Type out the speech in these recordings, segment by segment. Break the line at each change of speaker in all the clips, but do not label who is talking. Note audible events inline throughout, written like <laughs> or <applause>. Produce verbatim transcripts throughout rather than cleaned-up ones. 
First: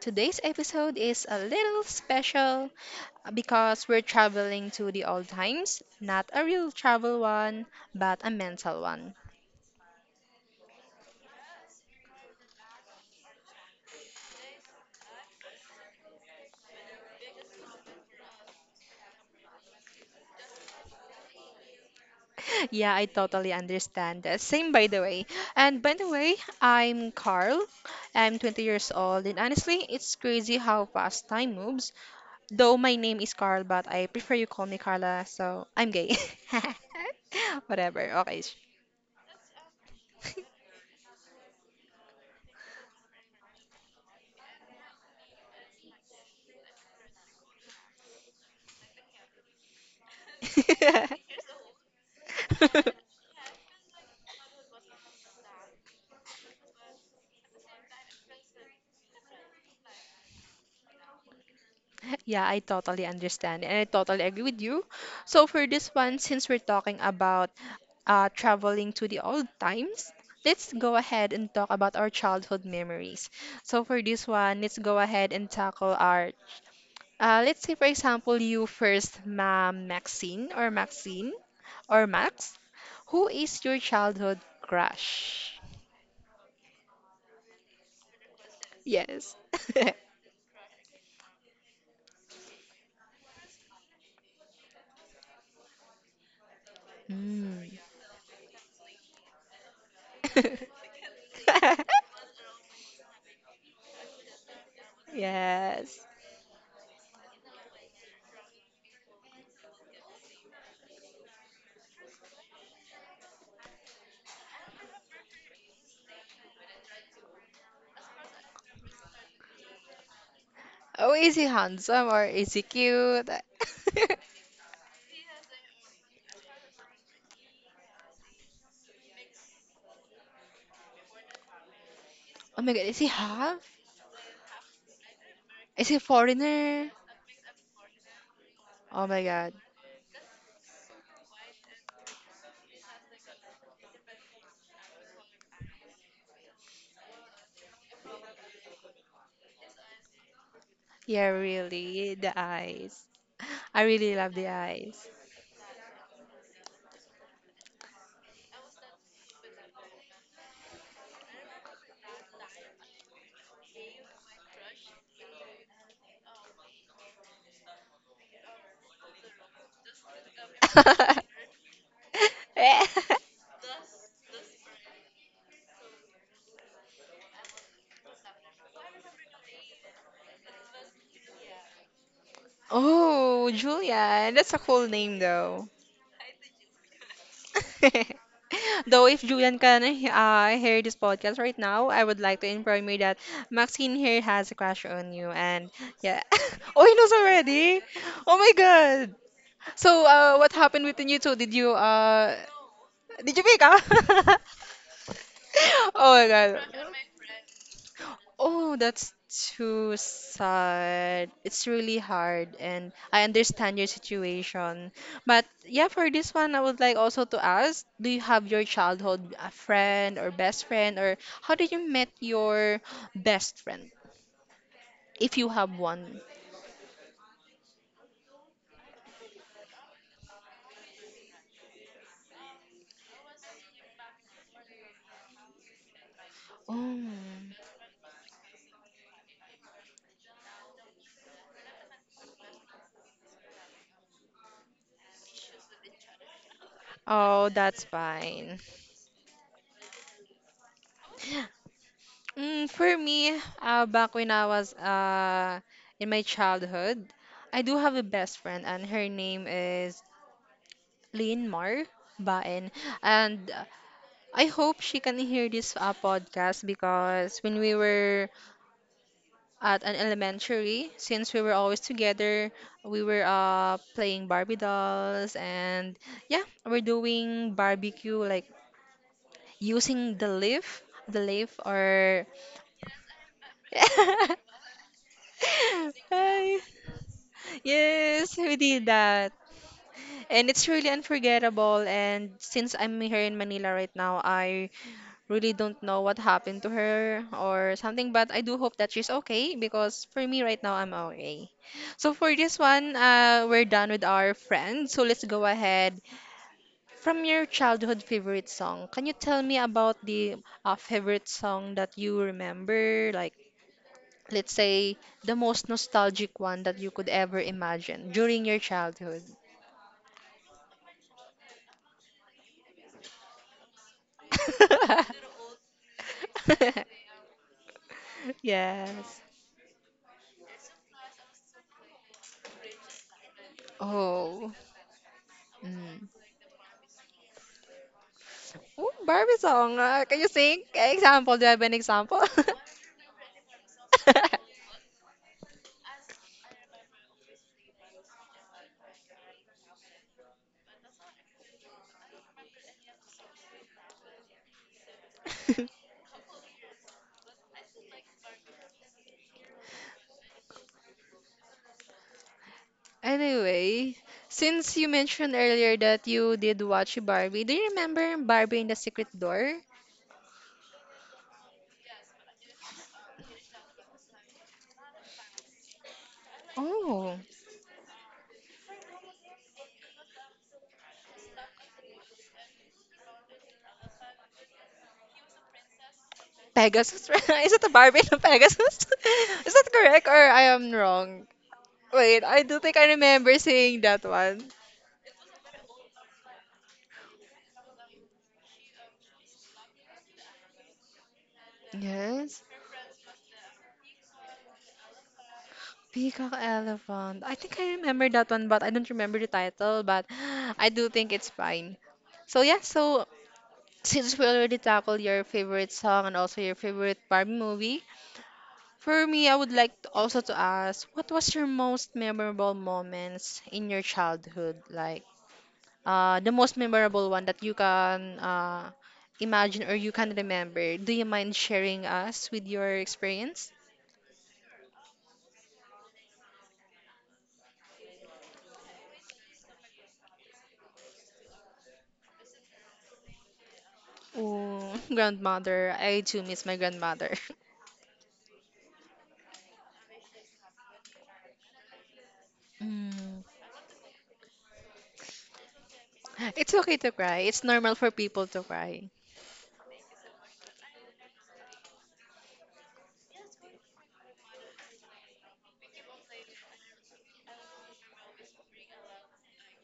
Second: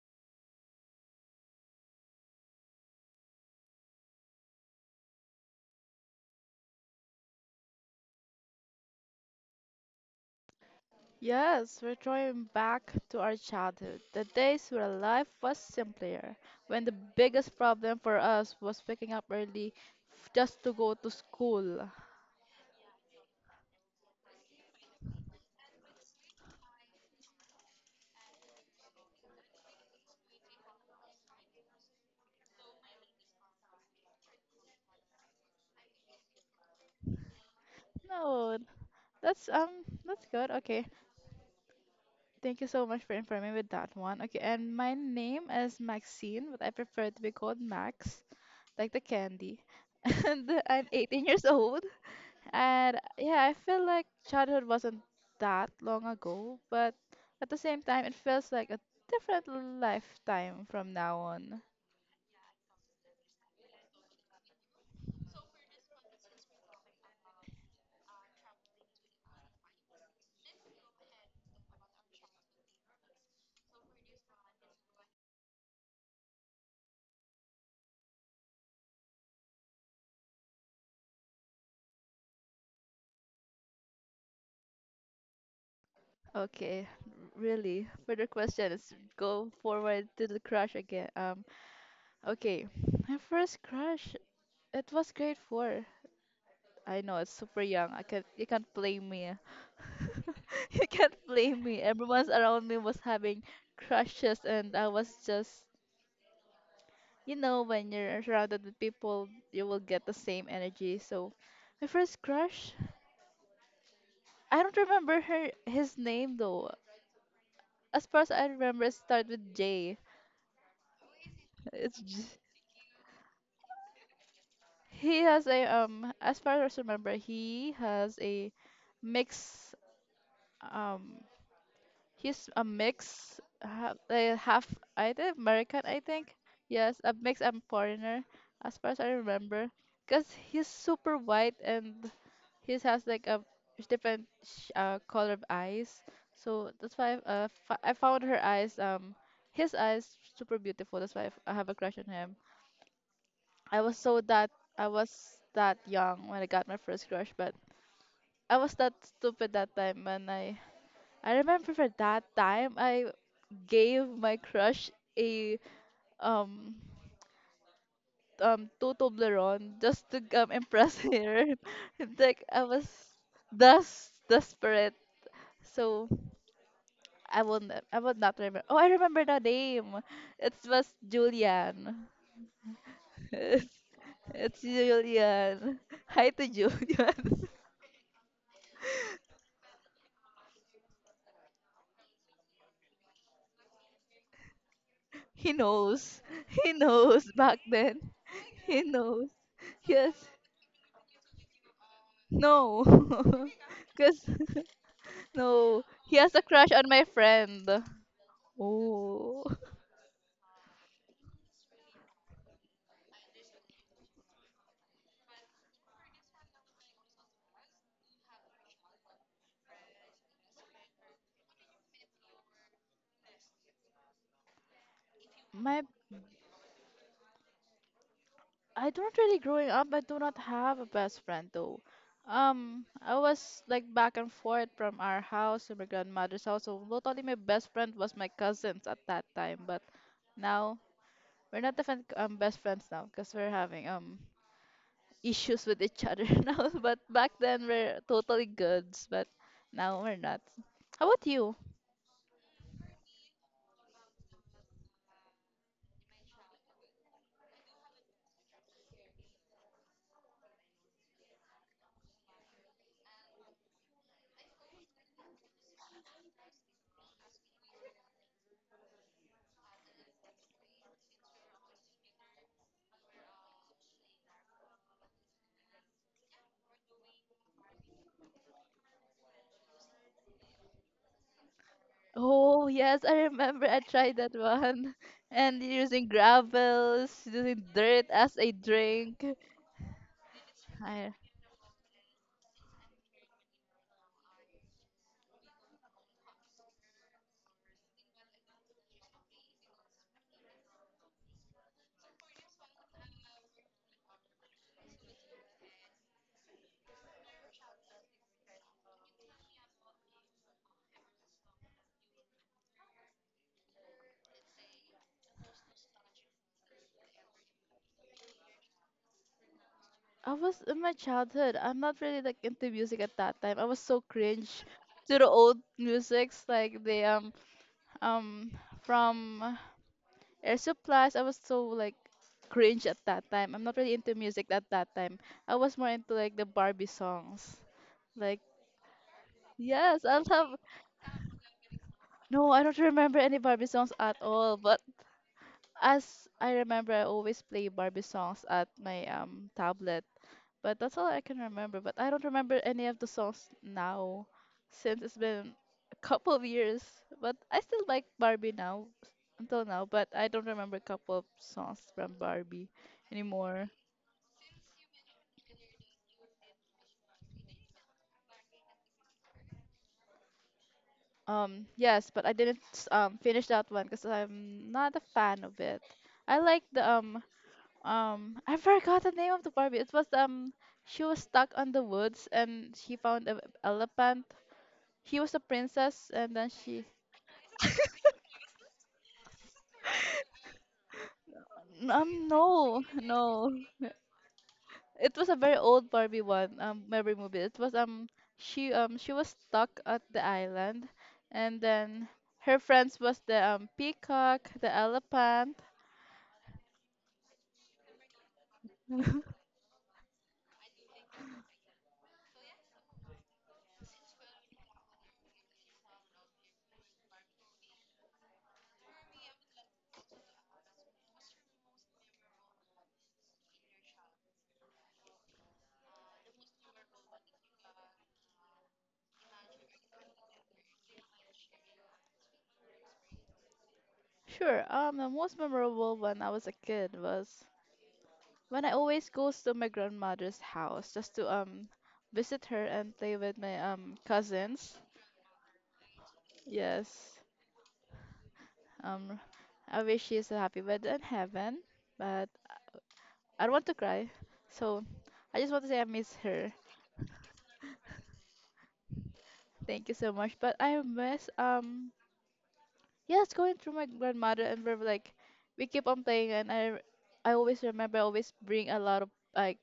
Today's episode is a little special uh, because we're traveling to the old times, not a real travel one, but a mental one.
Yes, we're going back to our childhood, the days where life was simpler, when the biggest problem for us was waking up early f- just to go to school.
<laughs> Yeah, I totally understand that. Same by the way. And by the way, I'm Carl. I'm twenty years old and honestly, it's crazy how fast time moves. Though my name is Carl, but I prefer you call me Carla, so I'm gay. <laughs> Whatever. Okay.
No, that's um, that's good. Okay, thank you so much for informing me with that one. Okay, and my name is Maxine, but I prefer to be called Max, like the candy. <laughs> And I'm eighteen years
<laughs>
old. And yeah, I feel like childhood wasn't that long ago, but at the same time, it feels like a different lifetime from now on.
Yeah, I totally understand and I totally agree with you. So for this one, since we're talking about uh, traveling to the old times, let's go ahead and talk about our childhood memories. So for this one, let's go ahead and tackle our, uh, let's say for example, you first, Ma'am Maxine or Maxine or Max, who is your childhood crush?
Okay, r- really. Further question is
Yes. <laughs>
go forward to the crush again. Um, okay, my first crush, it was grade four. I know it's super
Mm.
young. I can't, you can't blame me. <laughs> You can't blame me.
<laughs>
Everyone's around me was having crushes, and I was just
Yes.
you know, when you're surrounded with people, you will get the same energy. So, my first crush, I don't remember her his name though. As far as I remember, it starts with J.
Oh, is he
It's
handsome or
J.
is he cute? <laughs>
He has a um. As far as I remember, he has a mix. Um, he's
Oh
a
my god, is he
mix.
half?
Half, uh, half I think American,
Is he
I think.
foreigner?
Yes, a mix and foreigner. As far as
Oh
I
my god.
remember, cause he's super white and His has like a different sh- uh, color of eyes, so that's why uh, f- I found her eyes um his eyes super beautiful. That's
Yeah,
why I f- I have a crush on
really, the
him.
eyes.
I
I
was
really
so
love the
that I
eyes.
was that young when I got my first crush, but I was that stupid that time when I I remember for that time I gave my crush a um um two Toblerone just to um, impress her.
<laughs>
<laughs> Like I was thus desperate. So I will not, I will not remember. Oh, I remember the name. It was Julian. <laughs>
Oh,
It's,
Julian, that's a
it's
cool name though.
Julian. Hi to Julian.
<laughs> Though if Julian can uh, hear this podcast right now, I would like to inform you that Maxine here has a crush on you,
<laughs> He
and yeah,
knows. He
<laughs> oh he knows
knows back
already.
then.
Oh my
He
God!
knows.
So
Yes.
uh, what happened between you two? Did you uh
No.
did you pick up?
<laughs> Cause
<laughs>
<laughs> no.
Oh
He
my
has a
God!
crush on my friend.
Oh, that's
Oh.
too sad. It's really hard, and I understand your situation. But yeah, for this one, I would like also to ask, do you have your childhood a friend or best friend, or how did you met your best friend, if you have
My
one?
I don't really growing up. I do not have a best friend though. Um, I was like back and forth from our house to my grandmother's house. So
Oh,
totally, my best friend was my cousins at that time. But now we're not even um best friends now because we're having um issues with each other <laughs> now. But back
oh,
then
that's
we're totally
fine.
goods. But now we're not. How about you?
Mm, for me, uh, back when I was uh, in my childhood, I do have a best friend, and her name is Mar Baen. And uh, I hope she can hear this uh, podcast because when we were at an elementary, since we were always together, we were uh, playing Barbie dolls and yeah, we're doing barbecue like using the leaf, the leaf or
Oh yes, I remember. I tried that
<laughs>
one, <laughs> and using
Ay,
gravels, using dirt
yes,
as a
we did
drink.
that. And it's really
I
unforgettable. And since I'm here in Manila right now, I really don't know what happened to her or something, but I do hope that she's okay because for me right now, I'm okay. So for this one, uh, we're done with our friends. So let's go ahead. From your childhood favorite song, can you tell me about the uh, favorite song that you remember? Like, let's say the most nostalgic one that you could ever imagine during your childhood.
I was in my childhood. I'm not really like into music at that time. I was so cringe to the
<laughs>
old musics, like the um um
Yes.
from Air Supplies. I was so like cringe at that time. I'm not really into music
Oh.
at that time. I was more
Mm.
into like the Barbie songs. Like
Ooh, Barbie song. Uh,
yes, I
can you
love.
sing? Example, do you have an example? <laughs>
No, I don't remember any Barbie songs at all. But as I remember, I always play Barbie songs at my um tablet. But that's all I can remember. But I don't remember any of the songs now since it's been a couple of years. But I still like Barbie now until now, but I don't remember a couple of songs from Barbie anymore.
Anyway, since you mentioned earlier that you did watch Barbie, do you remember Barbie in the Secret Door?
Um, yes, but I didn't s- um finish that one because I'm not a fan of it. I like the
Oh,
um um I forgot the name of the Barbie. It was um she was stuck on the woods and she found an elephant. She was a princess and then she
Pegasus. <laughs> Is it a Barbie and a Pegasus? <laughs> Is that correct or I am wrong? Wait,
Um,
I do think
no,
I remember
no.
seeing that one.
It was a very old Barbie one, um, memory movie. It was um she um she was stuck at the island and then
Yes.
her friends was the um peacock, the elephant.
Peacock Elephant. I think I remember that one, but I don't remember the
<laughs>
title, but <gasps> I do think it's fine. So yeah, so Since we already tackled your favorite song and also your favorite Barbie movie, for me, I would like to also to ask, what was your most memorable moments in your childhood? Like, uh, the most memorable one that you can uh, imagine or you can remember. Do you mind sharing us with your experience?
Sure, um, the most memorable when I was a kid was when I always goes to my grandmother's house just to um visit her and play with my um
Oh,
cousins.
<laughs> grandmother, I too miss my grandmother.
Yes.
<laughs>
Um, I wish she's happy but in heaven. But
Mm.
I don't want to cry. So I just want to say I miss
It's
her.
okay to cry. It's normal for people to cry.
Thank you so much. But I miss um yeah, it's going through my grandmother and we're like we keep on playing and I I always remember I always bring a lot of like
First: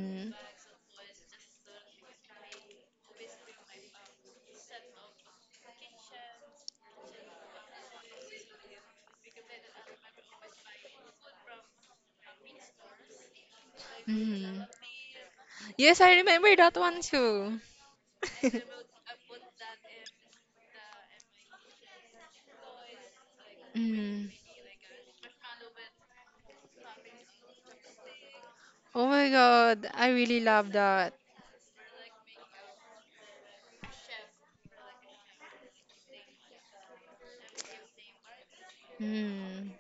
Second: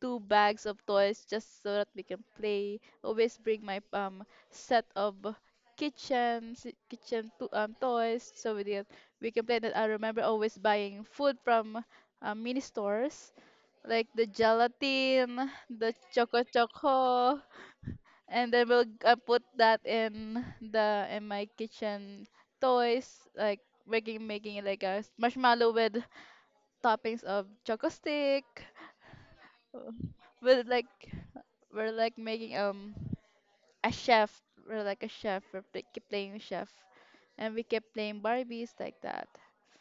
two bags of toys just so that we can play. Always bring my um set of kitchen si- kitchen to, um toys so we can we can play that I remember always buying food from um, mini stores like the
Mm.
gelatin, the
Yes, I
choco
remember that one
choco.
too.
And then we'll uh, put that in the in my kitchen toys like making
Mm.
making it like a s- marshmallow with toppings of choco stick
Oh my
uh,
God, I really
with
love
like
that.
we're like making um a chef we're like a chef we play, keep playing chef and we kept playing barbies like that,
Mm.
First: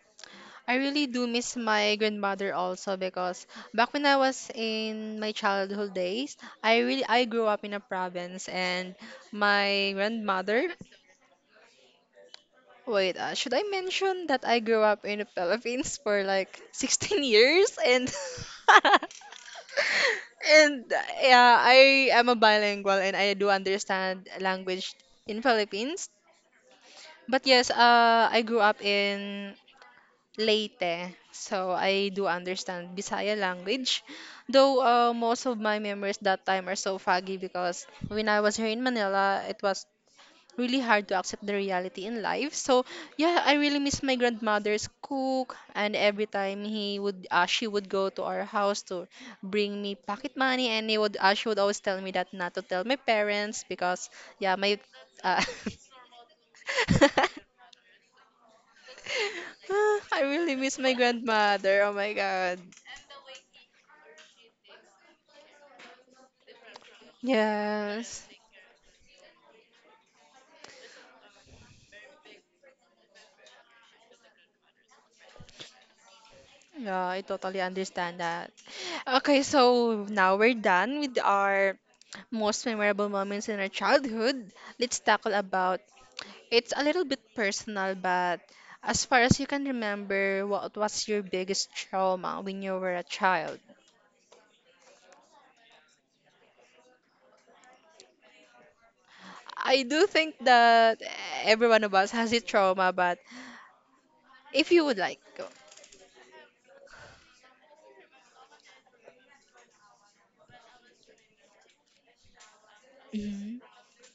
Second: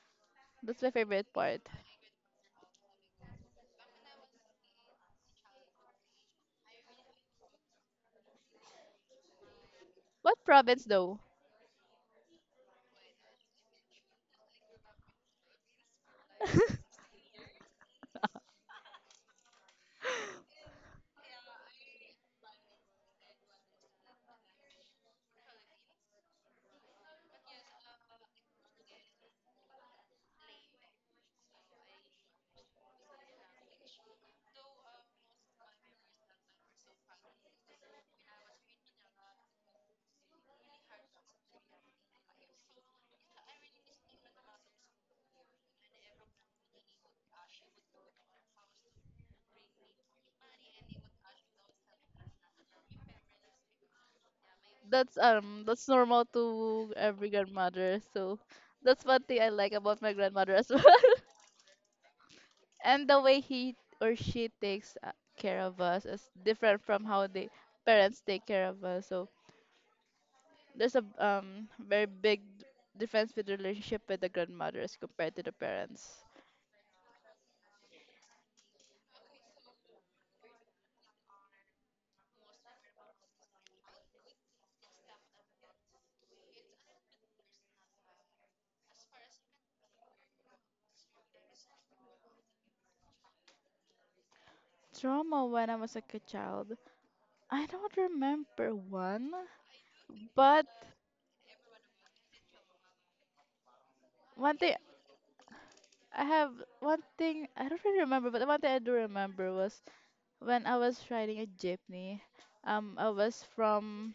I
that's my
really do
favorite
miss
part.
my grandmother also because back when I was in my childhood days, I really I grew up in a province and my
What
grandmother.
province though?
Wait, uh, should I mention that I grew up in the Philippines for like <laughs> sixteen years and <laughs> And uh, yeah, I am a bilingual and I do understand language in Philippines. But yes, uh, I grew up in Leyte, so I do understand Bisaya language. Though uh, most of my memories that time are so foggy because when I was here in Manila, it was really hard to accept the reality in life. So yeah, I really miss my grandmother's cook, and every time he would, uh, she would go to our house to bring me pocket money, and he would, uh, she would always tell me that not to tell my parents because yeah, my.
That's
Uh,
um that's normal to every
<laughs>
grandmother, so that's one thing I
<sighs>
like
Ah,
about my
I
grandmother
really
as <laughs>
miss
well.
my grandmother. Oh my god.
And the way he or she takes uh, care of us is different from how the parents
Yes.
take care of us, so there's a um very big d- difference with relationship with the grandmothers compared to the parents.
Yeah, I totally understand that. Okay, so now we're done with our most memorable moments in our childhood. Let's tackle about it's a little bit personal, but as far as you can remember, what was your biggest trauma when you were a child?
Trauma when I was like a child, I don't remember one,
I do think
but
that every one of us has a trauma, but
one
if
thing
you would like, go.
i have one thing I don't really remember but the one thing I do remember was when I was riding a jeepney um i was
Mhm.
from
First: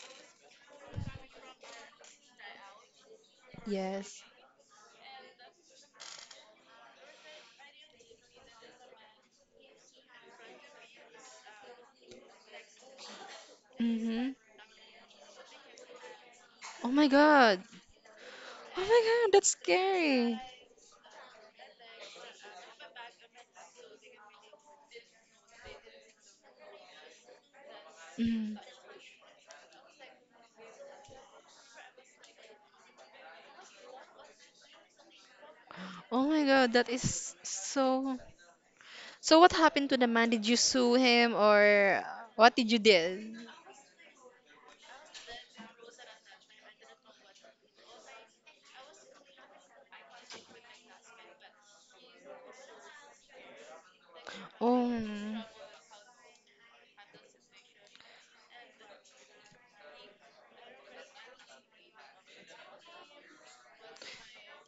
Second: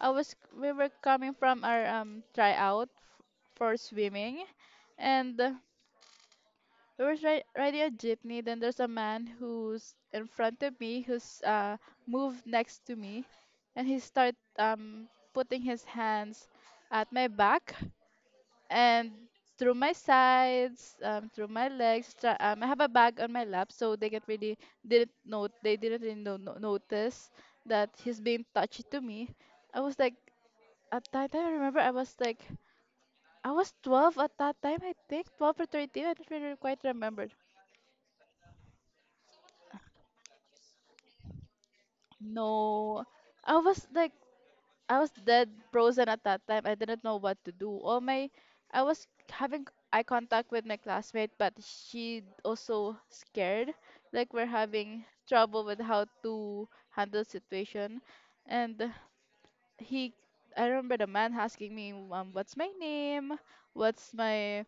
I was we were coming from our um tryout f- for
Yes.
swimming, and uh, we were ri- riding a jeepney. Then there's a man who's in front of me, who's uh moved next to me, and he
Mm-hmm.
start um putting his hands
Oh my
at my
god.
back
Oh my
and
god, that's
through my
scary.
sides, um, through my legs. Try, um, I have a bag on my lap, so they can't really didn't note they didn't really no- no- notice that he's being
Mm.
touchy to me. I was like, at that time, I remember I was like, I was twelve at that time, I think, twelve or thirteen. I
Oh
don't
my
really
god,
quite
that
remember.
is so. So what happened to the man? Did you sue him or what did you
No,
did?
I was like, I was dead frozen at that time. I didn't know what to do. All my, I was having eye contact with my classmate, but she also scared. Like we're having
Oh,
trouble with how to handle situation, and he, I remember the man asking me, um, what's my name? What's my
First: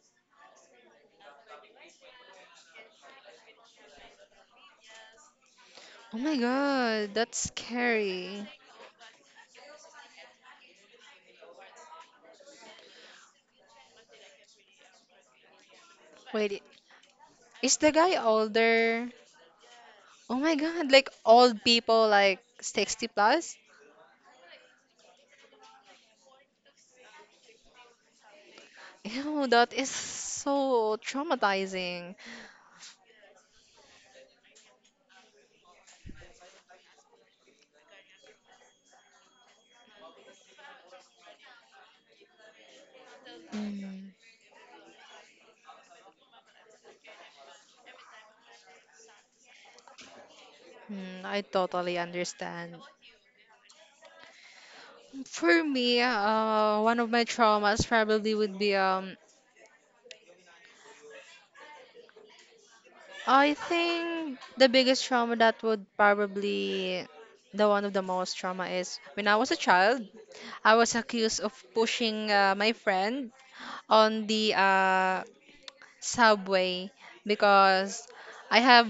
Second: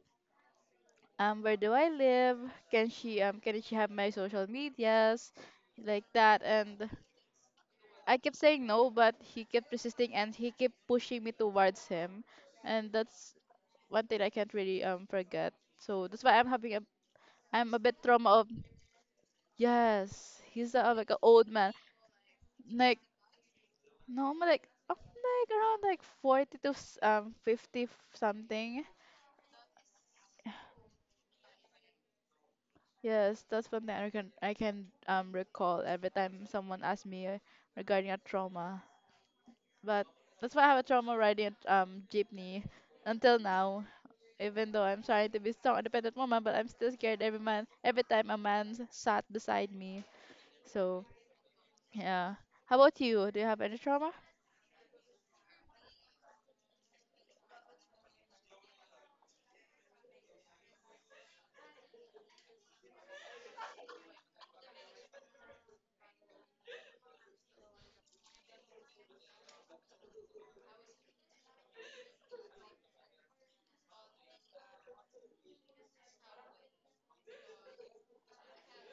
um, where do I live? Can she um can she have my social medias? Like
oh my
that. And
god, that's
I kept
scary.
saying no but he kept resisting and he kept pushing me towards him, and that's one thing I can't really um forget. So that's why I'm
Wait,
having a I'm
is
a
the
bit
guy
trauma of
older? Oh
yes,
my
he's
god,
a, like
like
an old
old
man.
people like
Like
sixty plus?
no I'm like I'm like around like forty to s- um fifty something.
Ew, that is so traumatizing.
Yes, that's one thing I can I can um recall every time someone asks me uh, regarding a trauma. But that's why I have a trauma riding a um jeepney until now.
Mm,
Even though I'm trying to be strong, independent woman, but I'm still scared every man every time a man sat beside me. So
mm, I totally
yeah. How
understand.
about you? Do you have any trauma?
For me, uh, one of my traumas probably would be um I think the biggest trauma that would probably the one of the most trauma is when I was a child, I was accused of pushing uh, my friend on the uh Subway because I have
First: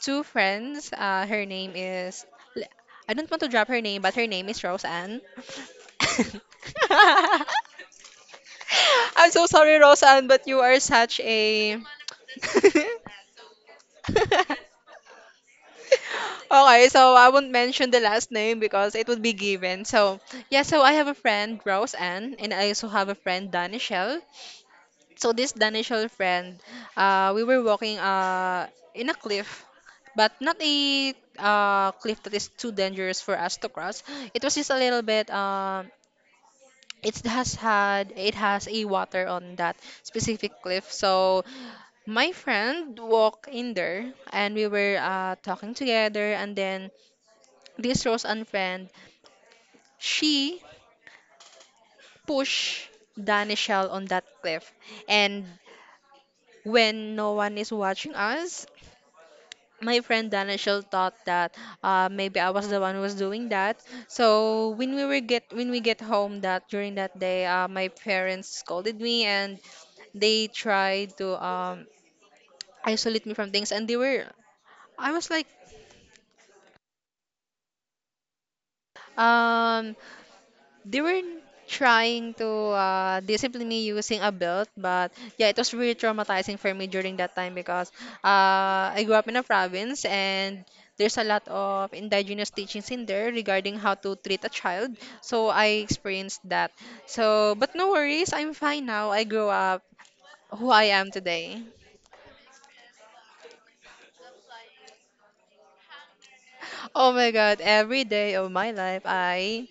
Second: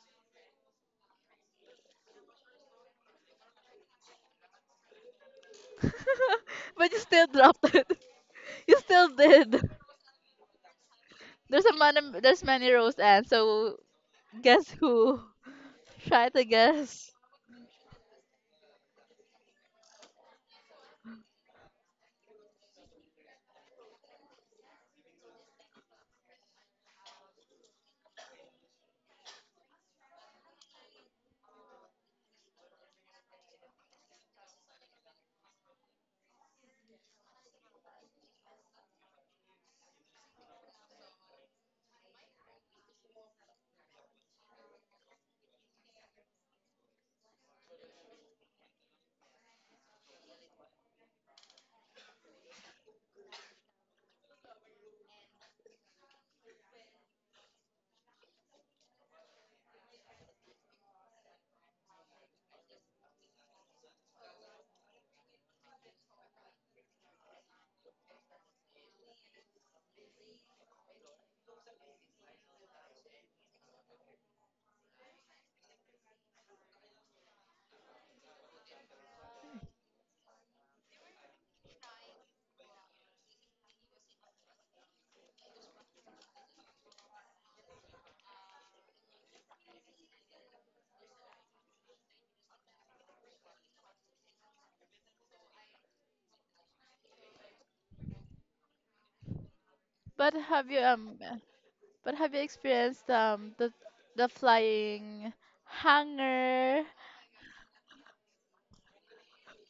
two friends. Uh, her name is I I don't want to drop her name, but her name is Roseanne.
<laughs> But you still dropped it. <laughs>
<laughs>
You still
I'm so
did.
sorry, Roseanne, but you are such
There's a
a
man. There's
<laughs>
many rows, and so guess who? <laughs> Try to
Okay,
guess.
so I won't mention the last name because it would be given. So yeah, so I have a friend Rose and I also have a friend Danishel. So this Danishol friend, uh, we were walking uh, in a cliff, but not a uh, cliff that is too dangerous for us to cross. It was just a little bit. Um, it has had it has a water on that specific cliff. So my friend walked in there, and we were uh, talking together. And then this Rose and friend, she pushed Danishel on that cliff, and when no one is watching us, my friend Danishel thought that uh, maybe I was the one who was doing that. So when we were get when we get home that during that day, uh, my parents scolded me and they tried to um, isolate me from things, and they were I was like. Um, they were trying to uh, discipline me using a belt, but yeah, it was really traumatizing for me during that time, because uh, I grew up in a province and there's a lot of indigenous teachings in there regarding how to treat a child, so I experienced that. So but no worries, I'm fine now. I grew up
But
who
have you
I am
um?
today.
But have you experienced um the the flying hanger,
Oh my god, every day of my life I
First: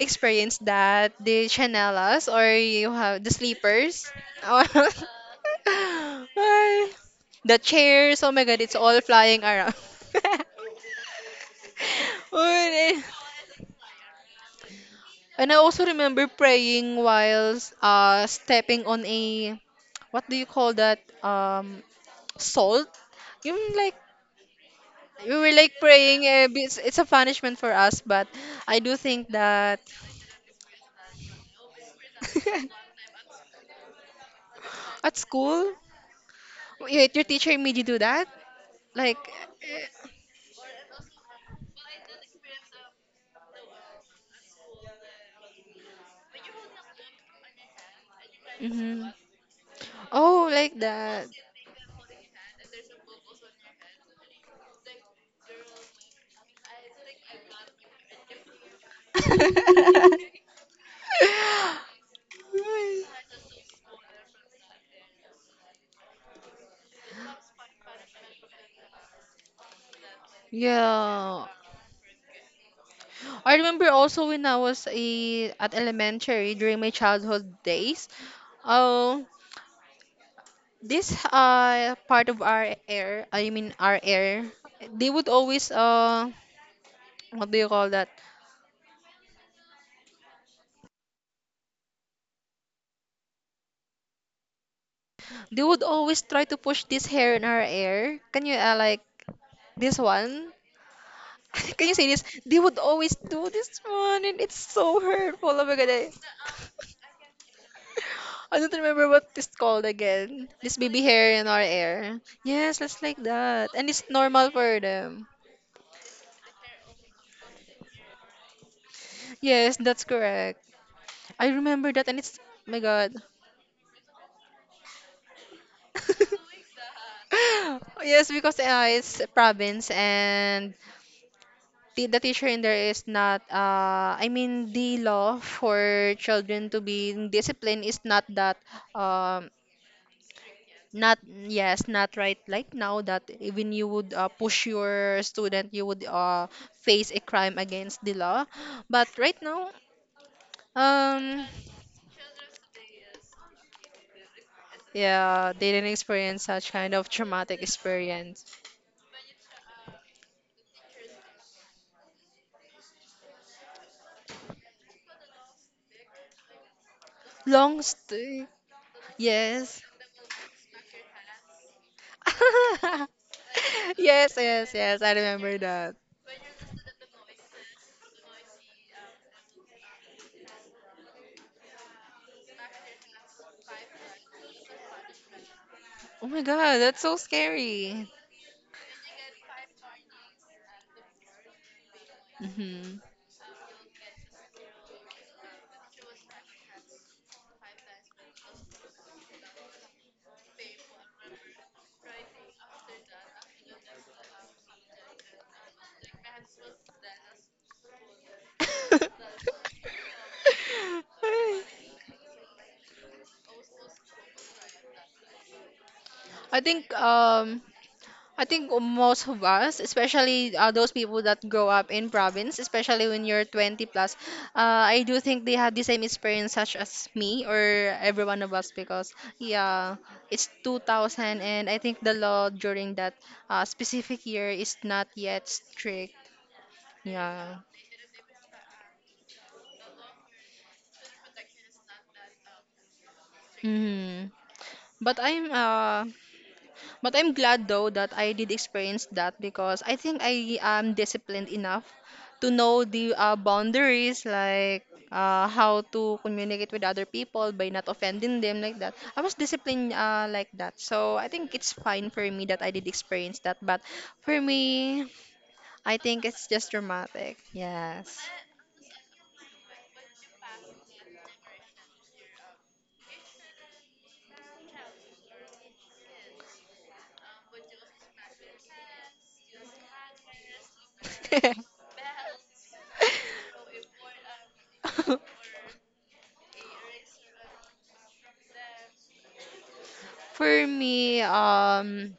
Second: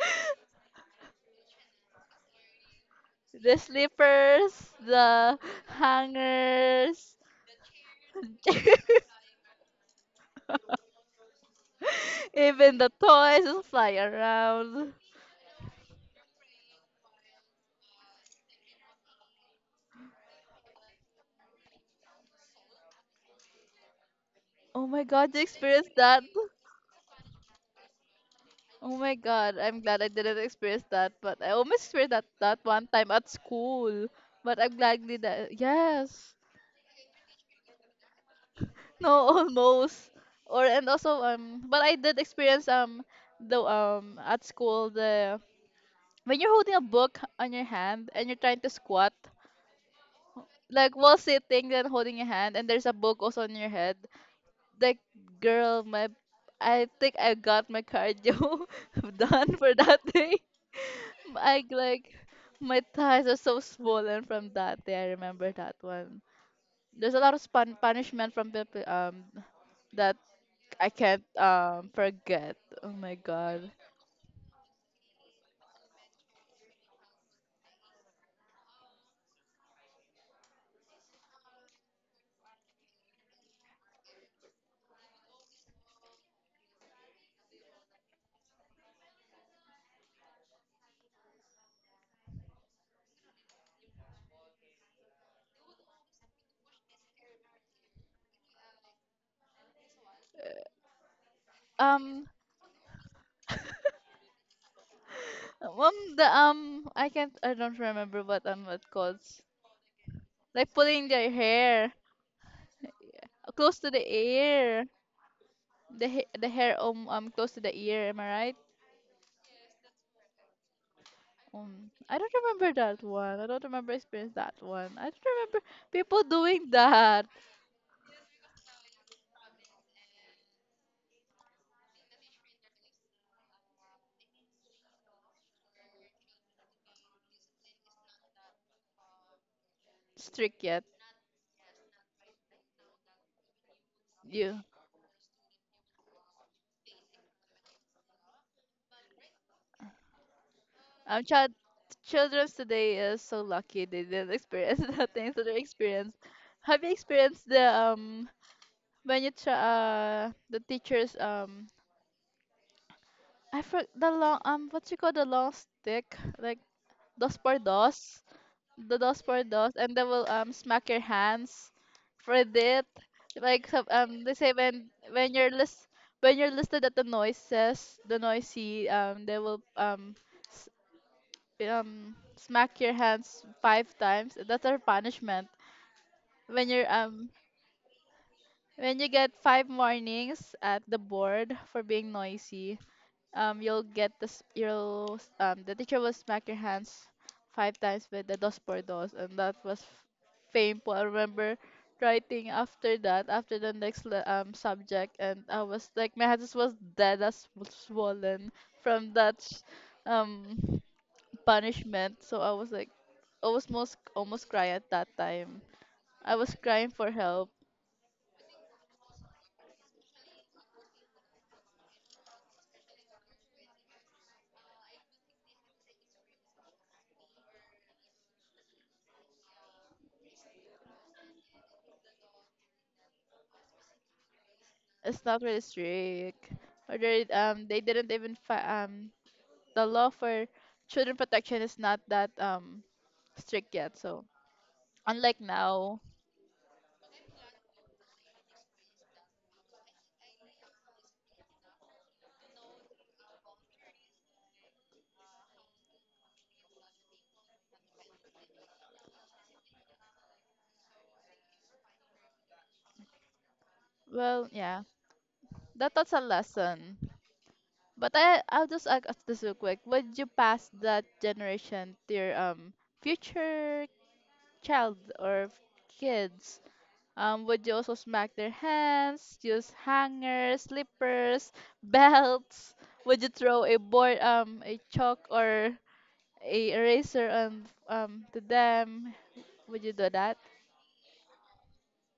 experienced that, the chanelas, or you have the
the
sleepers. Oh,
slippers,
<laughs>
the
Ay,
hangers,
the chairs, oh my god, it's all
<laughs>
flying around. <laughs>
even the
Uy,
toys just fly around.
and I also remember praying while uh stepping on a, what do you call that, um salt, you like.
Oh my
We
god, you
were like
experienced that?
praying, eh, it's, it's a punishment for us. But I do
Oh my
think
god,
that
I'm glad I didn't experience that, but I almost experienced that that one
<laughs>
time at school. But I'm glad we
at
that
school.
yes.
Wait, your teacher made you do that?
No, <laughs>
Like,
almost. Or and also um but I did experience um the um at school the when you're holding a book on your hand and you're trying to
mm-hmm.
squat,
Oh, like
like while
that.
sitting and holding your hand, and there's a book also on your head, like girl, my I think I got my cardio <laughs> done for that day.
<laughs>
<laughs> I like my thighs are so swollen from that day. I remember that one. There's a lot of spun- punishment from people um that I can't
Yeah.
um forget. Oh my
I
god.
remember also when I was a, at elementary during my childhood days. Oh, this uh part of our air, I mean our air, they would always uh what do you call that? They would always try to push this hair in our air. Can you uh, like this one? <laughs> Can you say this?
Um,
They would always do this one, and it's so hurtful. Oh my god. I,
um the
<laughs>
um I can't I don't remember what
I
um
don't
it
remember
called.
what it's called again.
Like
This baby
pulling their
hair in our
hair
hair. Yes, let's like that.
close
And
to the
it's normal for
ear,
them.
the ha- the hair um, um close to the ear. Am I right?
Yes, that's correct. I remember
Um,
that, and
I don't
it's oh
remember
my
that
god.
one. I don't remember experience that one. I don't remember people doing that.
<laughs> Yes, because uh, it's a province, and the, the teacher in there is not uh I mean the law for children to be in discipline is not that um
Strict yet?
not, yes, not right like now, that even you would uh,
You.
push your student, you would uh, face a crime against the law. But right now,
Um,
um,
child, children today is so lucky they didn't experience <laughs> that thing. So
yeah,
they
they didn't
experience.
experience such
Have
kind
you
of
experienced
traumatic
the um
experience.
when you try uh the teachers um I forgot the long um what you call the long stick like dos por
Long
dos,
story,
the dos for dos,
yes.
and they will um smack your hands for it.
<laughs>
Like so- um
Yes,
they say
yes,
when
yes, I
when you're
remember
list
that.
when you're listed at the noises, the noisy um they will um s- um smack your hands five times. That's our punishment.
Oh my
When
God,
you're
that's so
um
scary.
when you get five warnings at the board for being noisy,
Hmm
um, you'll get this. You'll s- um, the teacher will smack your hands five times with the dos por dos, and that was f- painful. I remember writing after that, after the next le- um subject, and I was like, my hands was dead as w- swollen from that sh- um
<laughs>
punishment. So I was like, I was most almost cry at that time. I was
I think
crying for help.
um I think most of us, especially uh, those people that grow up in province, especially when you're twenty plus, uh, I do think they had the same experience such as me or every one of us because yeah, it's two thousand and I think the law during that uh, specific year is not
It's not
yet
really
strict.
strict. Or they
Yeah.
um they didn't even fi- um the law for children protection is not that um strict yet. So
hmm But
unlike
I'm
now,
uh But I'm glad though that I did experience that because I think I am disciplined enough to know the uh, boundaries, like uh, how to communicate with other people by not offending them, like that. I was disciplined uh, like that. So I think it's fine for me that I did experience that. But for
well, yeah,
me,
that
I
that's a
think it's just
lesson.
dramatic.
But
Yes.
I I'll just ask this real quick. Would you pass that generation to your um future child or f- kids? Um, would you also smack their hands, use hangers, slippers, <laughs> belts? Would you throw
<laughs>
a board, um, a chalk or a eraser on um to them? Would you do that?
For me, um,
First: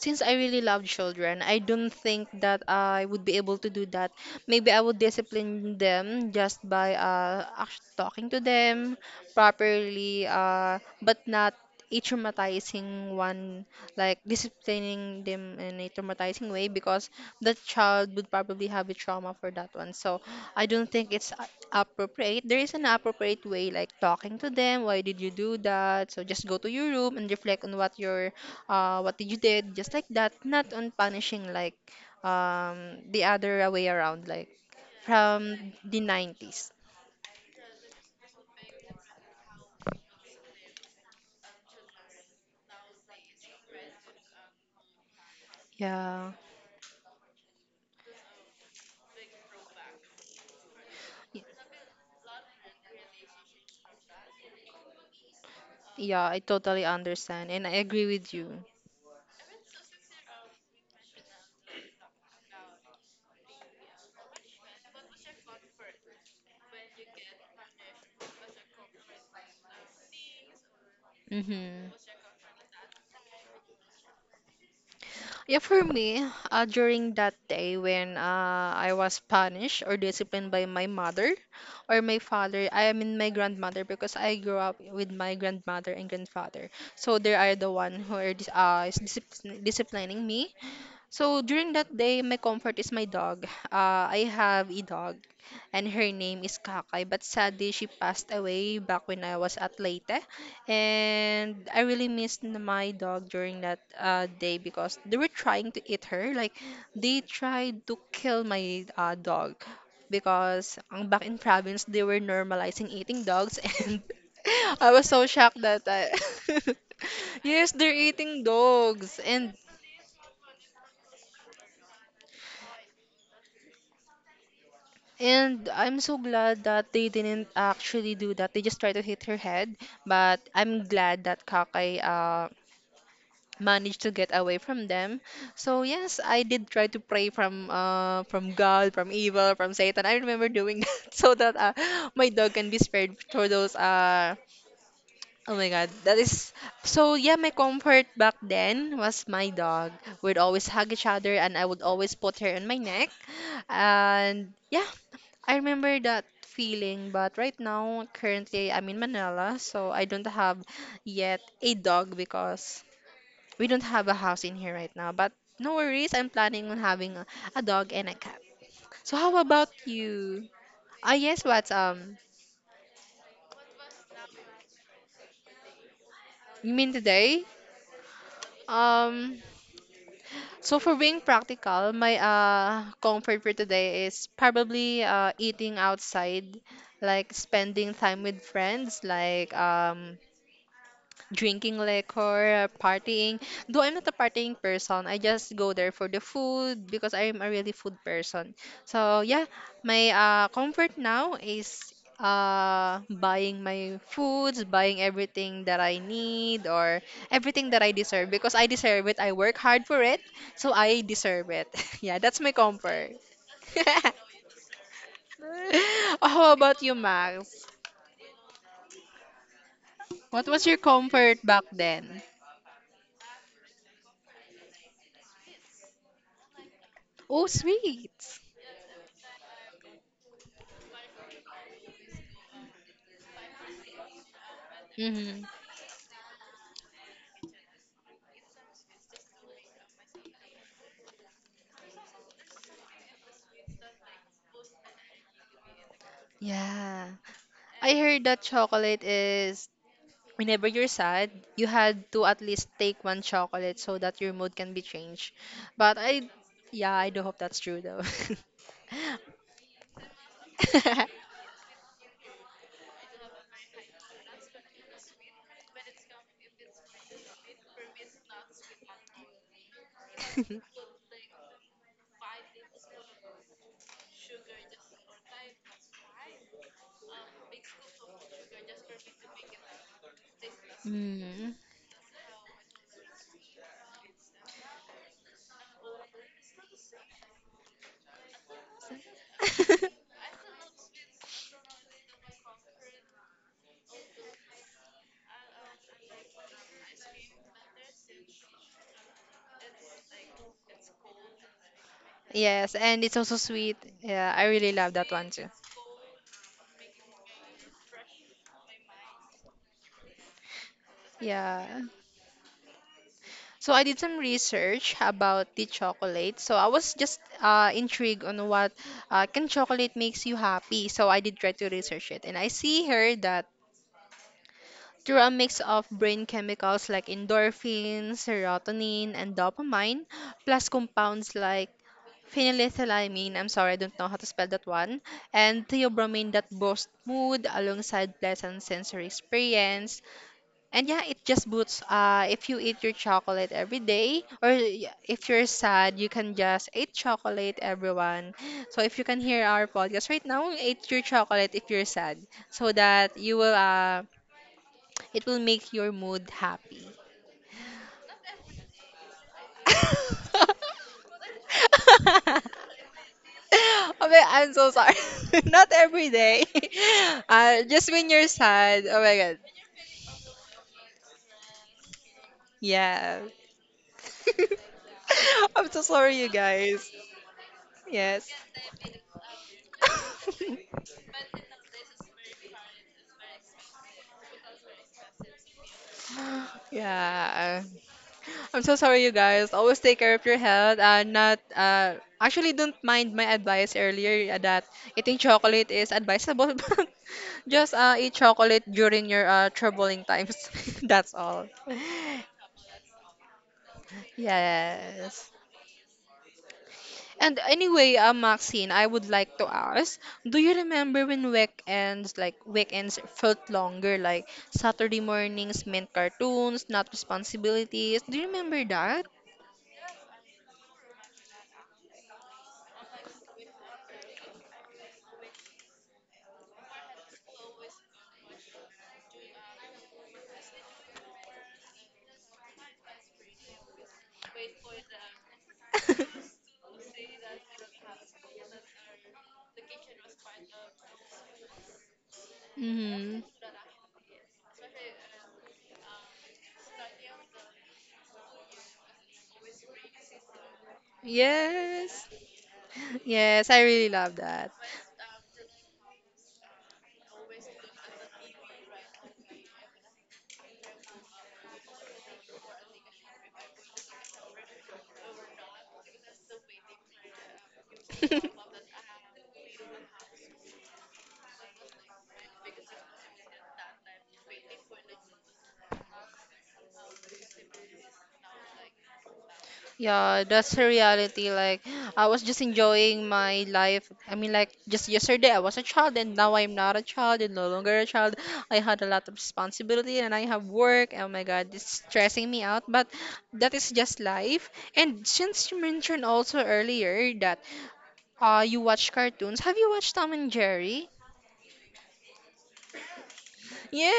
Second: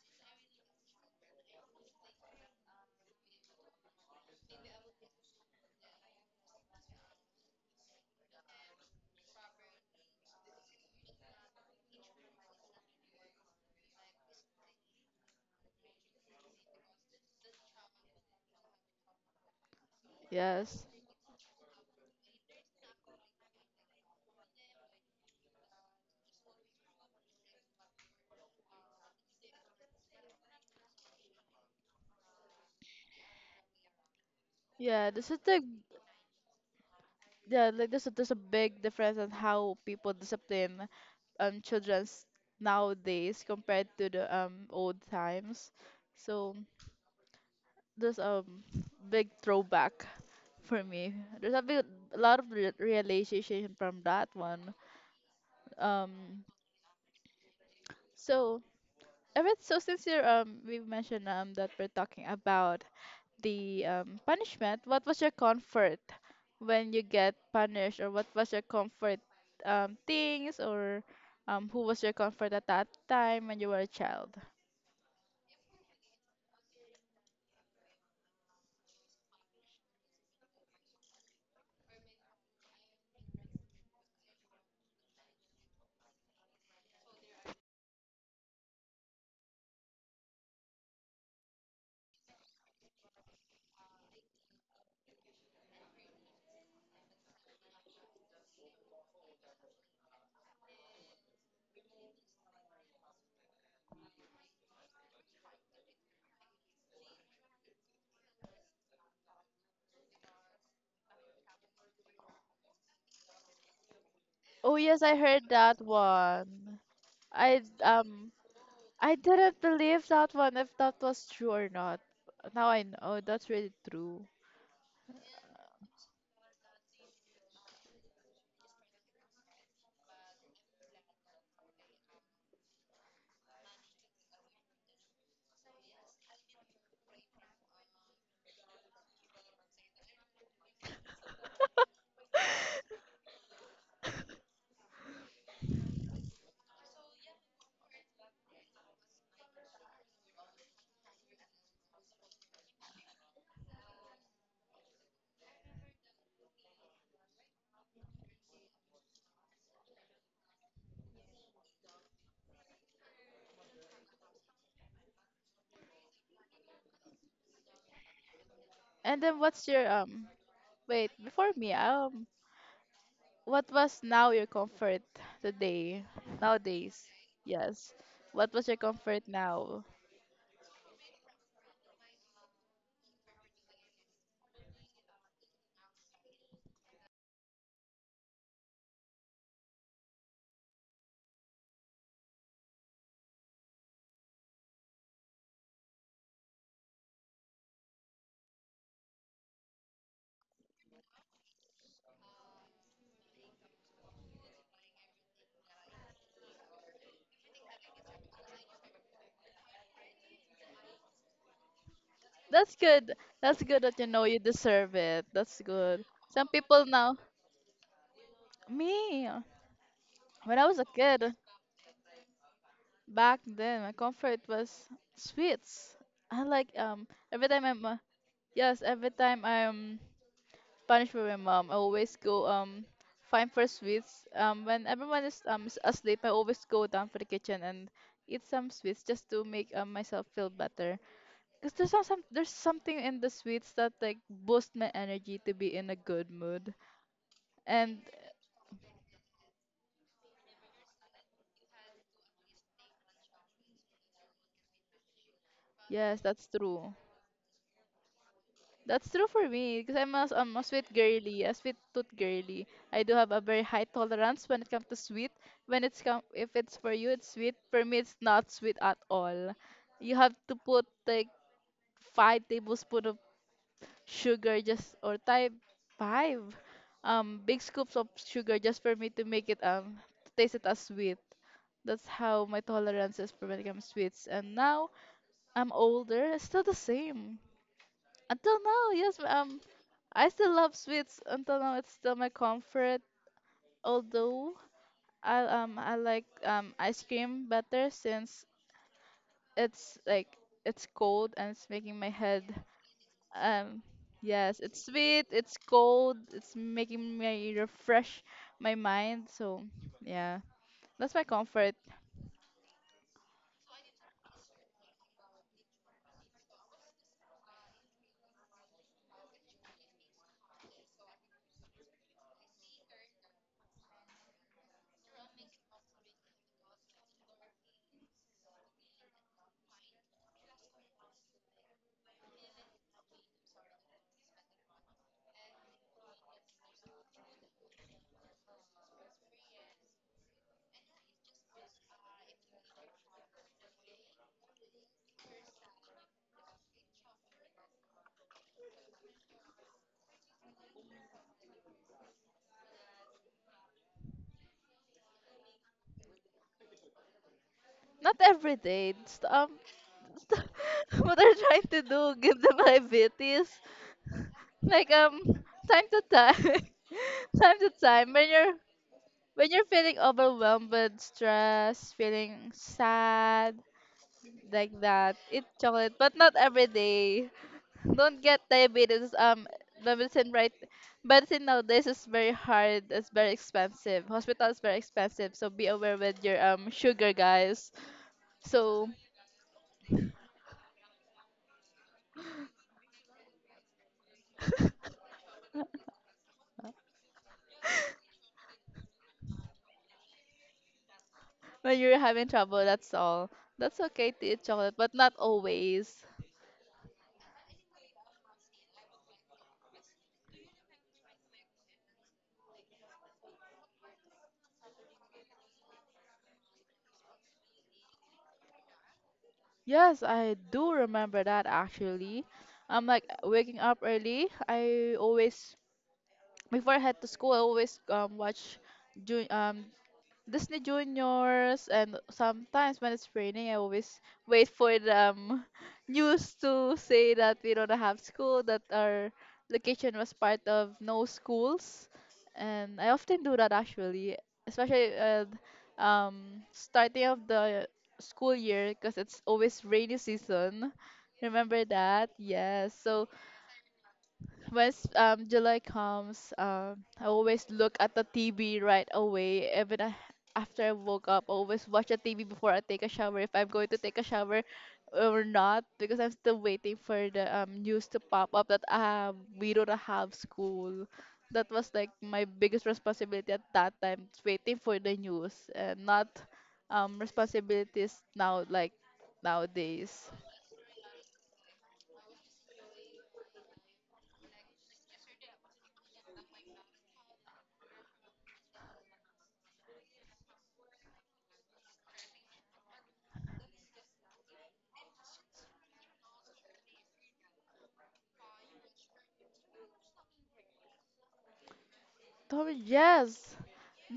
since I really love children, I don't think that I would be able to do that. Maybe I would discipline them just by uh act- talking to them properly, uh, but not a traumatizing one, like disciplining them in a traumatizing way because the child would probably have a trauma for that one. So I don't
Yes.
think it's a- appropriate. There is an appropriate way, like talking to them. Why did you do that? So just go to your room and reflect on what your uh, what you did, just like that, not on punishing like um, the other way around, like
Yeah, there's a
from
thing,
the nineties.
yeah, like there's a, there's a big difference in how people discipline um children's nowadays compared to the um old times.
Yeah,
So there's a big throwback for me.
Y-
There's a big a lot of re realization from that one.
yeah, I
Um,
totally understand and I agree with
so
you.
Evan, so since you're um we've mentioned um that we're talking about the um, punishment, what was your comfort when you get punished, or what was your comfort um, things, or um, who
Mm-hmm.
was your comfort at that time when you were a child?
Yeah, for me, uh, during that day when uh, I was punished or disciplined by my mother or my father, I mean my grandmother because I grew up with my grandmother and grandfather. So they are the one who are dis- uh, is discipl- disciplining me. So during that day, my comfort is my dog. Uh, I have a dog, and her name is Kakay. But sadly, she passed away back when I was at Leyte, and I really missed n- my dog during that uh, day because they were trying to eat her. Like they tried to kill my uh, dog because ang back in province they were normalizing eating dogs, <laughs> and
Oh
I
yes,
was
I
so
heard
shocked
that
that I. <laughs>
one. I
Yes, they're
um
eating dogs.
I
and
didn't believe that one if that was true or not. Now I know that's really true.
And I'm so glad that they didn't actually do that. They just tried to hit her head, but I'm glad that Kakai uh managed to get away from them. So yes, I did try to pray from uh from God, from evil, from Satan. I remember doing <laughs> that so that uh, my dog can be spared for those uh. Oh my god, that is so yeah, my comfort back then was my dog. We'd always hug each other and I would always put her on my neck. And yeah, I remember that feeling, but right now currently I'm in Manila, so I don't have yet a dog because we don't have a house in here right now. But no worries, I'm planning on having a, a dog and a cat. So
And
how
then what's
about
your um
you? Ah
wait
yes,
before
what
me
um.
um what was now your comfort today,
You mean
nowadays?
today?
Yes. What was your comfort
Um,
now?
so for being practical, my uh comfort for today is probably uh eating outside, like spending time with friends, like um drinking liquor, uh, partying. Though I'm not a partying person, I just go there for the food because I'm a really food person. So yeah, my uh, comfort now is uh buying my foods, buying everything that I need or everything that I deserve because I deserve it. I work hard for it, so I deserve it. <laughs> Yeah, that's my
That's
comfort.
good. That's good
<laughs>
that you know you deserve it. That's good. Some
How about
people
you,
now,
Max?
me,
What
when
was
I
your
was a kid,
comfort back then?
back then, my comfort was sweets. I like um
Oh,
every time I'm uh,
sweets.
yes, every time I'm punishment for my mom. I always go um find for sweets. Um, when everyone
Mm-hmm.
is um s- asleep, I always go down for the kitchen and eat some sweets just to make um, myself feel better. Cause there's some, some there's something in the sweets that like boost my energy to be in a good mood.
Yeah. I
And
heard that chocolate is whenever you're sad, you had to at least take one chocolate so that your mood can be changed. But
yes,
I,
that's
yeah,
true.
I do hope that's true though.
That's true for me because I'm a, I'm a sweet
<laughs>
girly, a sweet tooth girly. I do have a very high tolerance when it comes to sweet. When it's come, if it's for you, it's sweet. For me, it's not sweet at all. You have to put like five tablespoon of sugar just or type five, um, big scoops of sugar just for me to make it um to taste it as sweet.
Mm.
That's how my tolerance is for when it comes to sweets. And now I'm older, it's still the same. Until now, yes, um,
<laughs>
I still love sweets until now. It's still my comfort. Although I um I like um ice cream better since it's like it's cold and it's making my head
Yes, and it's also sweet.
um
Yeah, I
yes,
really
it's
love that
sweet,
one too.
it's cold, it's making me refresh my mind, so yeah, that's my comfort.
Yeah. So I did some research about the chocolate. So I was just uh, intrigued on what uh, can chocolate makes you happy. So I did try to research it, and I see here that through a mix of brain chemicals like endorphins, serotonin, and dopamine, plus compounds like phenethylamine, I'm sorry, I don't know how to spell that one, and theobromine that boost mood alongside pleasant sensory experience. And yeah, it just boosts. Uh, if you eat your chocolate every day, or y- if you're sad, you can just eat chocolate, everyone. So if you can hear our podcast right now, eat your chocolate if you're sad, so that you will uh it will make your mood happy.
Not every day. Just, um <laughs>
<laughs>
what I'm trying to do, give them diabetes
Okay, I'm so
like
sorry.
um
<laughs> Not
time to
every day.
time.
<laughs>
<laughs> Time
Uh,
to
just when
time
you're
when you're
sad. Oh my god.
when you're feeling overwhelmed with stress, feeling
Yeah.
sad,
<laughs>
like that, eat
I'm so
chocolate,
sorry,
but
you
not every
guys.
day. Don't
Yes.
get diabetes. Um, the medicine right,
<laughs>
medicine nowadays is very hard. It's very expensive. Hospital is very expensive, so be aware with your
<sighs>
um sugar,
Yeah.
guys.
I'm so
So
sorry, you guys. Always take care of your health. Uh, not uh, actually, don't mind my advice earlier uh, that eating chocolate is advisable, <laughs> but just uh, eat chocolate during your uh, troubling times. <laughs> That's all.
<laughs> when you're having trouble, that's all. That's okay to eat chocolate, but not
Yes.
always.
And anyway, uh, Maxine, I would like to ask, do you remember when weekends, like weekends felt longer, like Saturday mornings meant cartoons, not responsibilities? Do you remember that?
Yes, I do remember that actually. I'm like waking up early. I always before I head to school, I always um watch Ju- um Disney Juniors, and sometimes when it's raining, I always wait for the um, <laughs>
<laughs>
news to say that we don't have school, that our location was part of no schools, and I
hmm
often do that actually, especially uh, um starting of the school year because it's always rainy season. Remember
Yes.
that? Yes. So
Yes, I really love that.
when s- um, July comes, um, I always look at the T V right away. Even I, after I woke up, I always watch the T V before I take a shower. If I'm going to take a shower or not, because I'm still waiting for the um, news to pop
<laughs>
up that uh, we don't have school. That was like my biggest responsibility at that time, waiting for the news and not um, responsibilities now like nowadays.
Yeah, that's the reality. Like, I was just enjoying my life. I mean, like, just yesterday I was a child, and now I'm not a child and no longer a child. I had a lot of responsibility and I have work. Oh my God, it's stressing me out, but that is just life. And since you mentioned also earlier that uh, you watch cartoons, have you watched Tom and Jerry?
Tor, yes.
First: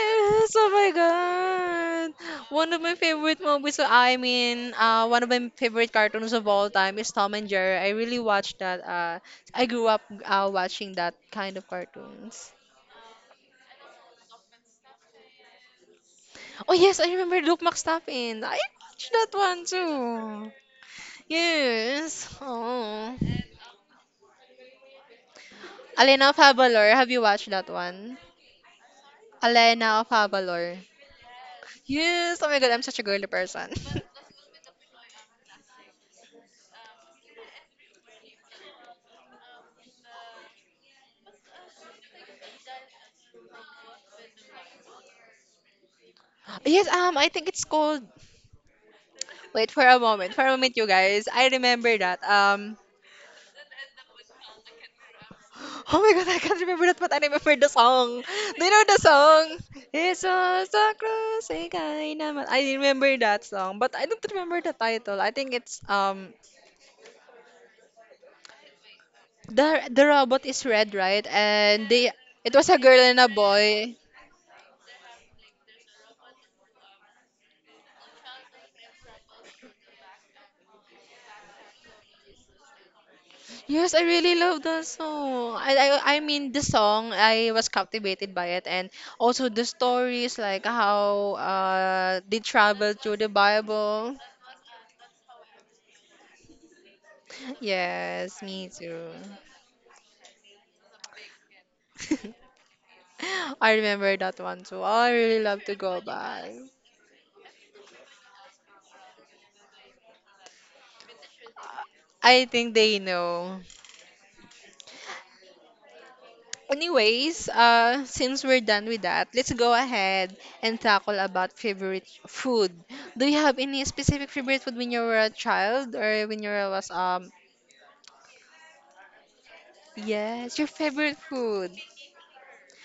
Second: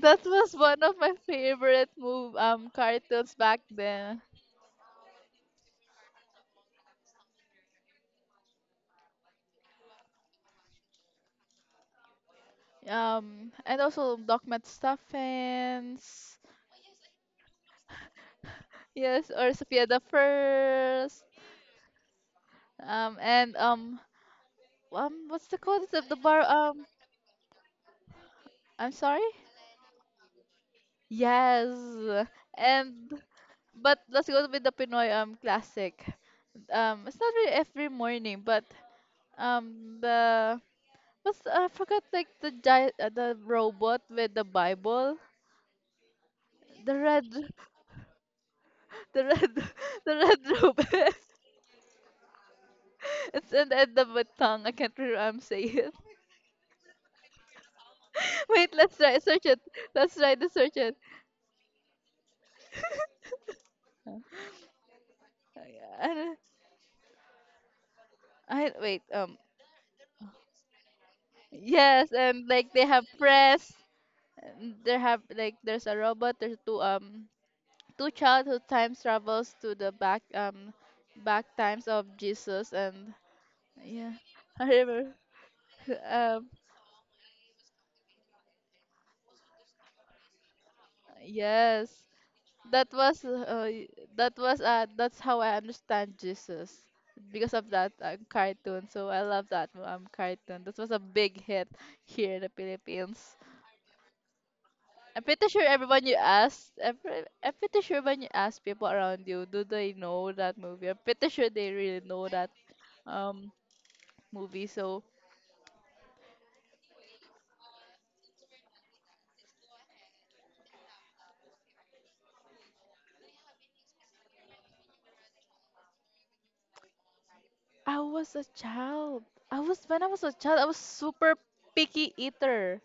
That was
oh
one
my
of my favorite
God.
move um
One of my
cartoons
favorite
back
movies, so I
then.
mean, uh, one of my favorite cartoons of all time is Tom and Jerry. I really watched that. Uh, I grew up uh, watching that kind of cartoons.
Um, and also Doc McStuffins.
Oh yes, I remember Luke McStuffins. I watched that
Yes, or
one
Sophia the
too.
First.
Yes.
Um
Oh.
and um um what's the code of the
Elena of
bar um
Avalor, have you watched that one?
I'm sorry?
Elena of Avalor.
Yes.
Yes, oh my God, I'm such a
And
girly person.
but
<laughs>
let's go with the Pinoy um classic. Um it's not really every morning, but um the what's I forgot, like the giant uh, the robot with the Bible.
Yes,
The
um,
red.
I think it's called.
The red,
Wait for a
<laughs> the
moment. For a
red
moment, you
robe. <laughs>
guys. I remember that. Um,
It's an end of my tongue. I can't remember saying
<gasps>
it.
oh my god, I can't remember that, but I remember the song.
<laughs>
Do
Wait,
you know
let's
the
try
song?
search it. Let's
It's
try to
just
search
a
it.
crazy guy naman. I remember that song, but I don't remember the title. I think it's
I,
um
don't- I wait. Um,
the the robot is red, right? And they
yes, and
it was
like
a
they
girl
have
and a
press.
boy.
and they have like there's a robot. There's two um two child who time travels to the back um back times of Jesus and
Yes, I
yeah.
really love
I
that
remember.
song. I,
<laughs>
I I
Um,
mean the song. I was captivated by it, and also the stories like how
yes.
uh they
that
traveled through
was
the
uh,
Bible.
that was uh, that's how I understand Jesus because of that um,
Yes, me
cartoon. So
too.
I love that um cartoon. This was a big hit here in the
<laughs>
Philippines.
I remember that one too. Oh, I
I'm
really
pretty sure
love to go
everyone you
back.
ask, every, I'm pretty sure when you ask people around you, do they know that movie? I'm pretty sure they really know
I
that
think they
um
know.
movie. So
Anyways, uh, since we're done with that, let's go ahead and tackle about favorite food. Do you have any specific favorite food when you were a child or when you was um.
I was a child. I was when I was a
Yes,
child, I
your
was
favorite
super
food?
picky eater.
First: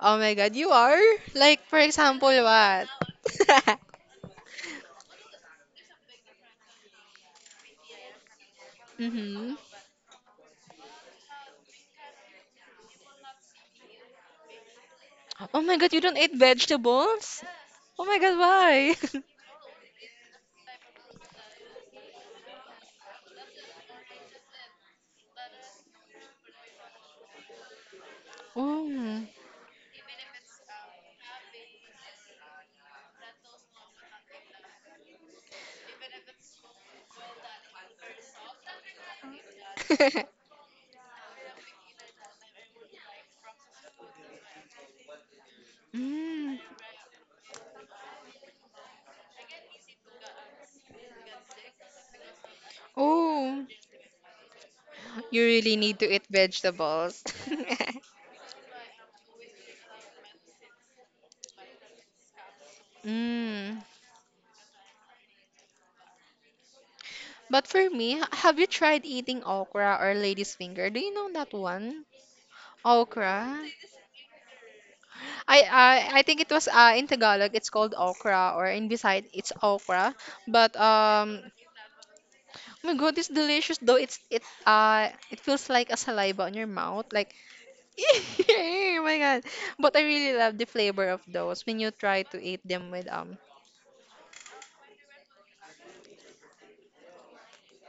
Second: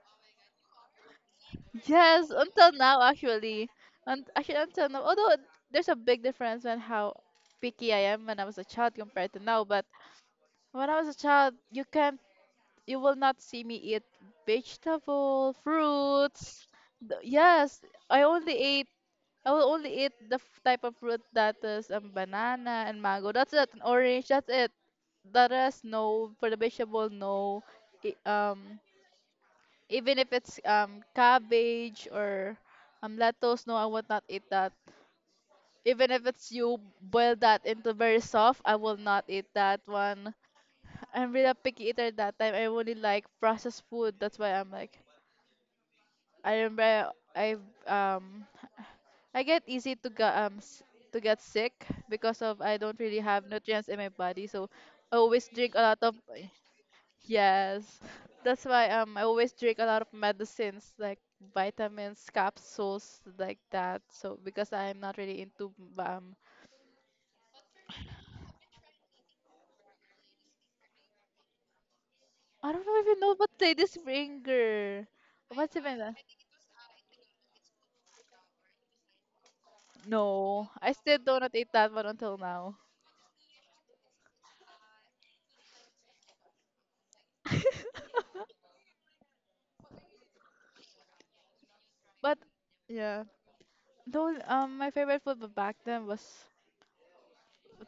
Oh my god, you are? Like for example,
Yes, until
what?
now actually.
<laughs>
And actually until now, although there's a big difference when how picky I am when I was a child compared to
Mm-hmm.
now, but when I was a child, you can't you will not see me eat vegetable,
Oh my god, you don't eat
fruits. th-
vegetables?
Yes,
Oh my
I
God,
only ate
why? <laughs>
I will only eat the f- type of fruit that is um, banana and mango. That's it, and orange, that's it. The rest no, for the vegetable no. I- um
Oh.
even if it's um cabbage or um lettuce, no, I would not eat that. Even if it's you boil that into very soft, I will not eat that one.
<laughs>
I'm really a picky eater that time. I only like processed food. That's why I'm like I
Mm.
remember i um i get easy to get um s- to get sick because of I don't really have
Oh,
nutrients in my body, so I
you
always drink
really
a lot
need to
of
eat vegetables.
yes,
<laughs>
that's why um I always drink a lot of medicines like vitamins, capsules, like
Mm.
that. So because I'm not really into um
But for me, have you tried eating okra or lady's finger? Do you know that one?
I don't even know what
Okra?
Lady's finger.
I
What's even
I,
that?
I think it was uh, in Tagalog it's called okra or in Bisayat it's okra.
No,
But
I still do
um
not eat that one until now.
oh my god, it's delicious though. It's it uh it feels like a saliva on your mouth. Like <laughs> Oh my god. But I really love the flavor of those when you try to
But
eat them with
yeah,
um.
though um my favorite food back then was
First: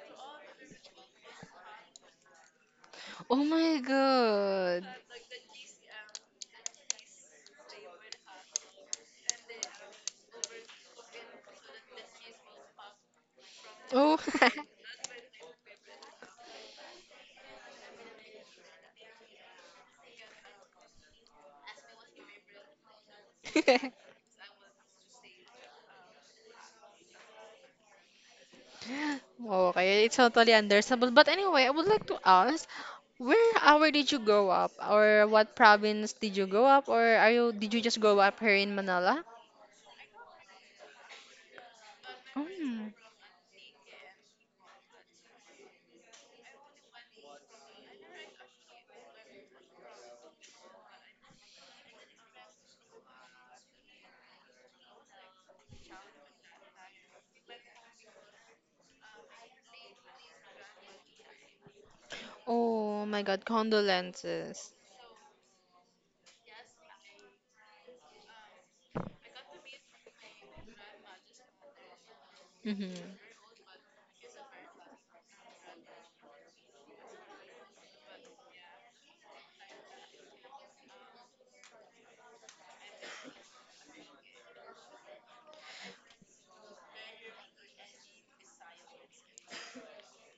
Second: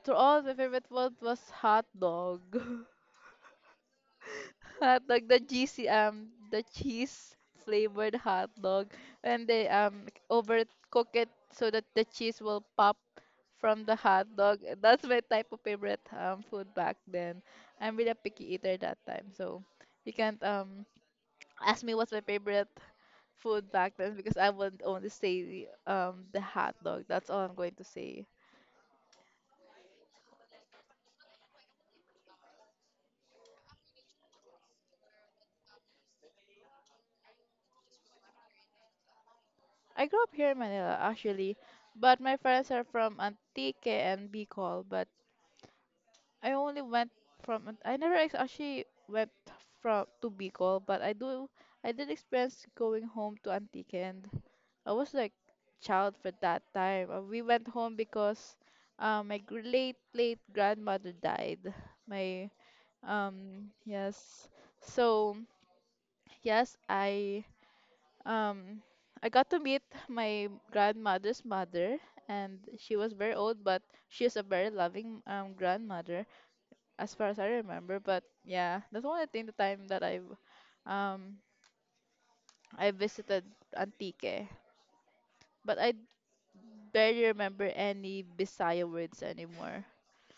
to all my favorite food was hot dog. <laughs>
Oh my god.
Hot dog, the G C, um, the cheese flavored hot dog, and they um overcook it so that the cheese will pop from the
Oh.
hot dog. That's my type of favorite um food back then. I'm really a picky eater that time, so you can't um ask me what's my favorite food back
<laughs>
then because I would only say the, um the hot dog. That's all I'm going to say.
Okay, it's totally understandable. But anyway, I would like to ask, where hour did you grow up? Or what province did you grow up? Or are you did you just grow up here in Manila?
I grew up here in Manila actually, but my friends are
Mm.
from Antique and Bicol, but I only went from I never ex- actually went from to Bicol, but I do I did experience going home to Antique and I was like child for that time. Uh, We went home because um my gr- late late grandmother died. My
Oh my god,
um yes.
condolences.
So yes, I um I got to meet my grandmother's mother, and
Mm-hmm.
she was very old, but she is a very loving um grandmother as far as I remember. But yeah, that's one thing the time that I've um I visited Antique. But I barely remember any Bisaya words anymore.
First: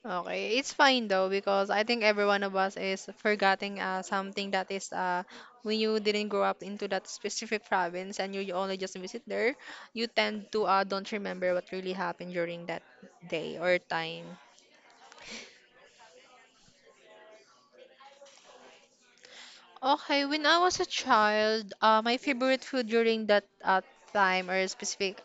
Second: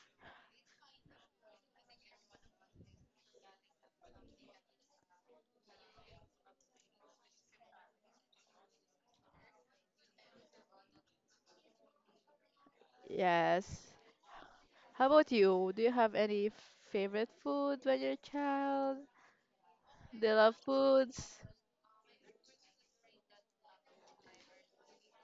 Okay, it's fine though because I think every one of us is forgetting uh, something that is uh, when you didn't grow up into that specific <laughs> province and you only just visit there, you tend to uh, don't remember what really happened during that day or
Yes.
time.
How about you? Do you have any favorite food when you're a child?
Okay,
Do you
when I
love
was a
foods?
child, uh, my favorite food during that uh, time or specific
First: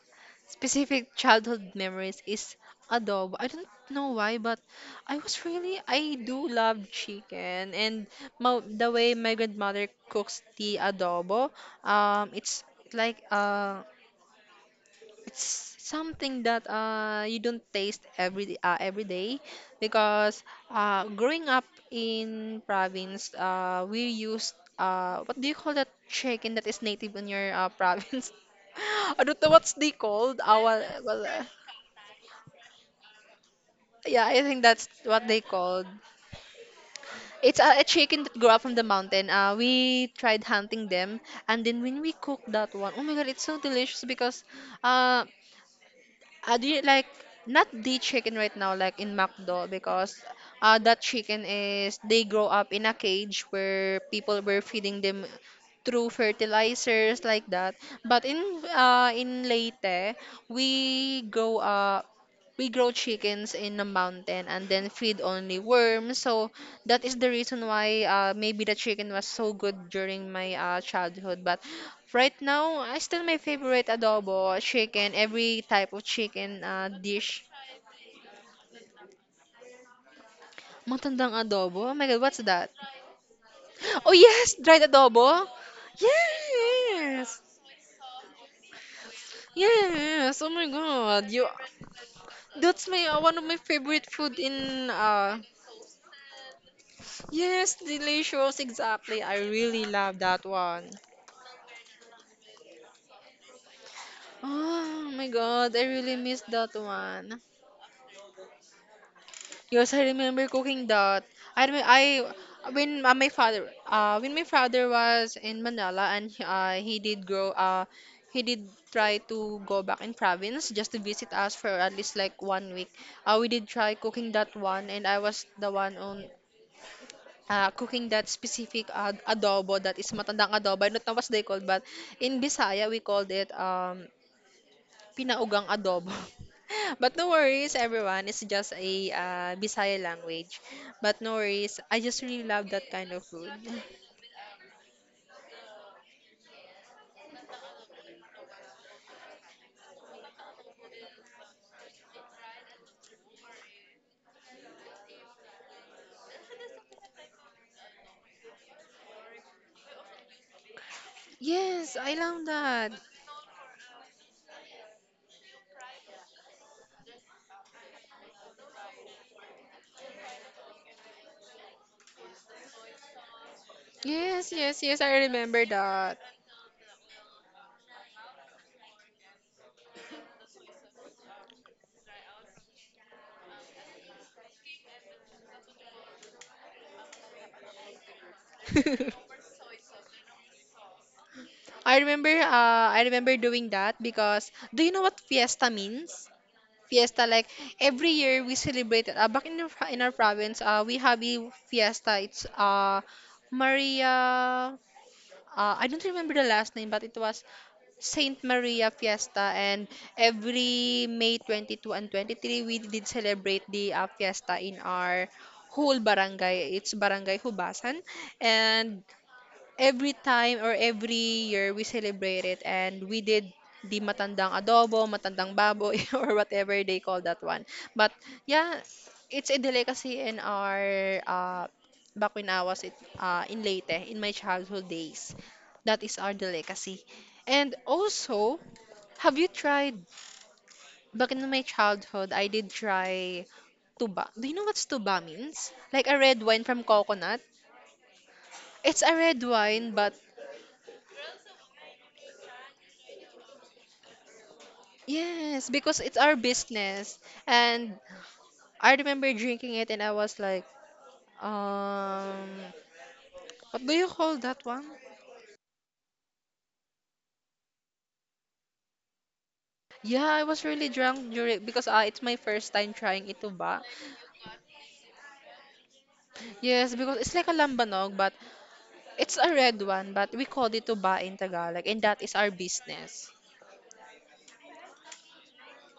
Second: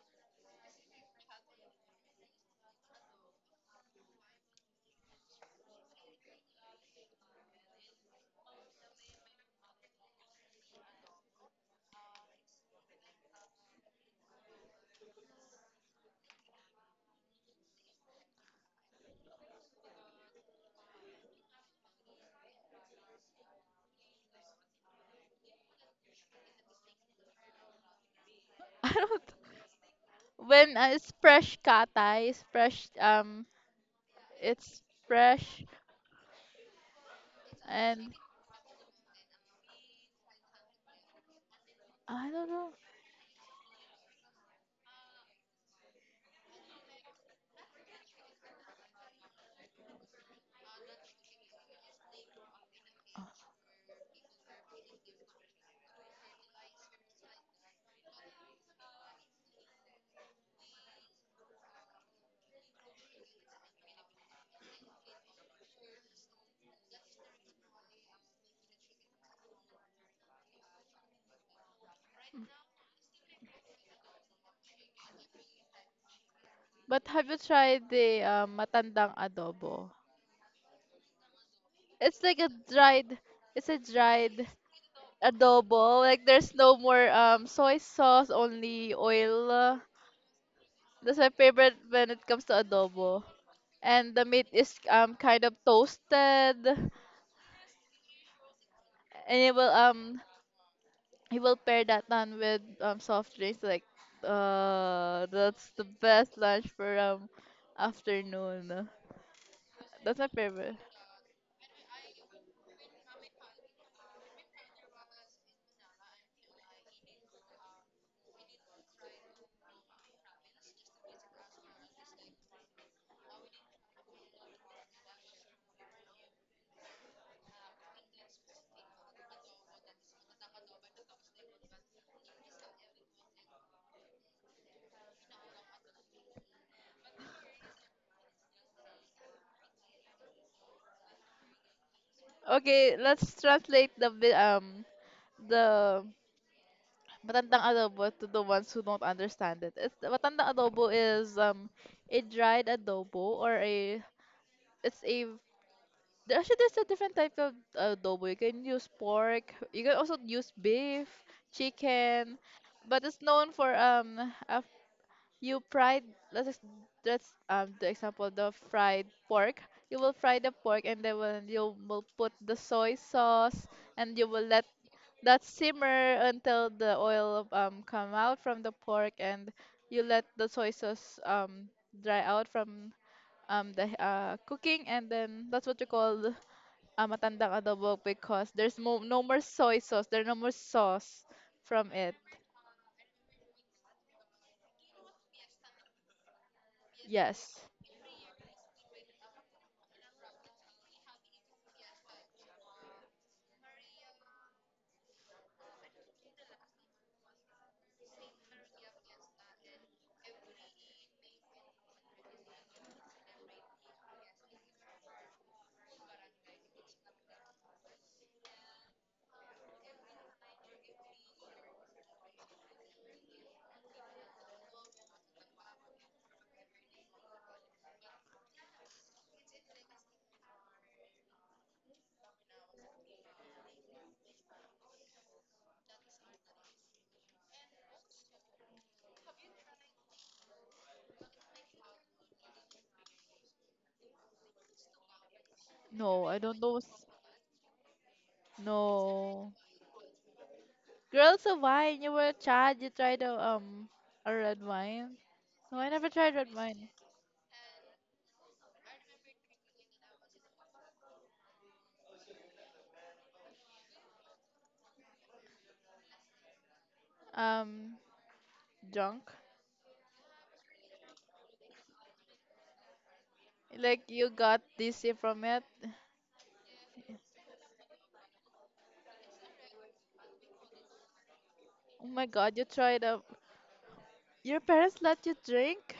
specific childhood memories is adobo. I don't know why, but I was really I do love chicken and my, the way my grandmother cooks the adobo, um, it's like uh, it's something that uh, you don't taste every uh, every day because uh, growing up in province uh, we used uh, what do you call that chicken that is native in your uh, <laughs> province.
<laughs> I don't.
I don't know what's they called our
When
well,
uh, it's
well, uh,
fresh katay, it's fresh. Um,
yeah, I think
it's
that's what they
fresh,
called. It's a, a
and
chicken that grew up from the mountain. Uh, we tried hunting them, and then when we
I don't
cooked
know.
that one, oh my god, it's so delicious because uh, I do you like not the chicken right now, like in McDo, because uh, that chicken is they grow up in a cage where people were feeding them through fertilizers like that. But in uh, in Leyte, we grow up we grow chickens in a mountain and then feed only worms. So that is the reason why uh, maybe the chicken was so good during my uh, childhood. But right now, I still my favorite adobo, chicken, every type of chicken uh,
But have you
dish.
tried the um, matandang adobo?
Matandang adobo? Oh my God,
It's
what's
like a
that?
dried, it's a
Oh
dried
yes, dried adobo.
adobo. Like there's no more
Yes,
um soy sauce, only oil.
yes. Oh my
That's
God,
my
you.
favorite when it comes to
That's my uh,
adobo.
one of my favorite
And the
food
meat is
in
um
uh
kind of toasted, and
Yes, delicious. Exactly. I
it will
really love
um
that one.
he will pair that down with um soft drinks. Like
Oh
uh
my
that's
god, I
the
really
best
miss
lunch
that
for um
one.
afternoon.
Yes, I
That's my
remember
favorite.
cooking that. I remember I when uh, my father uh when my father was in Manila and he- uh, he did grow uh he did try to go back in province just to visit us for at least like one week. Uh, we did try cooking that one, and I was the one on uh, cooking that specific ad- adobo that is matandang adobo. I don't know what they called, but in Bisaya, we called it um, pinaugang adobo. <laughs> But no worries, everyone. It's just a uh, Bisaya language. But no worries. I just really love that
Okay,
kind of
let's
food.
translate the vi- um the Matandang adobo to the ones who don't understand it. It's matandang adobo is um a dried adobo or a it's a there- actually there's a different type of adobo. You can use pork. You can also use beef,
Yes, I
chicken,
love that.
but it's known for um a, you fried let's ex- let's um the example the fried pork. You will fry the pork and then will you will put the soy sauce and you will
Yes,
let
yes, yes. I
that
remember that.
simmer until the oil um come out from the pork, and you let the soy sauce um dry out from um the uh, cooking, and then that's what you call uh, matandang adobo because there's mo- no
<laughs>
more soy sauce, there's no more sauce from
I
it.
remember uh, I remember doing that because do you know what fiesta means? Fiesta like
Yes.
every year we celebrate it. Uh, back in, our- in our province uh, we have a fiesta. It's uh, maria uh, I don't remember the last name, but it was Saint Maria fiesta, and every May twenty-two and twenty-three we did celebrate the uh, fiesta in our whole barangay. It's Barangay Hubasan. And every time or every year we celebrate it, and we did the matandang adobo, matandang baboy, <laughs> or whatever they call that one. But yeah, it's a delicacy in our uh, back when I was it, uh, in Leyte in my childhood days. That is our delicacy. And also, have you tried back in my childhood, I did try tuba. Do you know what tuba means? Like a
no i
red
don't
wine
know
from
s-
coconut. It's a red
no
wine, but
Girls of wine you were a child you tried a, um a red wine.
yes,
No, I
because
never
it's
tried
our
red wine.
business. And I remember drinking it, and I was like, um, what do you call that one?
um Drunk.
Yeah, I was really drunk during because uh, it's my first time trying ituba.
Like you got dizzy from it.
Yes, because it's like a lambanog, but it's a red one, but we call it tuba in Tagalog, and
Oh
that
my
is our
god, you tried a.
business.
Your parents let you drink?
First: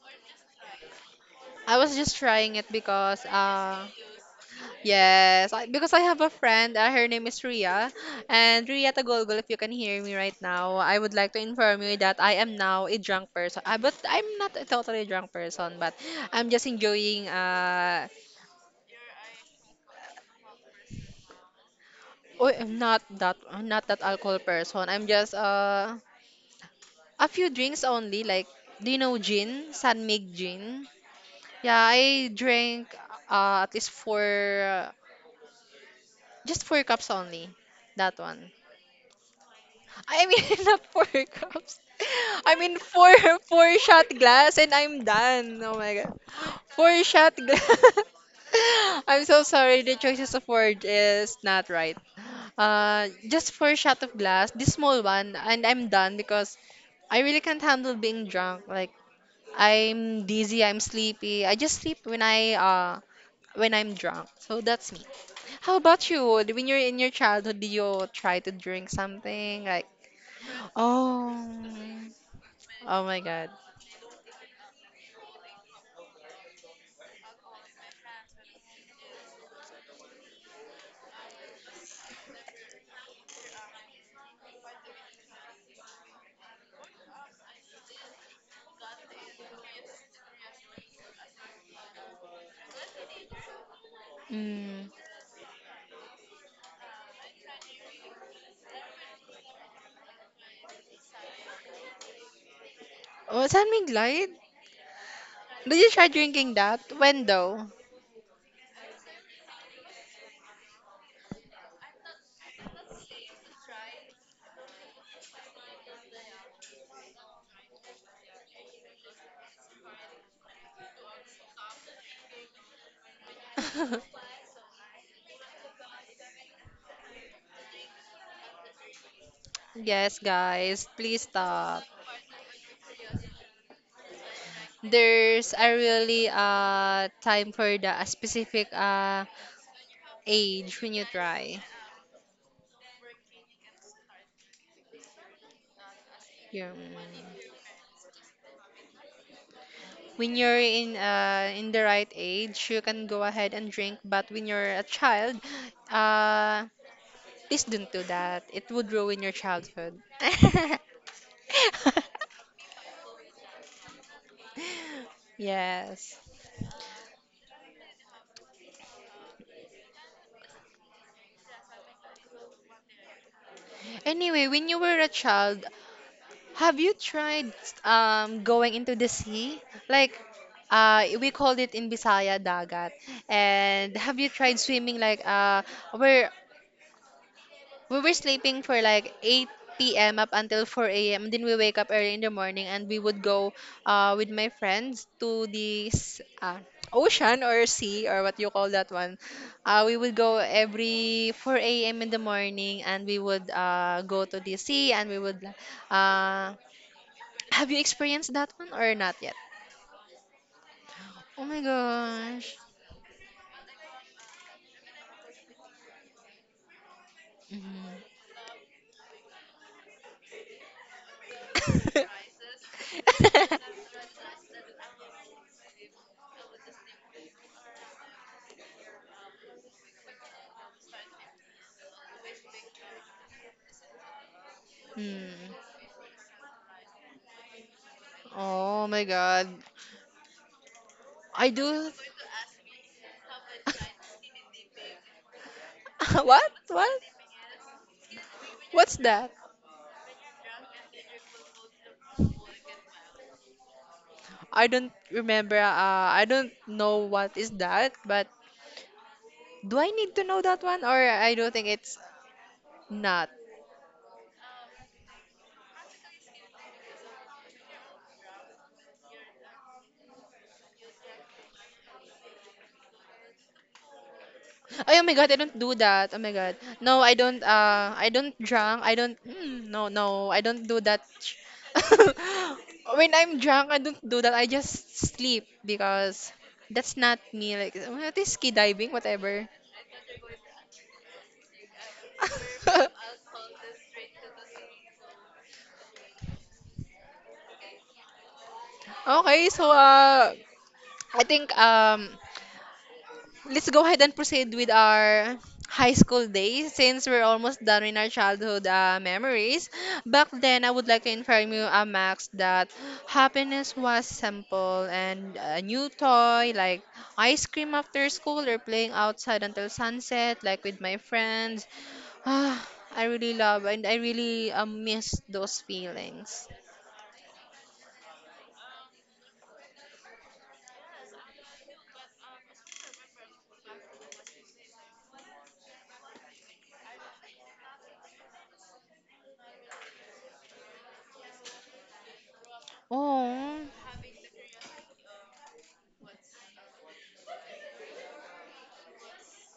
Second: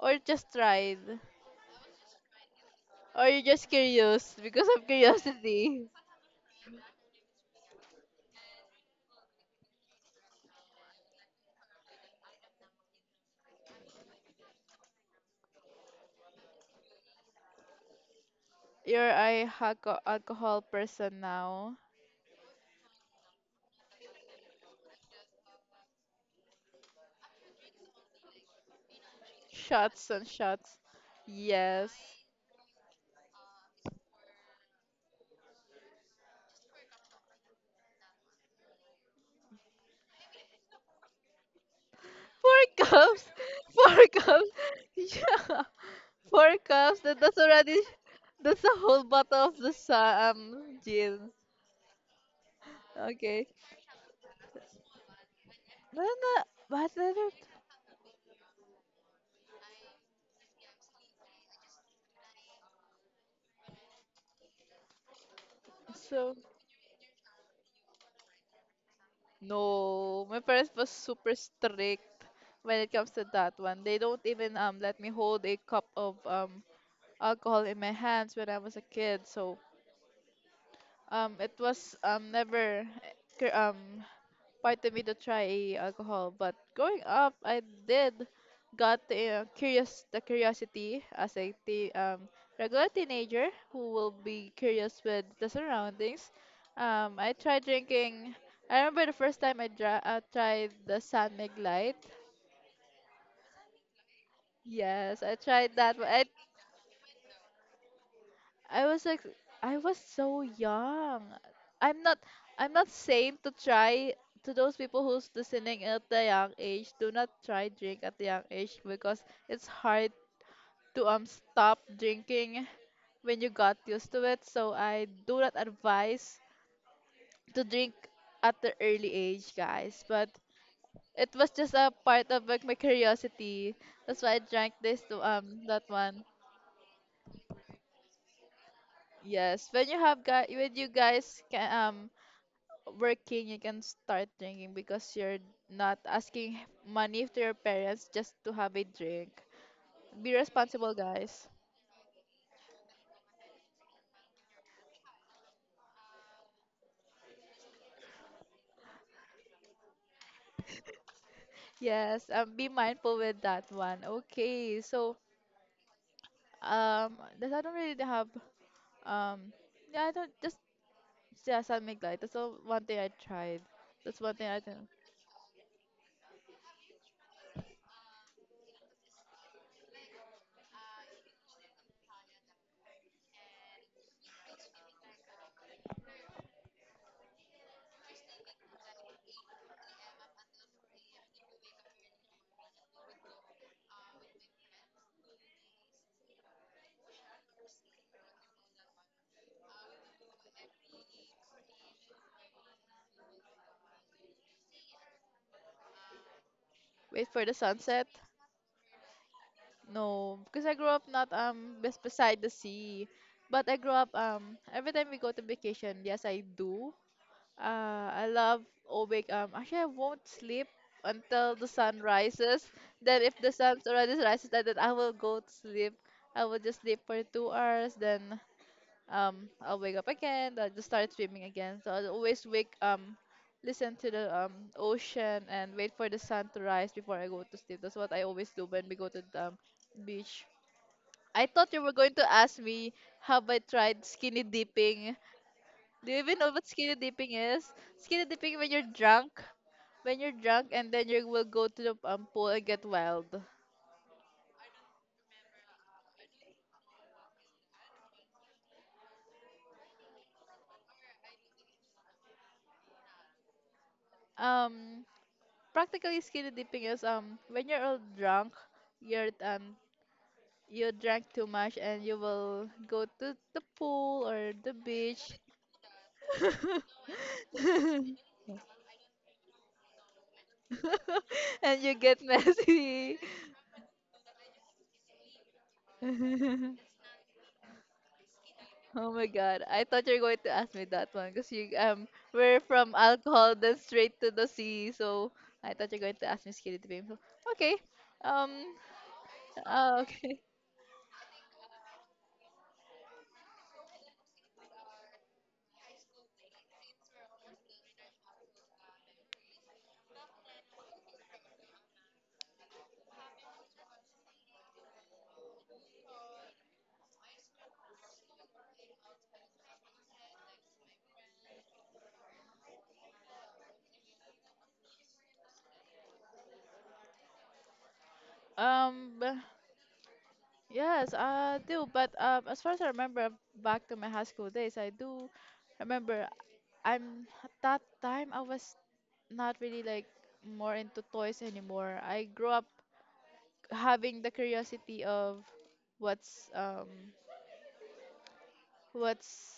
Or just tried?
I was just trying it because
Or you're just
uh,
curious because of
yes, I,
curiosity?
because I have a friend, uh, her name is Ria. And Ria Tagolgol, if you can hear me right now, I would like to inform you that I am now a drunk person. Uh, but I'm not a totally drunk person, but I'm just enjoying uh
You're a haco- alcohol person now.
Oh, I'm not that I'm not that alcohol person. I'm just uh a few drinks only, like do you know gin? San
Shots and
Mig
shots.
gin? Yeah,
Yes.
I drank uh, at least four, just four cups only. That one. I mean, <laughs> not four cups. I mean,
Four
four
cups! <laughs>
four
Four
shot
cups!
glass, and
<laughs>
I'm done.
Yeah!
Oh my god,
Four
four
cups! That,
shot
that's already.
glass.
That's a whole
<laughs> I'm
bottle
so
of the
sorry. The
sa-
choices of
um,
word
gin.
is not right. Uh,
Okay.
just four shot of glass, this small one, and I'm
But,
done
uh,
because
but,
I
uh,
really can't handle being drunk. Like I'm dizzy, I'm sleepy. I just sleep when I uh when I'm drunk. So that's me. How about
so.
you? When you're in your childhood, do you try to drink something like
No, my parents was super
oh.
strict when it
Oh
comes
my
to
god.
that one. They don't even um let me hold a cup of um alcohol in my hands when I was a kid. So um it was um never eh, cur- um part of me to try alcohol. But growing up, I did got the uh, curious the curiosity as a te- um, regular teenager who will be
Mm.
curious with the surroundings. Um, I tried drinking. I remember the first time I, dra- I tried the San Mig Light.
Oh, saan may glide?
Yes, I tried
Did you
that one.
try
I
drinking that? When though?
I was like I was so young. I'm not I'm not saying to try, to those people who's listening at the young age, do not try drink at the young age because it's hard to um stop drinking when you got used to
<laughs>
it. So I do not advise to drink at the early age, guys.
Yes,
But
guys, please
it was just
stop.
a part of like my curiosity. That's why I drank this to
There's
um
a
that one.
really uh time for the a specific uh
Yes, when you have guy when
age
you
when you
guys
try.
can um working, you can start drinking because you're not asking
Yeah.
money to your parents just to have a drink. Be
When you're
responsible,
in
guys.
uh, in the right age, you can go ahead and drink. But when you're a child, uh, please don't do that. It would ruin your childhood. <laughs>
Yes, um, be mindful with that one. Okay, so
Yes.
um, does I don't really have um, yeah, I don't just yeah, sun make light. That's all one thing I tried. That's one
Anyway,
thing I
when you
didn't
were a child, have you tried um going into the sea? Like uh we called it in Bisaya dagat. And have you tried swimming like uh where we were sleeping for like eight p m up until four a m. Then we wake up early in the morning, and we would go uh, with my friends to this uh, ocean or sea or what you call that one. Uh, we would go every four a m in the morning, and we would uh, go to the sea, and we would. Uh,
wait for the
have you
sunset.
experienced that one or not yet?
No, because I grew up not
Oh my
um bes- beside the
gosh.
sea, but I grew up um every time we go to vacation. Yes, I do. Uh, I love awake. Um, actually, I won't sleep until the sun
Mhm.
rises. Then, if the sun
<laughs>
already rises, then, then I will go to sleep. I will just sleep for two hours. Then, um, I'll wake up again. I'll just start swimming again. So I'll always wake. Um, listen to the um ocean
Hmm.
and wait for the sun to rise before I go to sleep. That's what I always do when
Oh
we
my
go to the
god.
um, beach. I
I
thought you
do.
were going to ask me have I tried skinny dipping. Do you
<laughs>
even know
What?
what skinny
What?
dipping is? Skinny dipping when you're
What's that?
drunk, when you're drunk, and then you will go to the um, pool and get wild.
I don't remember. Uh, I don't know what is that, but do I need to know that one, or I don't think it's not.
Um, practically skinny dipping is um when you're all drunk, you're um you drank too much and you will go to the pool or the
Ay, oh, my god,
beach,
I don't do that. Oh my god. No, I don't uh I don't drunk. I don't mm, no, no. I don't do that. sh-
<laughs> and you get
<laughs> When
messy.
I'm drunk, I don't do that. I just sleep because
<laughs>
that's not me. Like what is ski diving,
Oh my
whatever.
god. I thought you were going to ask me that one because you um we're from
<laughs>
alcohol then straight to the sea. So I thought you're going to ask me Skitty Bim. So okay. Um
Okay, so
uh,
uh
okay. <laughs>
I think um let's go ahead and proceed with our high school days, since we're almost done with our childhood uh, memories. Back then, I would like to inform you, uh, Max, that happiness was simple and a new toy like ice cream after school or playing outside until sunset, like with my friends. Ah, I really love and I really uh, miss those feelings.
Um, b- yes, I do. But um, as far as I remember back to my high school days, I do remember I'm at that time I was not really like more into toys anymore. I grew up
Oh,
having the curiosity of what's um what's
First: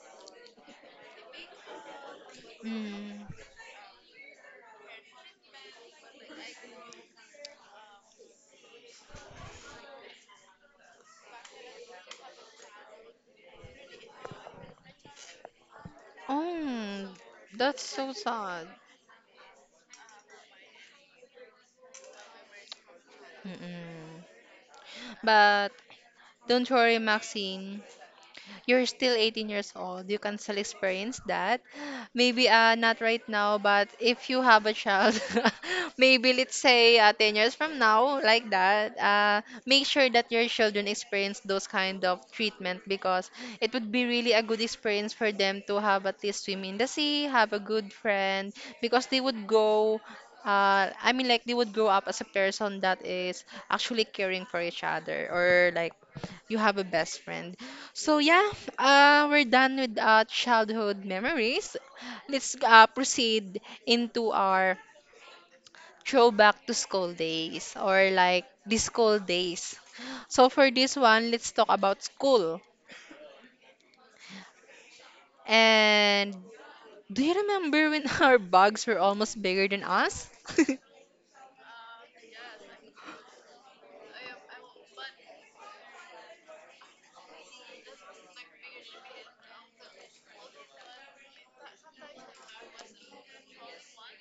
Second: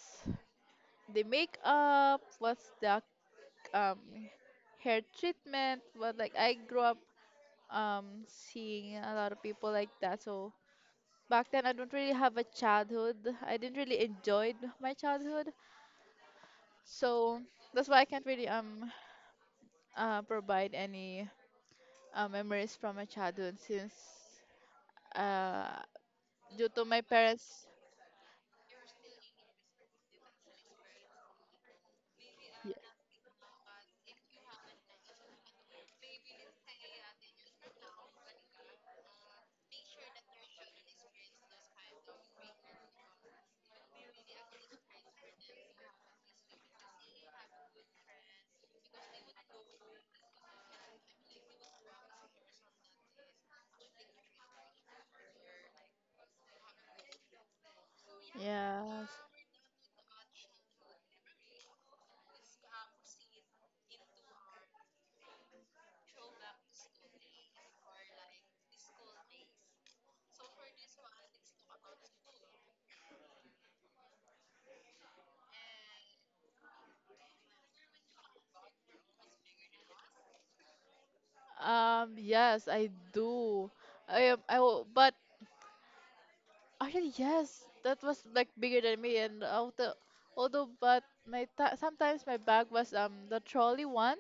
the makeup, what's the
mm,
um, hair treatment. But like I grew up um, seeing a lot of people like that. So back then I don't really have a childhood. I didn't really enjoy my childhood.
oh,
So
that's
that's why I
so
can't really
sad.
um uh, provide any uh, memories from my childhood since
Mm-mm. But
uh, due
don't
to my
worry,
parents.
Maxine. You're still eighteen years old. You can still experience that. Maybe uh, not right now, but if you have a child, <laughs> maybe let's say uh, ten years from now, like that, uh, make sure that your children experience those kind of treatment, because it would be really a good experience for them to have at least swim in the sea, have a good friend, because they would go uh, I mean, like they would grow up as a person that is actually caring for each other, or like you have a best friend. So yeah,
Yes.
uh, we're done with uh, childhood memories. Let's uh, proceed into our throwback to school days, or like the school days. So for this one, let's talk about school. And do you remember when <laughs> our bugs were almost bigger than us? <laughs>
Um. Yes, I do. I, I, will- but Actually, yes, that was like bigger than me, and although, although, but my ta- sometimes my bag was um the trolley one.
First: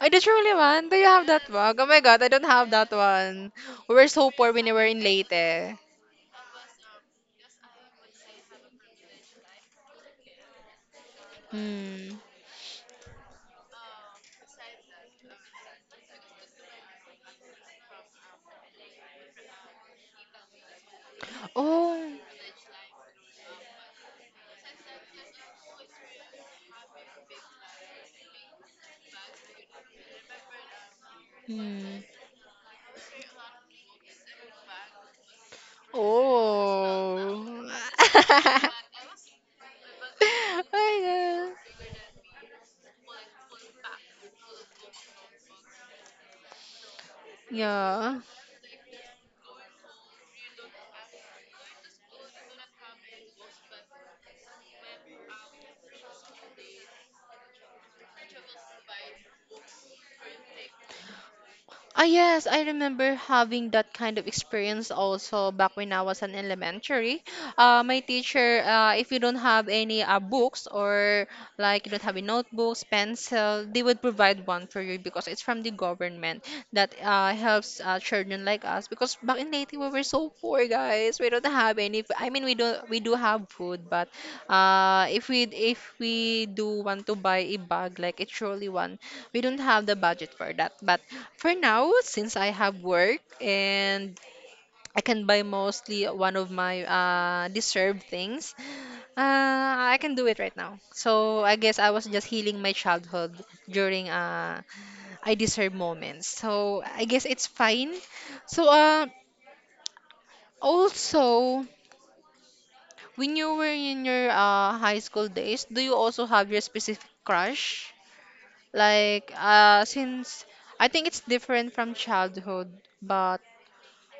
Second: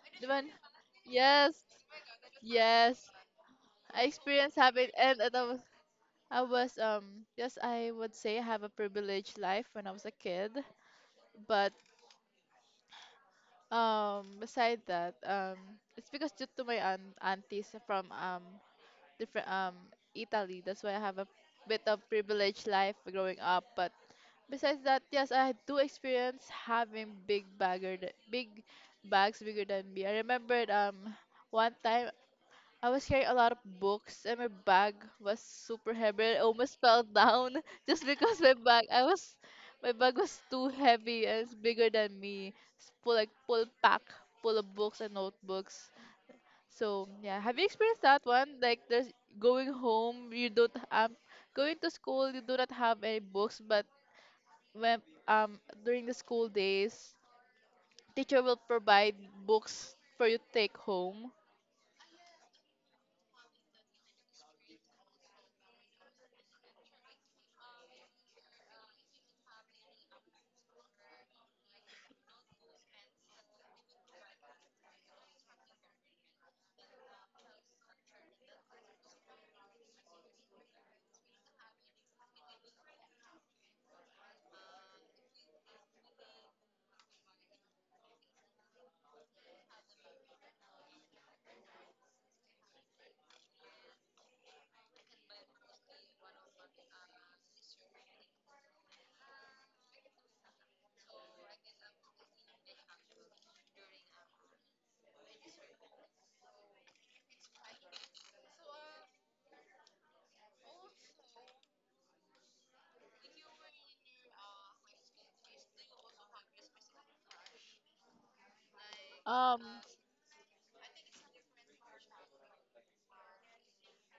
I did
The one,
really one. Do you have that
yes,
one? Oh my god, I don't have that
yes,
one. We
I
were so poor
experienced
when we were
having,
in
and, and I was,
Leyte.
I was um yes, I would say I have a privileged life when I was a kid, but
Hmm.
um beside that um it's because due to my aunt aunties from um different um Italy, that's why I have a bit of
Oh.
privileged life growing up, but besides that, yes, I do experience having big bagger, th- big bags bigger than me. I remembered um one
Hmm.
time I was carrying a lot of books and my bag was super heavy. I almost fell down
Oh.
<laughs> just because my bag
<laughs>
I was my bag was
Oh
too heavy and
my
it's
god.
bigger than me. It's full like full pack full of books and notebooks. So yeah, have you experienced
Yeah.
that one? Like there's going home, you don't um going to school, you do not have any books, but when um during the school days, teacher will provide books for you to take home.
Ah, yes, I remember having that kind of experience also back when I was in elementary. Uh, my teacher, uh, if you don't have any uh, books or like you don't have a notebooks, pencil, they would provide one for you because it's from the government that uh, helps uh, children like us, because back in Leyte we were so poor, guys. We don't have any f- I mean, we do not we do have food, but uh if we, if we do want to buy a bag like a trolley one, we don't have the budget for that. But for now, since I have work and I can buy mostly one of my uh, deserved things. Uh, I can do it right now. So I guess I was just healing my childhood during uh, I deserve moments. So I guess it's fine. So uh, also, when you were in your uh, high school days, do you also have your specific crush? Like
Um,
uh, since I think it's different from childhood, but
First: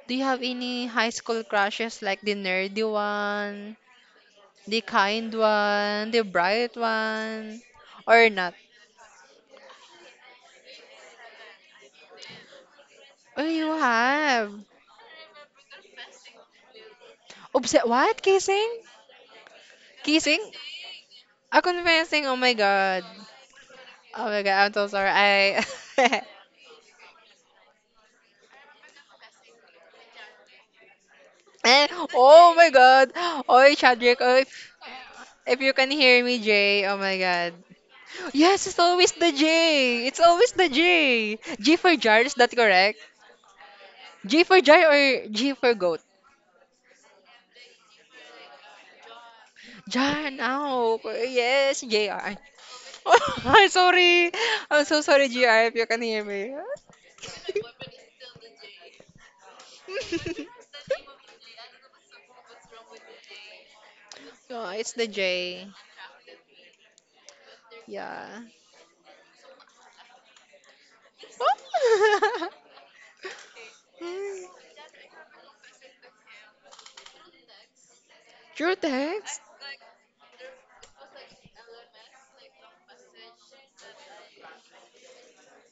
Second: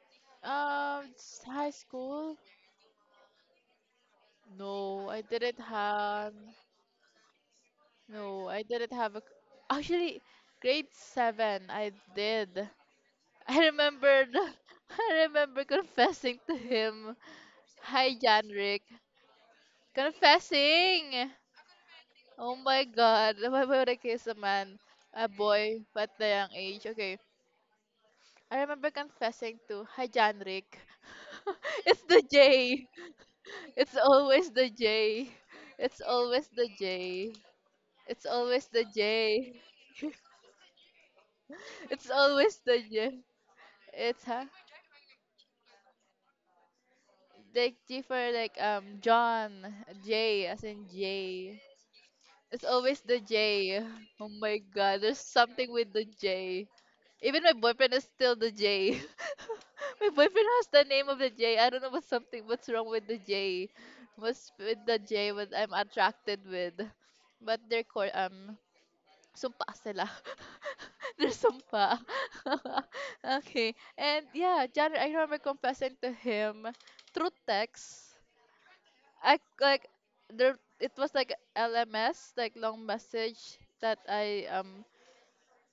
do you have any
um,
high
s-
school
High
crushes like the
school?
nerdy one? The
No, I
kind
didn't
one, the
have.
bright one, or
No,
not?
I didn't have a. Actually, grade seven, I did.
Oh,
I
you
remembered. <laughs>
have.
I remember confessing to him.
Obs-
Hi,
what? Kissing?
Janrick.
Kissing?
Confessing.
A confessing? Oh my
Oh my
god.
God. <laughs> Why why would I
Oh
kiss a
my god, I'm
man,
so sorry.
a
I.
boy, at
<laughs>
the young age? Okay. I remember confessing to, hi Janrick. <laughs>
Eh,
It's the
oh my
J.
god. Oy,
It's
Chadrick, oh, if,
always the J.
if you can
It's
hear me,
always the
Jay. Oh my
J.
god.
It's
Yes,
always
it's
the
always the
J.
J. It's always the J. G for
It's
jar, is that
always the
correct?
J. It's huh?
G for jar or G for goat?
Like G for like um John.
Yeah,
J as in
now.
J.
Yes, junior.
It's always the
<laughs> I'm
J. Oh
sorry.
my
I'm
god,
so
there's
sorry, J R,
something
if you
with
can
the
hear me.
J. Even my boyfriend is still the J. <laughs>
<laughs>
My boyfriend has the name of the J. I don't know what's something what's wrong with the J. What's
No,
with
it's
the
the
J what
J.
I'm attracted with. But they're called
Yeah.
um sumpa sila. <laughs> They're sumpa. <laughs> Okay. And yeah,
<laughs>
John, I remember confessing to him through text.
True
I
text?
like there it was like L M S, like long message that I um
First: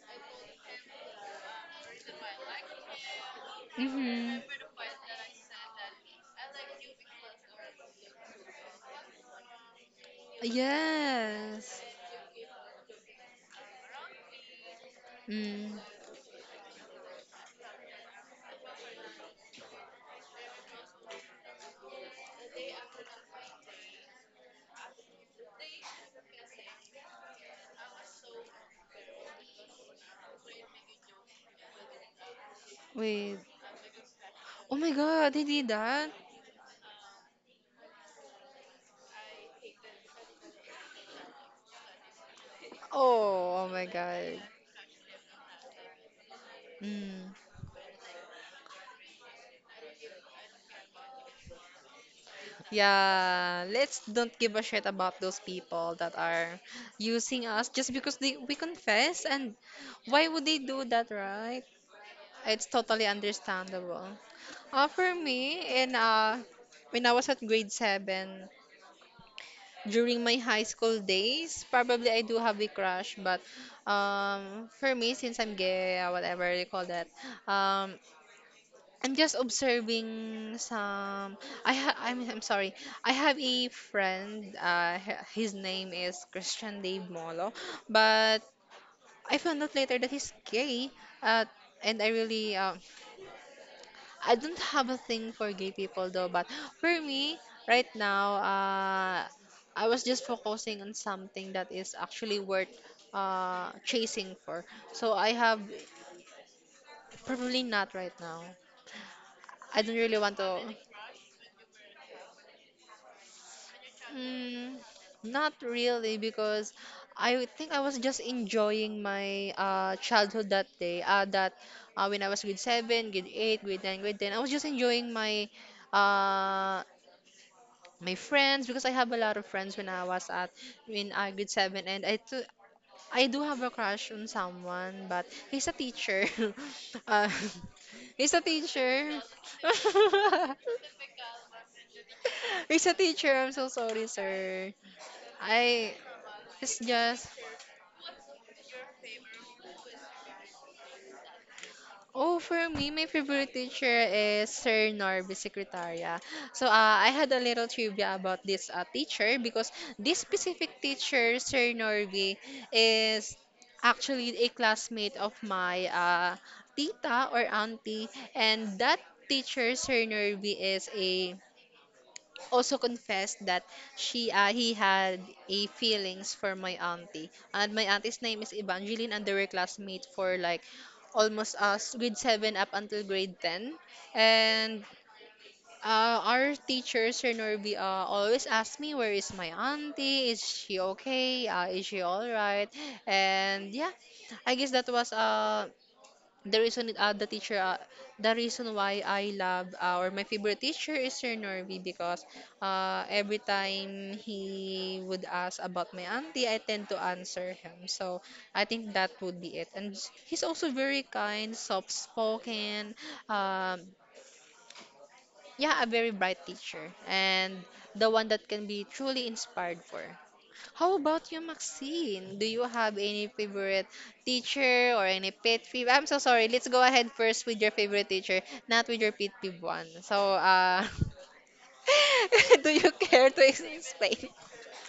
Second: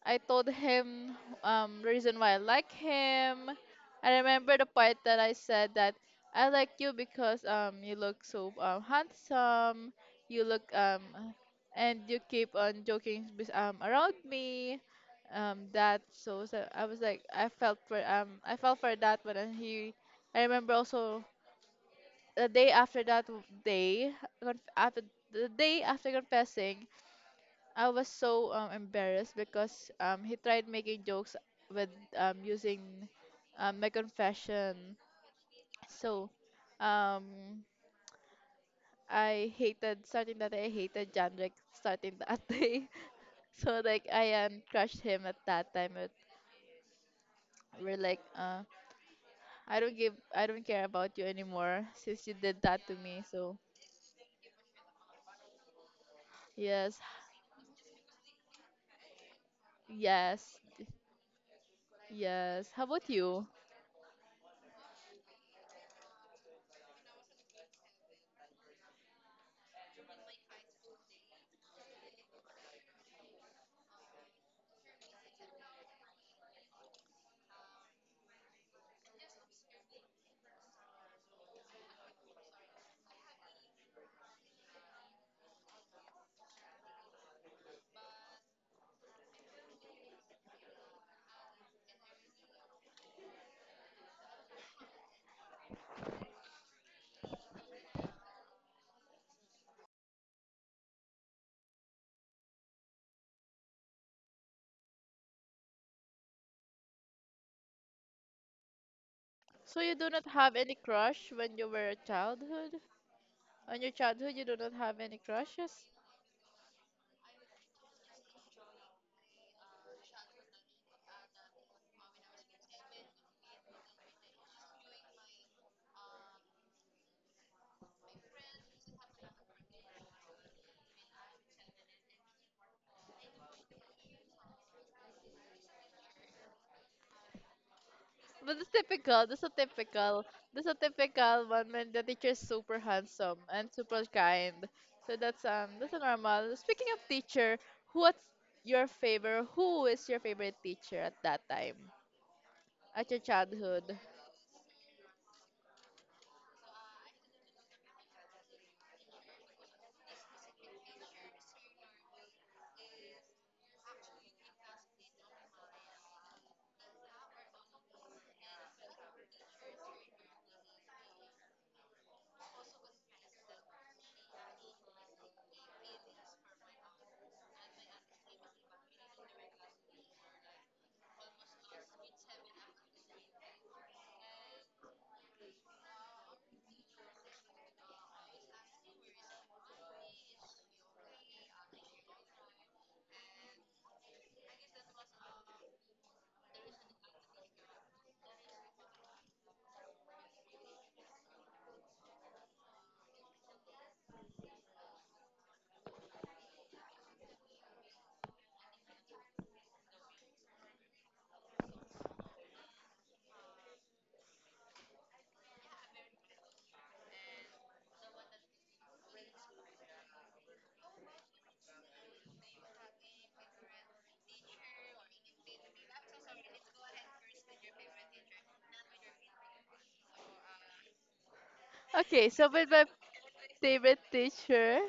I told him um, the reason why I like him. I
Mm-hmm.
remember the part that I said that I like you because um, you look so um, handsome. You look um,
Yes.
and you keep on joking with, um, around me. Um,
Mm.
that so, so I was like I felt for um I felt for that one, and he I remember also the day after that w- day conf- after the day after confessing I was so um, embarrassed because um, he tried making jokes with um, using
Wait.
um, my
Oh my
confession.
god, they did that?
So, um, I hated starting that day. I hated Janrick starting that <laughs> day.
Oh, oh
So
my
like I
god.
um, crushed him at that time. But
Mm.
we're like, uh, I don't give, I don't care about you anymore since you did that to me. So
Yeah, let's don't give a shit about those people that are
yes,
using us, just because they we confess. And why would
yes,
they do that, right?
yes.
It's
How about
totally
you?
understandable. Uh, for me, in uh, when I was at grade seven, during my high school days, probably I do have a crush, but um, for me, since I'm gay, uh, whatever you call that, um, I'm just observing some. I ha- I'm I'm sorry. I have a friend. Uh, h- his name is Christian Dave Molo, but I found out later that he's gay. Uh, and I really um, I don't have a thing for gay people though. But for me, right now, uh, I was just focusing on something that is actually worth uh chasing for. So I have probably not right now.
So
I
you
don't
do
really
not
want
have
to.
any crush when you were a childhood? On your childhood, you do not
Mm,
have any
not
crushes?
really because I think I was just enjoying my uh, childhood that day. Uh, that uh, when I was grade seven, grade eight, grade nine, grade ten, I was just enjoying my uh, my friends because I have a lot of friends when I was at in uh, grade seven, and I too, I do have a crush on someone, but he's a teacher. <laughs> uh, <laughs> he's a
But that's
teacher. <laughs>
typical. That's a typical. That's a typical one when the teacher is super
He's a teacher.
handsome
I'm
and
so
super
sorry,
kind.
sir.
So that's um that's
I
a normal.
It's
Speaking of
just,
teacher, what's your favorite? Who is your favorite teacher at that time?
oh, for me, my
At your
favorite
childhood?
teacher is Sir Norby Secretaria. So, uh, I had a little trivia about this uh, teacher because this specific teacher, Sir Norby, is actually a classmate of my uh, tita or auntie. And that teacher, Sir Norby, is a also confessed that she uh, he had a feelings for my auntie, and my auntie's name is Evangeline, and they were classmates for like almost us grade seven up until grade ten. And uh, our teacher Sir Norby uh, always asked me, where is my auntie, is she okay, uh, is she all right? And yeah, I guess that was uh the reason uh, the teacher uh, the reason why I love, uh, or my favorite teacher is Sir Norby, because uh, every time he would ask about my auntie, I tend to answer him. So I think that would be it. And he's also very kind, soft spoken, um yeah, a very bright teacher, and the one that can be truly inspired for. How about you, Maxine? Do you have any favorite teacher or any pet peeve? I'm so sorry, let's go ahead first with your favorite teacher, not with your pet peeve one. So, uh,
Okay, so
<laughs> do
with my
you care to ex-
favorite
explain?
teacher,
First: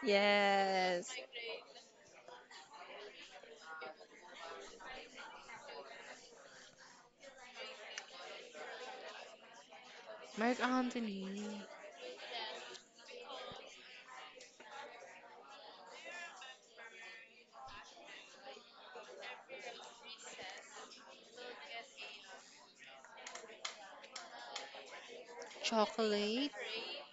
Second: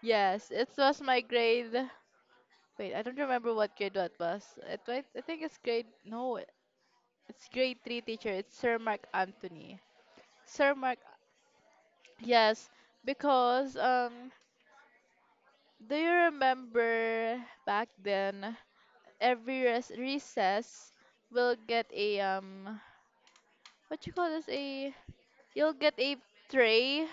yes, it was
Yes.
my grade. Wait, I don't remember what grade what was. It, I I think it's grade. No, It's grade three teacher. It's Sir Mark Anthony.
Mark
Sir Mark,
Anthony.
yes, because um, do you remember back then every res- recess will get a um, what you call this a you'll get a
Chocolate.
tray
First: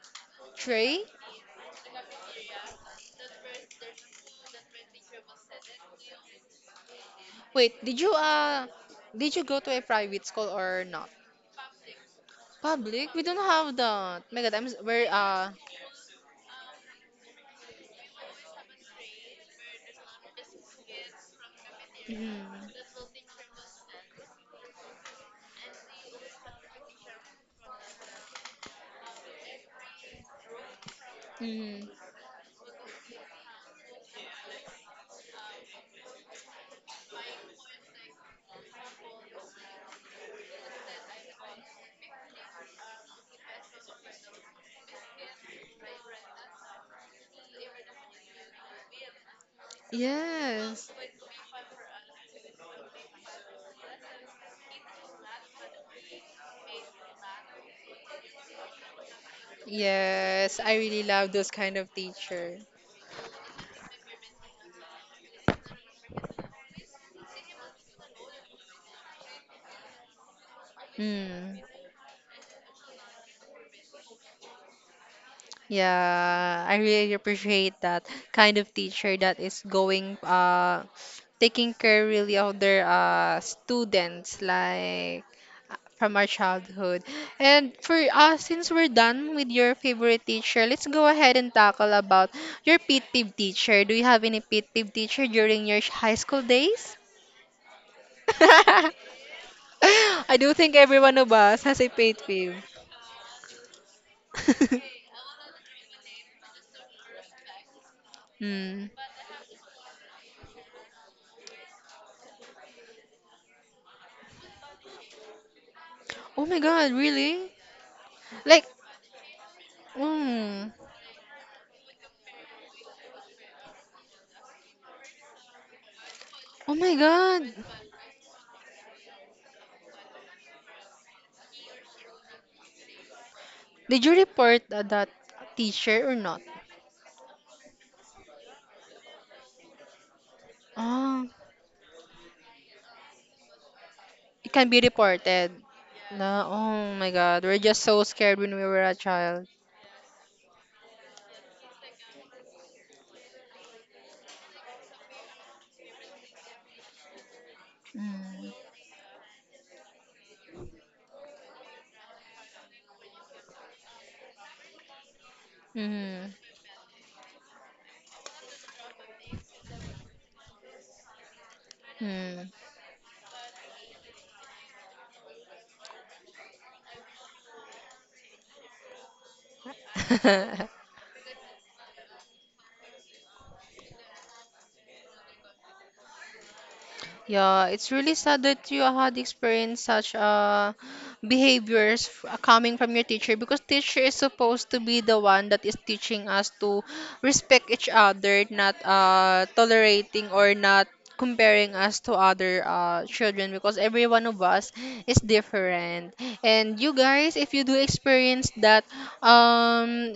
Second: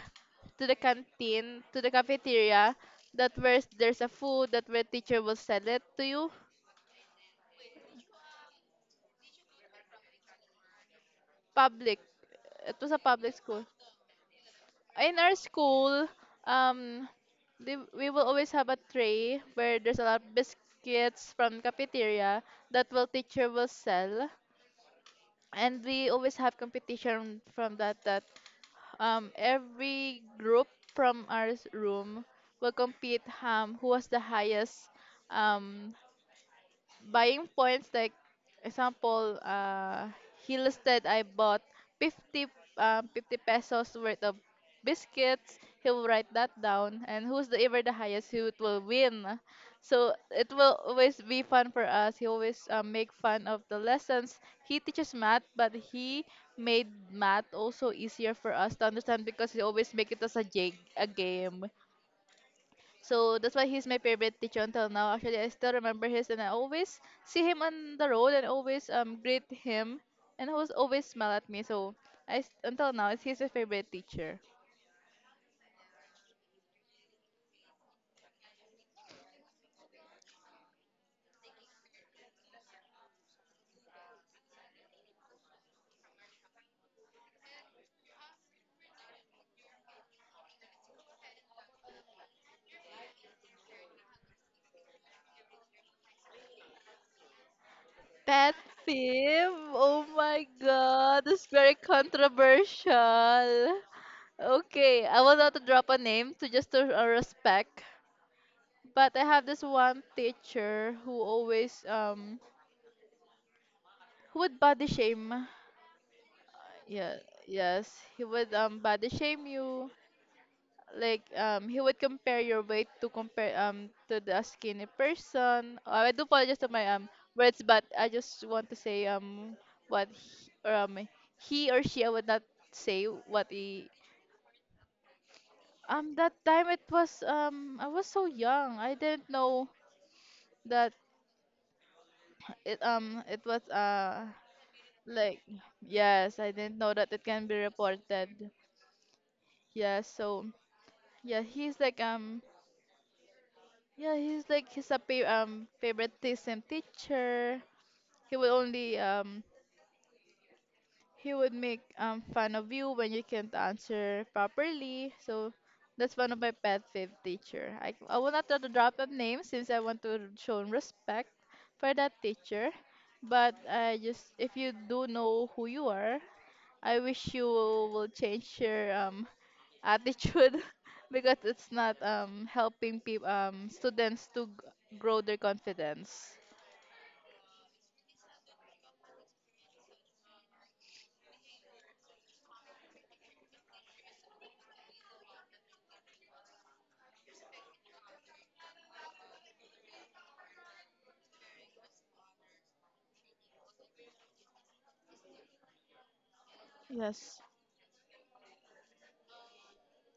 to the
Trey?
canteen to the cafeteria that where there's a food that where teacher will sell it to you
Wait, did you uh did you go to a private school or not?
public. It was a
Public? We
public
don't
school.
have that. My God, I'm s- we're
In our
uh.
school, um, they, we will always have a tray where there's a lot of biscuits from cafeteria
Mhm,
that will teacher will sell. And we always have competition from that that um, Every group from our s-
mhm.
room will compete, um, who was the highest um, buying points. Like, example, uh he listed I bought fifty, um, fifty pesos worth of biscuits. He will write that down, and who's the ever the highest, who it will win. So it will
Yes.
always be fun for us. He always, uh, make fun of the lessons. He teaches math, but he made math also easier for us to understand because he always make it as a
Yes,
jig,
I really
a
love those
game.
kind of teacher.
So that's why he's my favorite teacher until now. Actually, I still remember his, and I always see him on the road and always um greet him, and he was always smile at
Mm.
me. So I s- until now, it's he's my favorite teacher.
Yeah, I really appreciate that kind of teacher that is going uh taking care really of their uh students, like, uh, from our childhood. And for us, since we're done with your favorite teacher, let's go ahead and tackle about your pet peeve teacher. Do you have any pet peeve teacher during your sh- high school days?
Pet
<laughs>
peeve? Oh
I
my
do think every one
God,
of
that's
us
very
has a pet peeve.
controversial. Okay,
<laughs>
I will not drop a name to just to uh, respect,
Hmm.
but I have this one teacher who always um who would body shame.
Oh my God,
Yeah,
really?
yes, he would
Like.
um body shame you,
Mm.
like, um he would compare your weight to compare um to the skinny person. Uh, I do apologize to
Oh
my
my
um
God.
words, but I just want to say um what he, or, um, he or she. I would not say what he.
Did you report uh, that teacher or
Um that
not?
time, it was, um I was so young, I didn't know that
Oh,
it, um it was uh
it can be
like,
reported.
yes,
No,
I didn't know
oh
that
my
it
God,
can be
we're just
reported.
so scared when we were a child.
Yeah, so yeah, he's like, um, yeah, he's like, he's a pa- um favoritism teacher. He would
Mm.
only um he would make um fun of you when you can't answer properly. So that's one of my pet peeve teacher. I I will not try to drop a name since I want to show respect for that
Mm.
teacher. But I just, if you do know who you are, I wish you will change your um attitude <laughs>
Mm. <laughs>
because it's not um helping people, um students to g- grow their confidence.
Yeah, it's really sad that you had experienced such uh, behaviors, f- uh, coming from your teacher, because teacher is supposed to be the one that is teaching us to respect each other, not uh, tolerating or not comparing us to other uh, children, because every one of us is different. And you guys,
Yes.
if you do experience that, um,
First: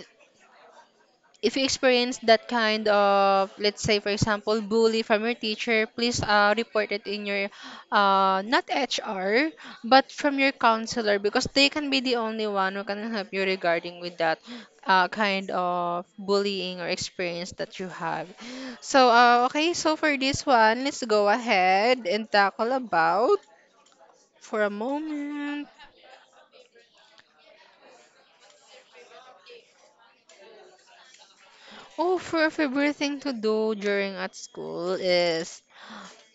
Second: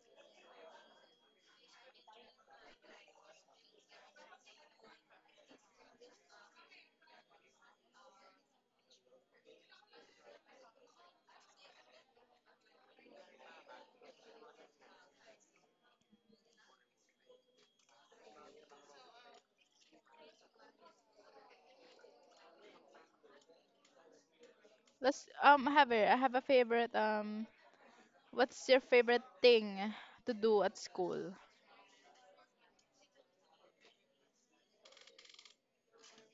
if you experience that kind of, let's say for example, bully from your teacher, please uh, report it in your, uh, not H R, but from your counselor, because they can be the only one who can help you regarding with that uh, kind of bullying or experience that you have. So uh, okay, so for this one let's go ahead and tackle about, for a
Let's um
moment.
have a, I have a favorite um. What's your favorite thing to do at school?
Oh, for favorite thing to do during at school is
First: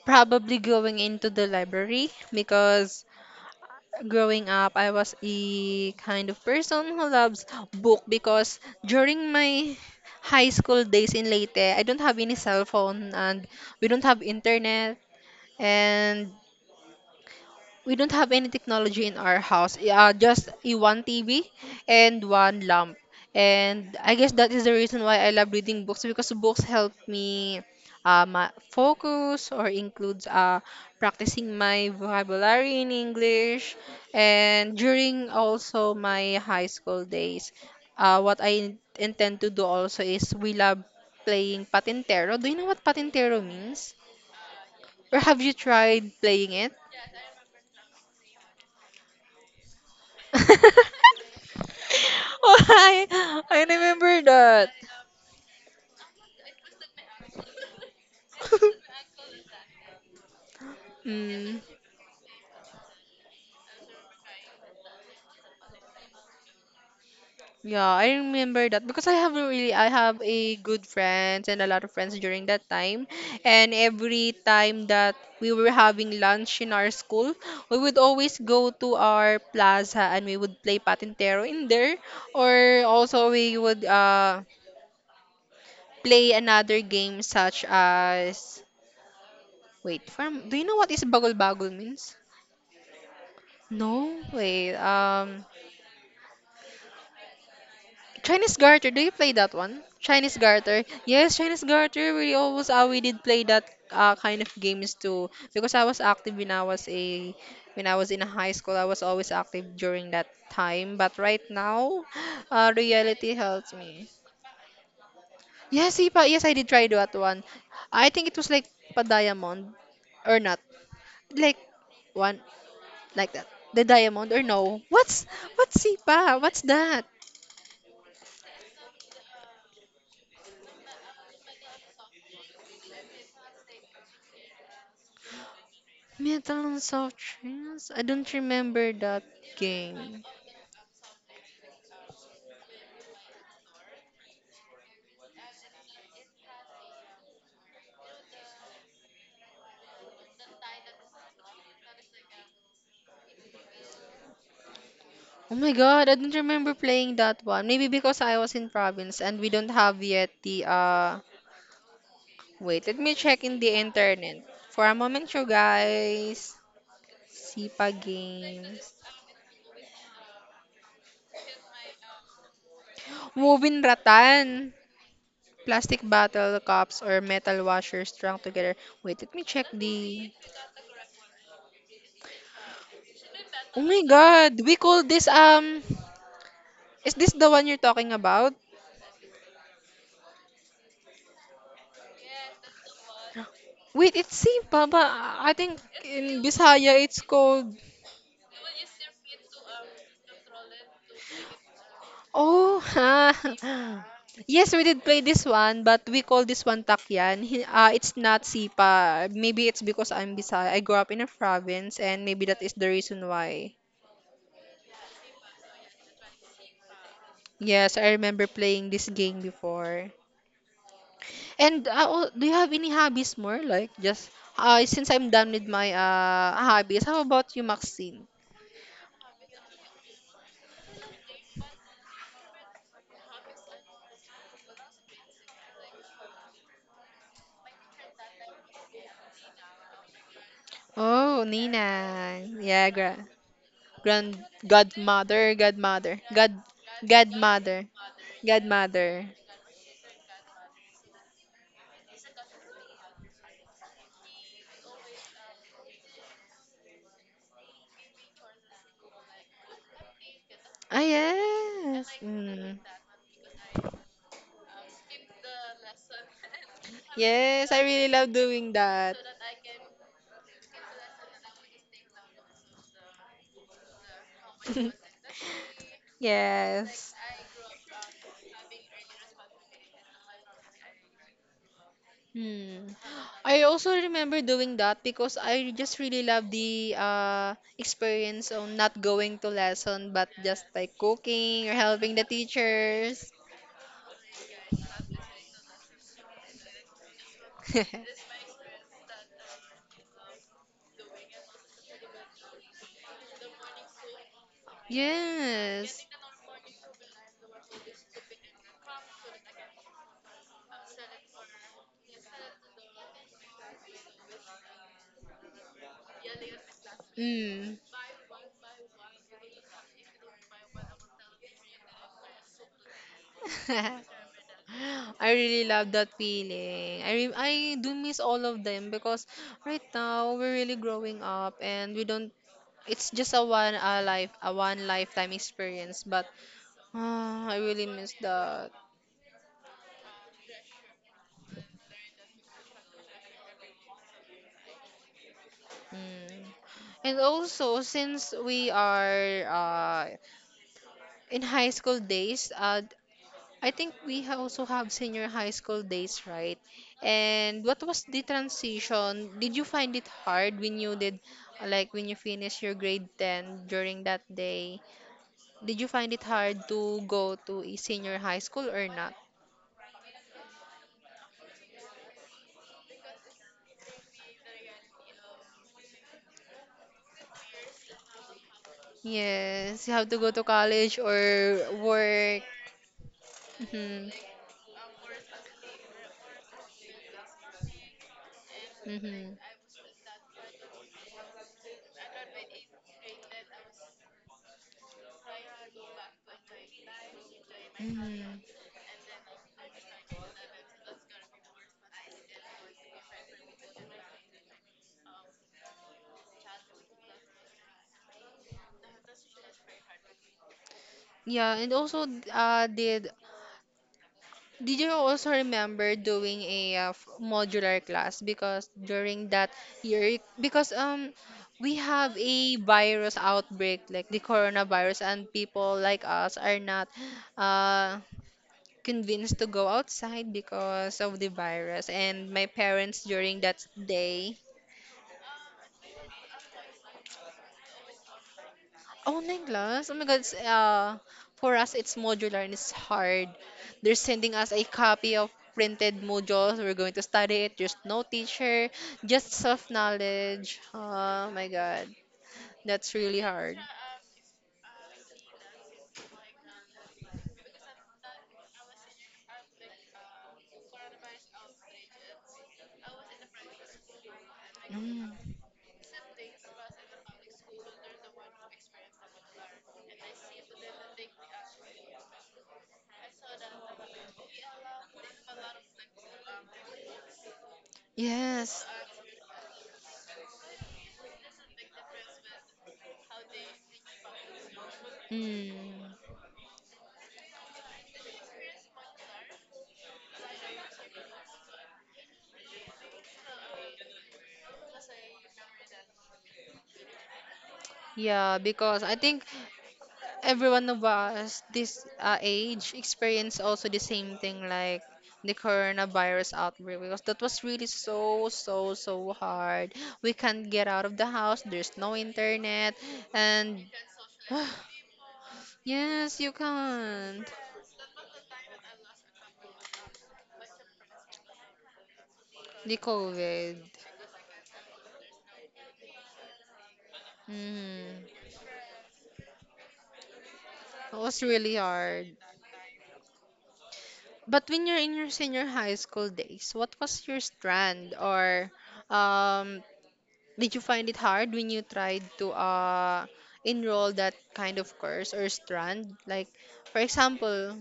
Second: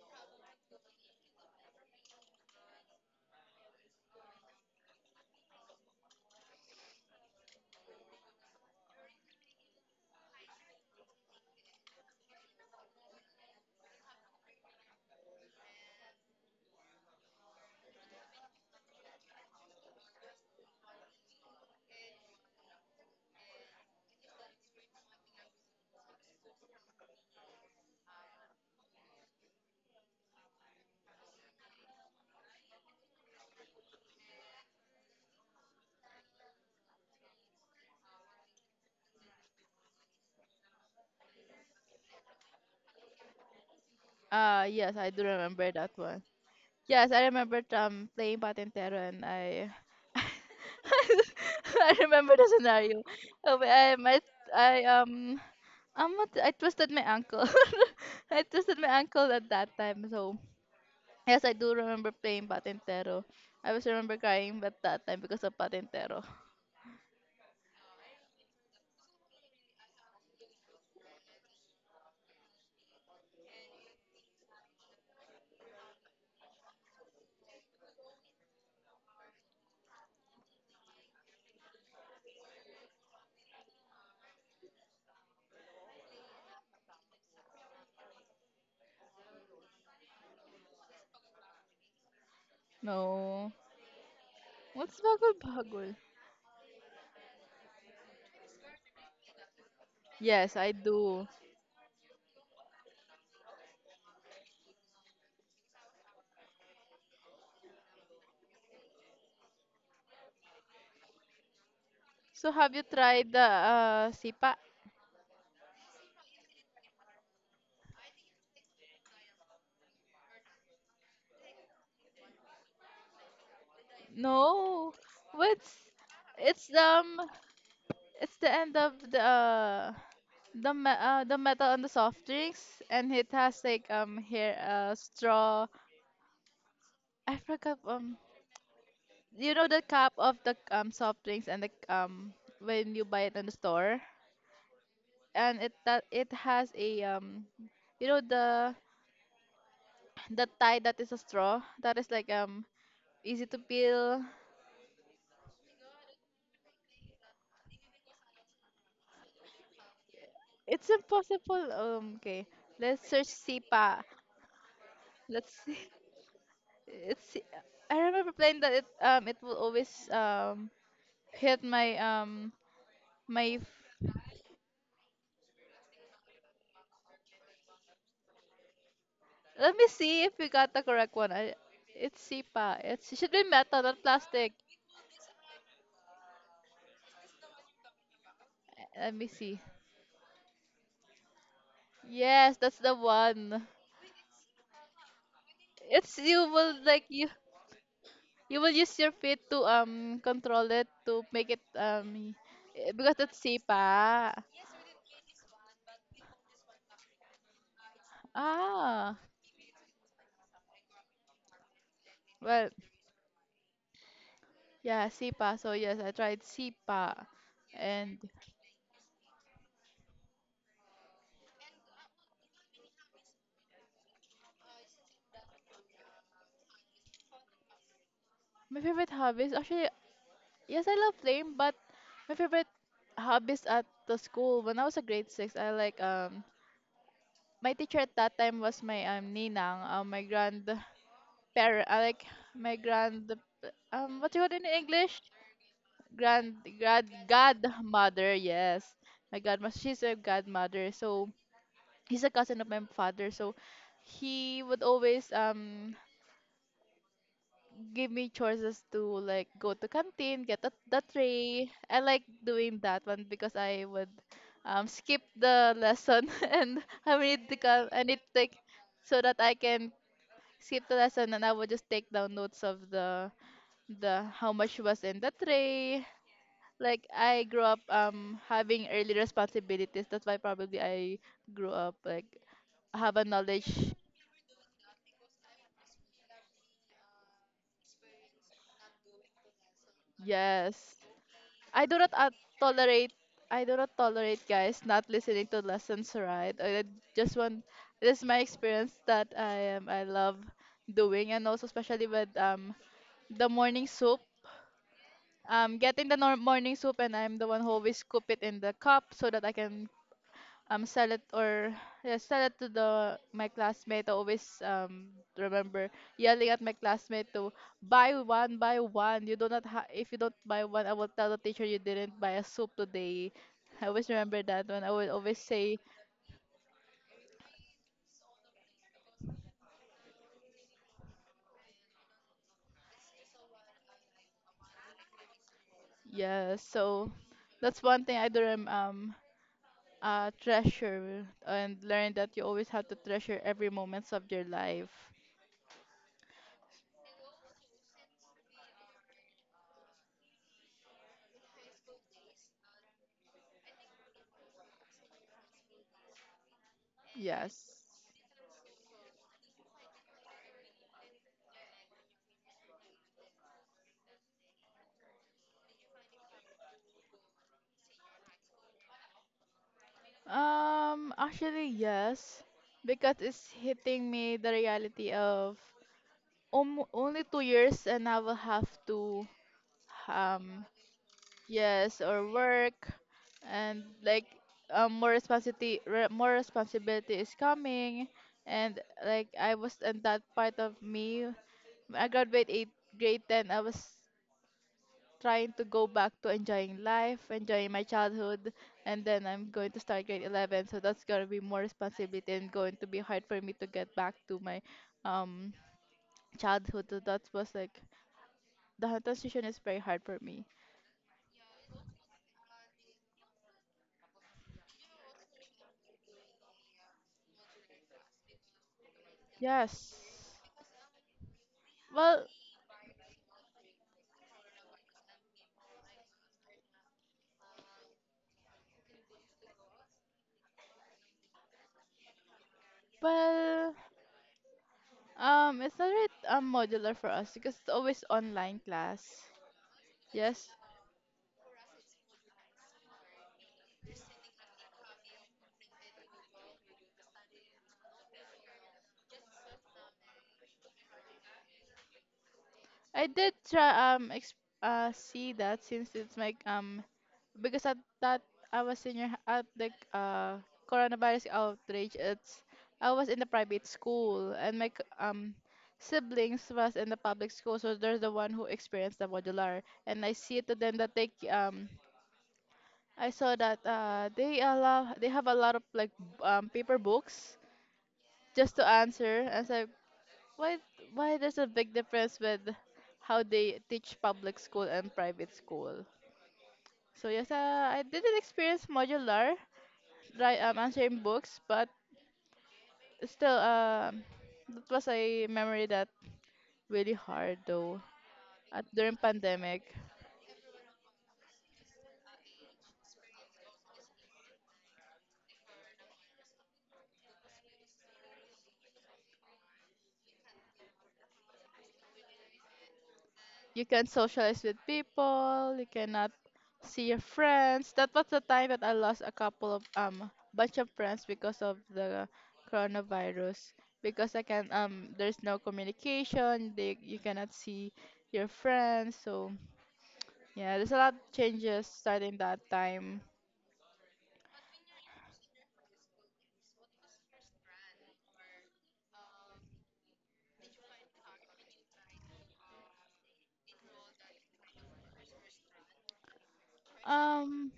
probably going into the library, because growing up I was a kind of person who loves book, because during my high school days in Leyte I don't have any cell phone, and we don't have internet, and we don't have any technology in our house. Yeah, Uh, just a one T V and one lamp. And I guess that is the reason why I love reading books, because books help me, uh, ma- focus, or includes uh, practicing my vocabulary in English. And during also my high school days, uh, what I intend to do also is we love playing patintero. Do you know what patintero means?
Uh, yes, I
Or
do
have you
remember that
tried
one.
playing it?
Yes, I remember um playing patintero, and I <laughs>
<laughs>
I remember the
Oh,
scenario.
I,
Oh,
I
but I my,
remember that.
I um, um, what, I twisted my ankle. <laughs> I twisted my ankle at that time. So yes, I
Mm,
do remember playing patintero. I was remember crying at that time because of patintero.
yeah, I remember that, because I have a really, I have a good friends and a lot of friends during that time. And every time that we were having lunch in our school, we would always go to our plaza and we would play patintero in there, or also we would uh play another game such as, wait, from do you know what is bagol bagol means?
No,
No, way.
what's bagul
Um,
bagul?
Chinese Garter. Do you play that one? Chinese
Yes, I
Garter.
do.
Yes, Chinese Garter. We always uh, we did play that uh, kind of games too, because I was active when I was a when I was in high school. I was always active during that time. But right now, <gasps>
So
uh,
have you tried
reality
the
helps me.
uh, sipa?
Yes, Ipa. Yes, I did try that one. I think it was like pa diamond or not. Like one like that. The diamond or no?
No.
What's what's
What's,
Sipa? What's
it's
that?
um, it's the end of the uh, the me uh, the metal on the soft drinks, and it has like, um, here, uh, straw.
Metal and Soft
I forgot
Drinks? I
um,
don't remember that
you know the cap
game.
of the um soft drinks, and the um, when you buy it in the store, and it that it has a um, you know, the the tie that is a straw, that is like um, easy to peel.
Oh my god, I don't remember playing that one. Maybe because I was in province and we don't have yet the
It's
uh
impossible. Um, okay,
wait, let
let's
me
search
check in the
Sipa.
internet. For a moment, you
Let's see.
guys.
It's. Si-.
Sipa
I remember playing that. It
games.
um, it will always um hit my um my.
Moving
f-.
Ratan. Plastic bottle cups or metal washers strung together. Wait, let me check
Let me see
the
if we got the correct one. I, it's Sipa. It's, it should be
oh
metal,
my
not
god,
plastic.
we call this, um is this the one you're talking about?
Let me see. Yes, that's the one.
Wait, it's Sipa, but I think
It's,
in
you will
Bisaya
like
it's
you,
called.
you will use your feet to um control it to make it um y-,
Oh,
eh, because
<laughs>
it's
ha.
sipa.
Yes, we did play this one, but we call this one takyan. Hi- Uh, it's not
Ah,
sipa. Maybe it's because I'm Bisaya, I grew up in a province, and maybe that
well,
is the reason why.
yeah, sipa. So yes, I tried sipa,
Yes, I
and
remember playing this game before. And, uh, oh, do you have any hobbies more? Like, just, uh, since I'm done with my uh hobbies, how about you, Maxine?
my favorite hobbies actually, yes, I love playing, but my favorite hobbies at the school when I was a grade six, I like um my teacher at that time was my um ninang, uh, my grandparent.
Oh,
I like
Nina.
my
Yeah, gra
grand, um what
grand
do you call it in English?
godmother, godmother, god
Grand grad
godmother,
Godmother. Yes,
godmother.
my godmother. She's a godmother. So he's a cousin of my father. So he would always um give me choices to, like, go to canteen, get the,
Ah
the tray. I
yes.
like
Mm.
doing that one because I would, um, skip the lesson <laughs> and I need to
Yes, I
come, I
really
need to
love
take,
doing that.
so that I can skip the lesson, and I would just take down notes of the the how much
<laughs>
was in the tray. Like,
yes.
I grew up um having early responsibilities. That's why probably I grew up like
Hmm.
have a
I also
knowledge.
remember doing that, because I just really love the uh experience of not going to lesson but just like
Yes.
cooking or
I do not
helping the
uh, tolerate.
teachers.
I do not tolerate guys not listening to lessons, right? I just want. This is my experience that I am. I love doing, and also especially with um the morning soup.
<laughs>
Um,
yes.
getting the nor- morning soup, and I'm the one who always scoop it in the cup so that I can um sell it, or yeah, sell it to the my classmate. I always um remember yelling at my classmate to
Mm.
buy one, buy one. You do not ha-, if you don't buy one, I will tell the teacher you didn't buy a soup today. I always
<laughs>
remember that one. I will
I
always
really
say,
love that feeling. I re- I do miss all of them, because right now we're really growing up and we don't, it's just a one a life a one lifetime experience, but
yeah. So
ah, I really
that's one
miss
thing I do rem-
that.
um uh treasure and learn, that you always have to treasure every moments of your life.
Mm. And also, since we are uh in high school days, uh I think we ha- also have senior high school days, right? And
Yes.
what was the transition? Did you find it hard when you did, like when you finished your grade ten during that day? Did you find it hard to go to a senior high school or not?
Um, actually, yes, because it's hitting me the reality of, um, only two years and I will have to,
Yes, you have to go to
um,
college or
yes, or
work.
work, and like,
Mm-hmm.
um, more responsibility, re more responsibility is coming, and like,
Mm-hmm.
I was in that part of me. When I graduate eight, grade ten. I was trying to go back to enjoying life, enjoying my
Mm-hmm.
childhood, and then I'm going to start grade eleven. So that's going to be more responsibility and going to be hard for me to get back to my um childhood. So that was like, the transition is very hard for me.
Yeah, and also, uh, did Did you also remember doing a uh, f- modular class, because during that
Yes.
year, because um we have
Well,
a virus outbreak like the coronavirus, and people like us are not uh convinced to go outside because of the virus, and my parents during that
well,
day.
um, it's not really, um, modular for us because it's always online
Oh,
class.
Neglas. Oh my God. It's,
Yes,
Uh, for us, it's modular and it's hard. They're sending us a copy of printed modules. We're going to study it. There's no teacher, just self-knowledge. Oh my God. That's
I
really
did
hard.
try um ex- uh see that, since it's like, um, because at that, I was in your at the uh coronavirus outrage, it's, I was in the private school, and my c-
Mm.
um siblings was in the public school, so they're the one who experienced the modular, and I see to them that they um, I saw that uh, they allow they have a lot of like b- um paper books just to
Yes.
answer. And so why why there's a big difference with how they teach public school and private school?
Mm.
So yes, uh, I didn't experience modular right, um, answering books, but still um, that was a memory that really hard though
Yeah,
at
because I
during
think
pandemic.
everyone of us this uh, age experience also the same thing, like the coronavirus outbreak, because that was really so so so hard, we can't get out of the house, there's no internet, and
You can't
<sighs>
socialize with people, you cannot
yes you
see your
can't,
friends. That was the time that I lost a couple of um bunch of friends because of the
the
coronavirus.
covid,
Because I can um, there's no communication, they, you cannot see
mm,
your friends. So yeah, there's a lot
it
of
was really
changes
hard.
starting that time.
But when you're in your senior high school days, what was your strand, or um did you find it hard when you tried to uh enroll that kind of course or strand? Like, for
Um
example,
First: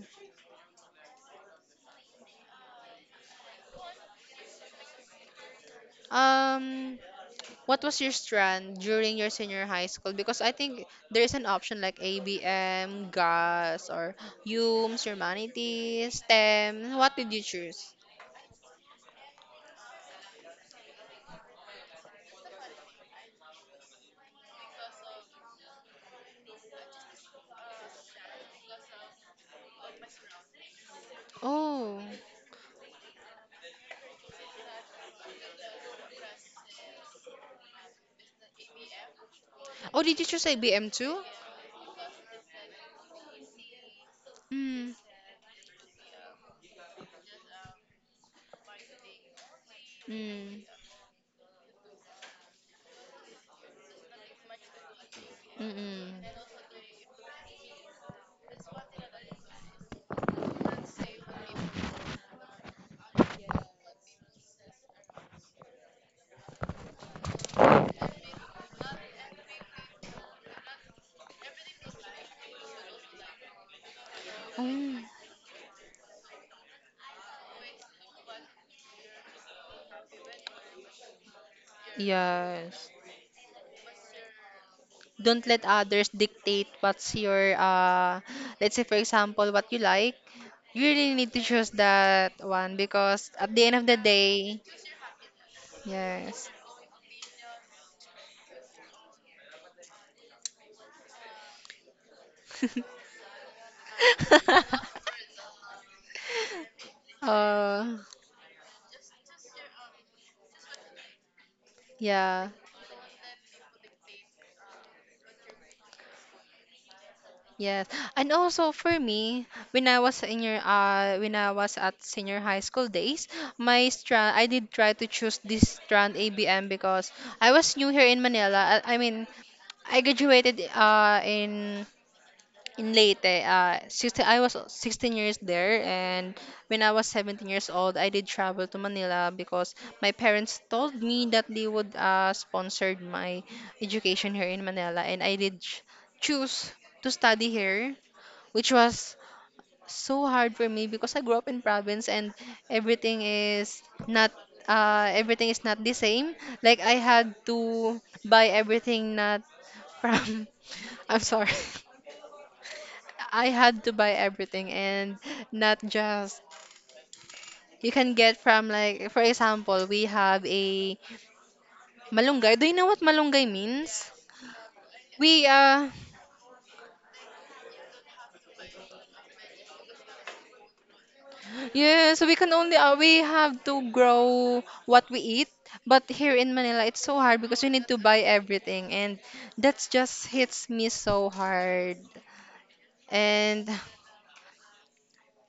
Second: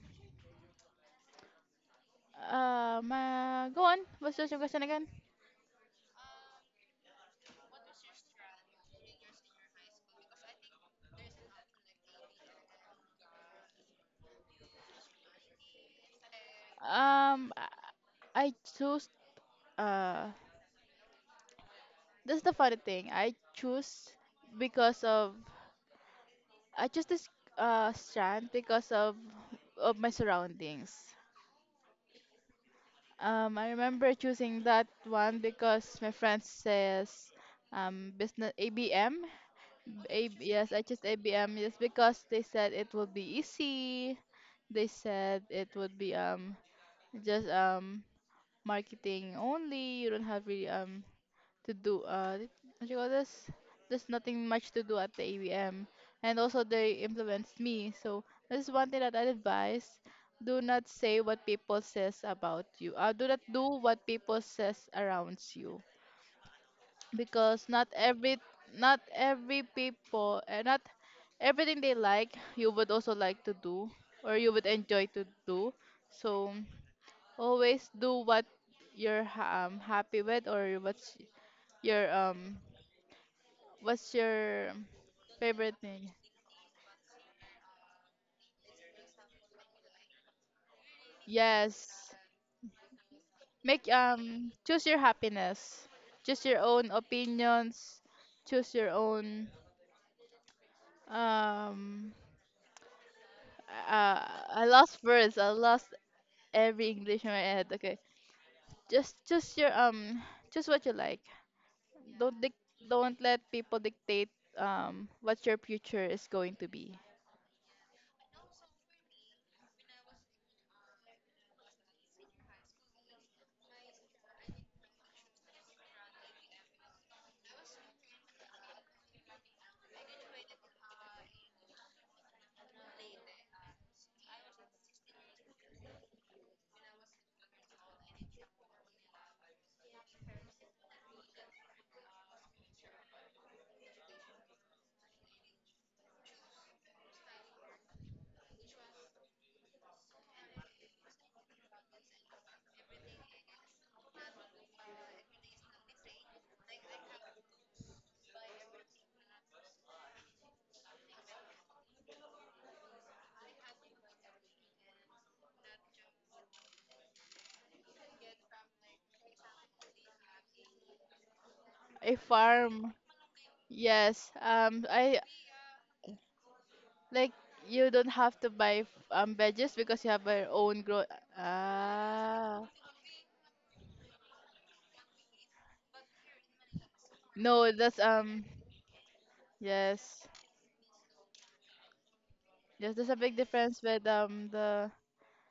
um uh, go on. What's your question again?
um, what was your strand during your senior high school? Because I think there is an option, like ABM, GAS, or U M S, Humanities, STEM. What did you
Um I
choose?
I choose, uh that's the funny thing. I choose because of, I chose this, uh, strand because of of my surroundings.
Oh,
Um, I remember choosing that one because my friend says, um, business A B M.
oh, did you choose
Yes, I
A B M
chose
too?
A B M just because they said it would be easy. They
Mm,
said it would be, um, just, um, marketing only. You don't have
mm,
really, um, to do uh th- what you call this, there's nothing much to do at the
mm,
A V M, and
mm.
also they influenced me. So this is one thing that I advise, do not say what people says about you, uh, do not do what people says around you, because not every, not every people, uh, not everything they like, you would also like to do or you would
Oh,
enjoy to do. So always do what you're ha- um, happy with, or what's your um.
yes.
What's your
Don't let
favorite thing?
others dictate what's your uh let's say, for example, what you like. You really need to choose
Yes.
that one because at the end of
Make,
the
um,
day.
choose your happiness. Choose
Yes.
your own opinions. Choose your own, um, uh, I lost words. I lost every English in my head. Okay.
uh
Just choose your um choose what you like. Don't
yeah.
dic- don't let people dictate um what your future is going to be.
Yes. And also for me, when I was in your uh when I was at senior high school days, my strand, I did try to choose this strand ABM because I was new here in Manila. I, I mean I graduated uh in in Leyte, uh, sixteen, I was sixteen years there, and when I was seventeen years old, I did travel to Manila because my parents told me that they would uh, sponsor my education here in Manila, and I did ch- choose to study here, which was so hard for me because I grew up in province, and everything is not uh, everything is not the same. Like, I had to buy everything, not from <laughs> I'm sorry. I had to buy everything, and not just you can get from, like, for example, we have a
A
malunggay. Do you know
farm.
what malunggay means?
Yes. Um, I.
We uh
Like, you don't have to buy f- um veggies because you have your own grow.
yeah, so we can
Ah,
only uh, we have to grow what we eat, but here in Manila it's so hard because we
no,
need
that's
to buy
um,
everything, and that
yes,
just hits me so hard.
yes. There's a big
And
difference with um the,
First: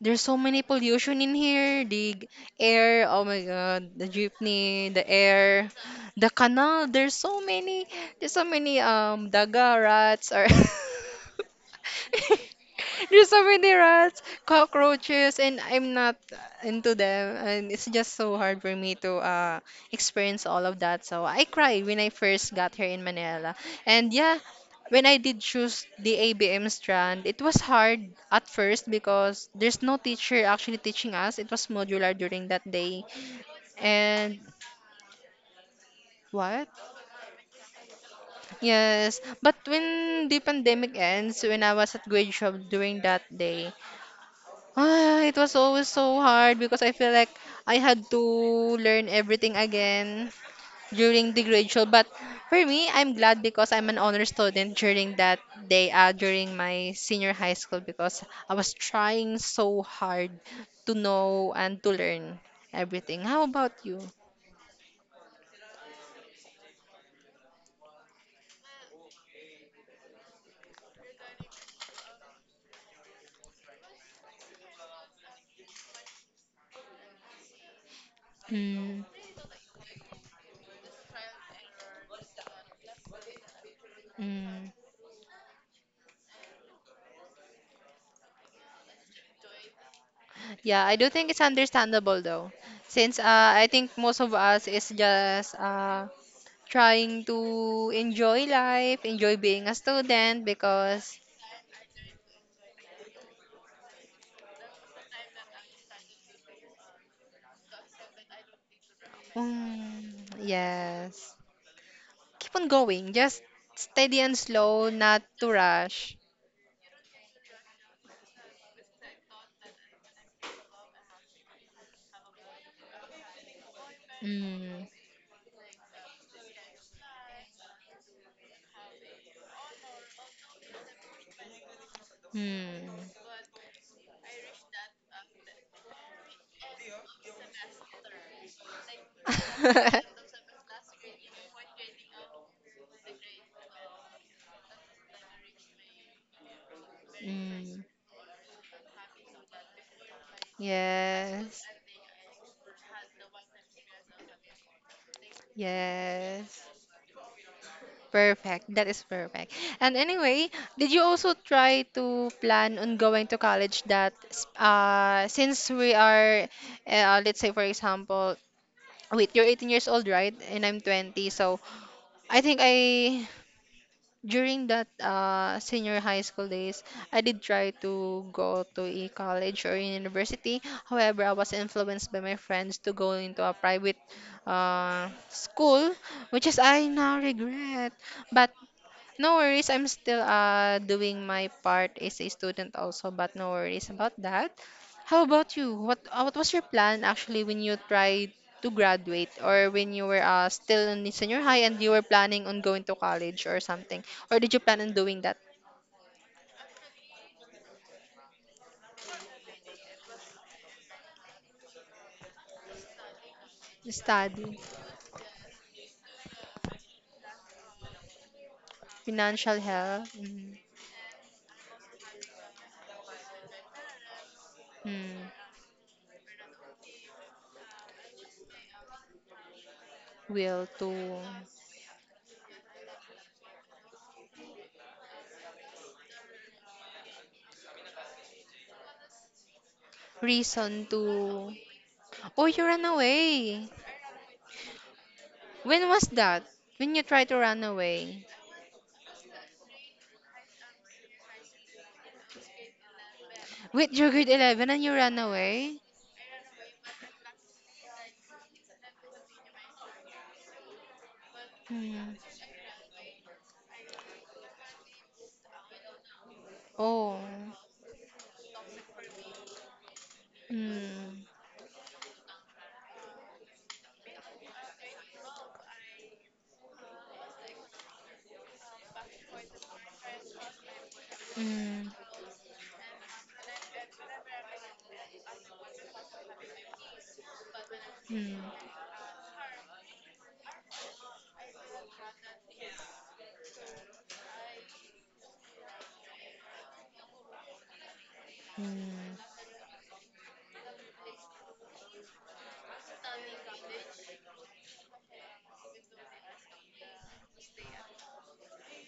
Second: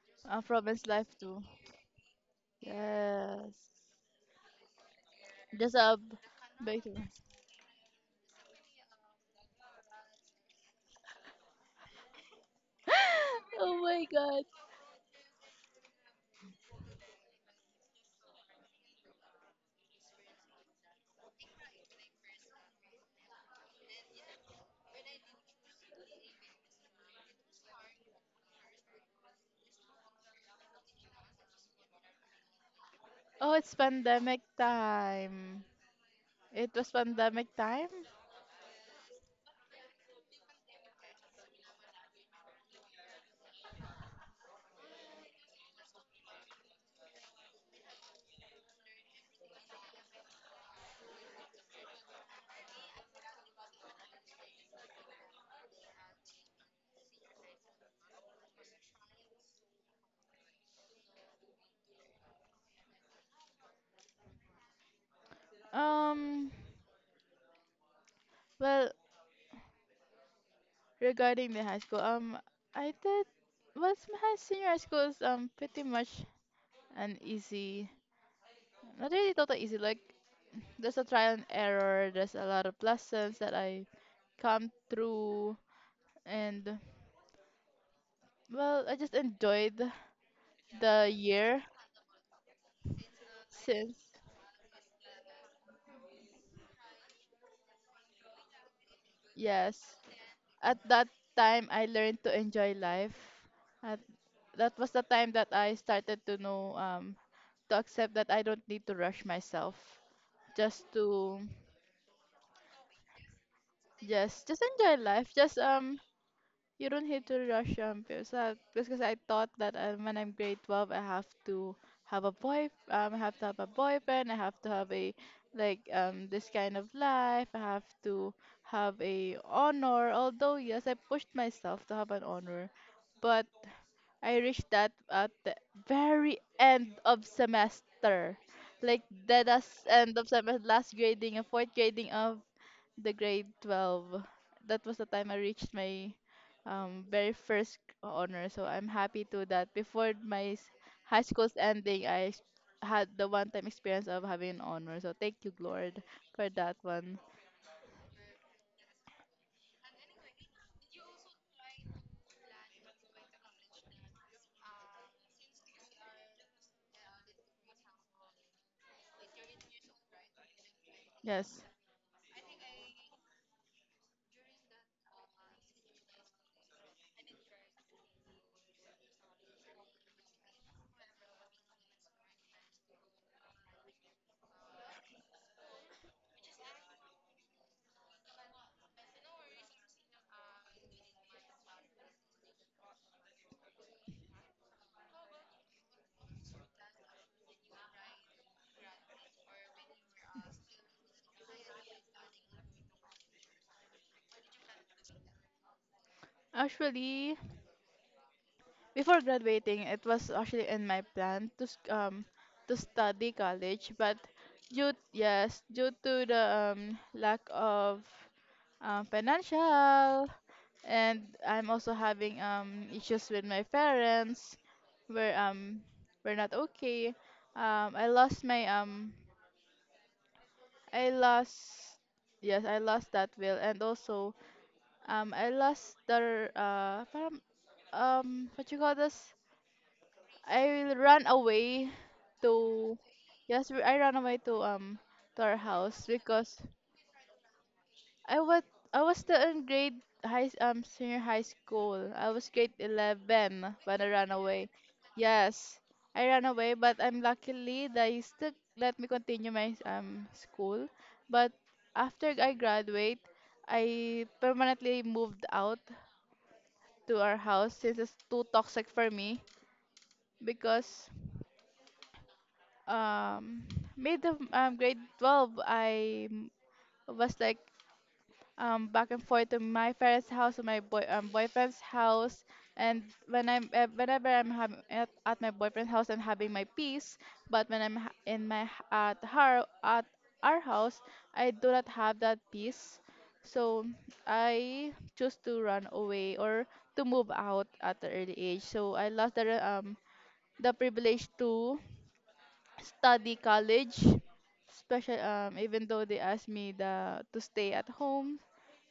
there's so
uh,
many
province life
pollution in
too.
here. The g- air, oh my
Yes,
God, the jeepney, the air,
there's a b-
the
big
canal. There's
difference.
so many, there's so many um daga rats, or
<gasps>
<laughs> there's so
<laughs>
many
Oh my
rats,
God.
cockroaches, and I'm not into them. And it's just so hard for me to uh experience all of that. So I cried when I first got here in Manila. And yeah, when I did choose the A B M strand, it was hard at first because there's no teacher actually teaching us. It was modular during that day.
Oh, it's
And
pandemic time.
what?
It was pandemic time.
Yes. But when the pandemic ends, when I was at grade twelve during that day, ah, it was always so hard because I feel like I had to learn everything again during the grade show. But for me, I'm glad because I'm an honor student during that day, uh, during my senior high school, because I was trying so hard to know and to learn everything. How about you?
Um, well, regarding the high school, um, I did. Well, my high- senior high school is, um, pretty much and easy.
Mm,
Not really total easy. Like, there's a trial and error. There's a lot of lessons that I come
mm.
through, and well, I just enjoyed
Yeah, I do
the
think it's
year
understandable though, since uh, I
since,
think most of us is just uh, trying to enjoy life, enjoy being a
yes.
student
At that
because,
time, I learned to enjoy life. At, that was the time that I started to know um to accept that I don't need to rush myself
mm,
just
yes.
to,
Keep on going. Just steady and
just just
slow,
enjoy
not
life.
to
Just, um
rush.
you don't have to rush, um, because I, because I thought that uh, when I'm grade twelve, I have to have a boy, um, I have to have a boyfriend, I have to
Mm.
have a like um this kind of life, I have to have a honor. Although yes, I pushed myself to have an honor,
Mm.
but I reached that at the very end of semester, like the last end
<laughs>
of semester, last grading and fourth grading of the grade twelve. That was the time I reached my um, very first
Mm.
honor. So I'm happy to that. Before my s- high school's
Yes.
ending, I ex- had the one-time experience of having an honor. So thank you, Lord, for
Yes.
that one.
Perfect. That is perfect. And anyway, did you also try to plan on going to college that s- uh, since we are uh, let's say, for example, wait, you're eighteen years old, right? And I'm twenty, so
Yes.
I think I during that uh, senior high school days, I did try to go to a college or university. However, I was influenced by my friends to go into a private uh, school, which is I now regret. But no worries. I'm still uh doing my part as a student also, but no worries about that. How about you? What uh, what was your plan actually when you tried to graduate, or when you were uh still in senior high and you were planning on going to college or something? Or did you plan on doing that?
Actually, before graduating, it was actually in my plan to s- um to study college, but
Study,
due yes due to the um, lack of um,
financial help,
financial.
mm,
And I'm also having um issues with my parents
mm,
where um we're not okay. Um I lost my um
will
I
to,
lost yes, I lost that will, and also um I lost the uh parang, um, what you call this? I
reason
ran
to.
away
Oh, you ran
to
away.
yes, I ran away to um to our
When was
house
that?
because
When you tried to run away?
I was I was still in grade high s- um senior high school. I was grade eleven
Wait,
when I
you're grade
ran away.
eleven and you ran away?
Yes, I ran away, but I'm luckily they still let me continue my um school. But
Hmm.
after I graduate, I permanently moved out to
Oh.
our house since it's too toxic for me, because
Hmm,
um mid of um, grade twelve I m- was like, um, back and forth to my parents' house to my boy, um, boyfriend's
hmm,
house. And when I'm, uh, whenever I'm having at, at my boyfriend's house, I'm having my peace. But when I'm ha-
hmm,
in my h- at her at our house, I do not have that peace. So I choose to run away or to move out at the early age. So I
hmm,
lost the re- um the privilege to study college, especially um even though they asked me the to stay at home.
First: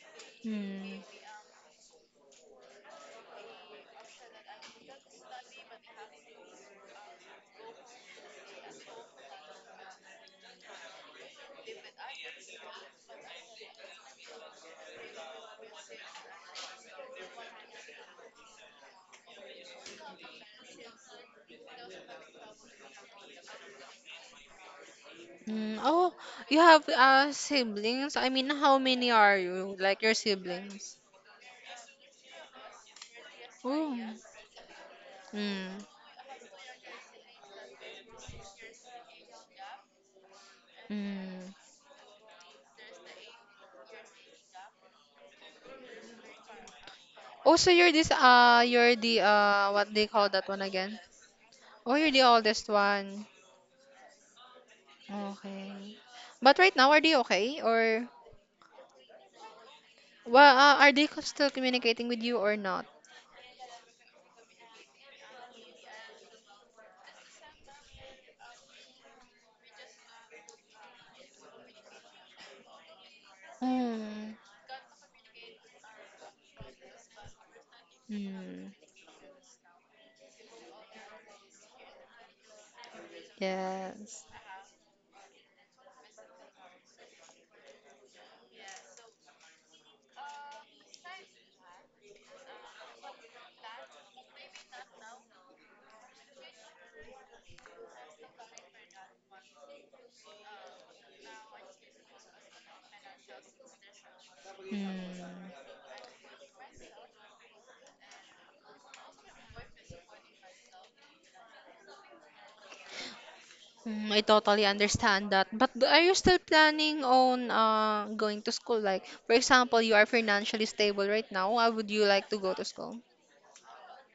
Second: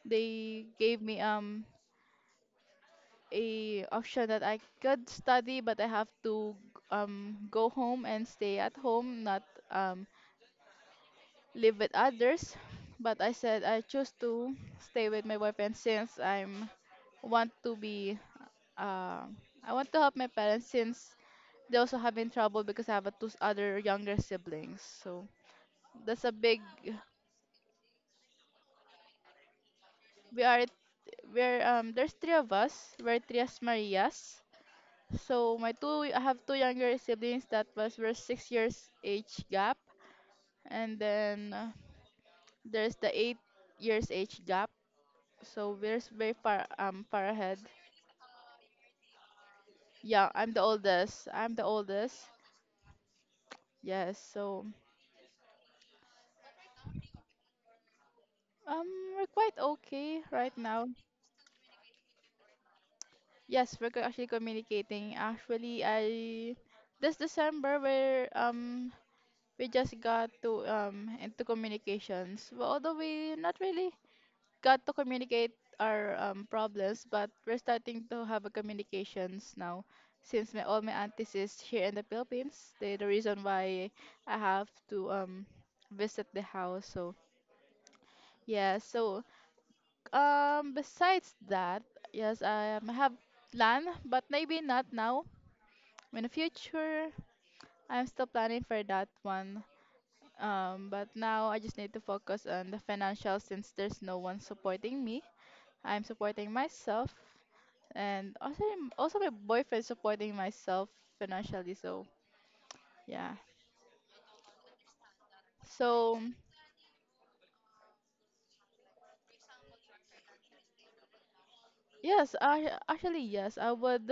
They
hmm.
gave me um a option that I could study, but I have to um go home and stay at home, not um live with others. But I said I choose to stay with my boyfriend, since I'm want to be uh, I want to help my parents since they also having trouble because I have a two other younger siblings. So
Mm. Oh,
that's a
you
big—
have uh, siblings? I mean, how many are you? Like, your
we are
siblings?
we're um there's three of us. We're Trias
Oh.
Marias. So
Hmm.
my two, I have two younger siblings that was were six years age gap, and then
Mm.
uh, there's the eight years age gap. So we're s- very far um far
Oh,
ahead.
so you're this uh you're the uh, what they call
Yeah,
that
I'm
one
the
again?
oldest. I'm the
Oh, you're
oldest.
the oldest one.
Yes. So
Okay. But right now, are they okay? Or
um we're quite okay
well,
right
uh,
now.
are they co- still communicating with you or not?
Yes, we're co- actually communicating. Actually, I this December, where um we just got to um into communications. Well, although we not really
Hmm.
got to communicate our um, problems, but we're starting to have a
Mm,
communications now. Since my, all my aunties is here in the Philippines, they the reason why
yes.
I have to um visit the house. So yeah, so um besides that, yes, I, um, have plan, but maybe not now. In the future, I'm still planning for that one. Um, but now I just need to focus on the financial since there's no one
Mm.
supporting me. I'm supporting myself, and also also my boyfriend supporting myself financially, so yeah.
Mm, I totally understand that. But d- are you
So
still planning on uh, going to school? Like, for example, you are financially stable right now. Why would you like to
yes,
go
I
to school?
actually yes, I would,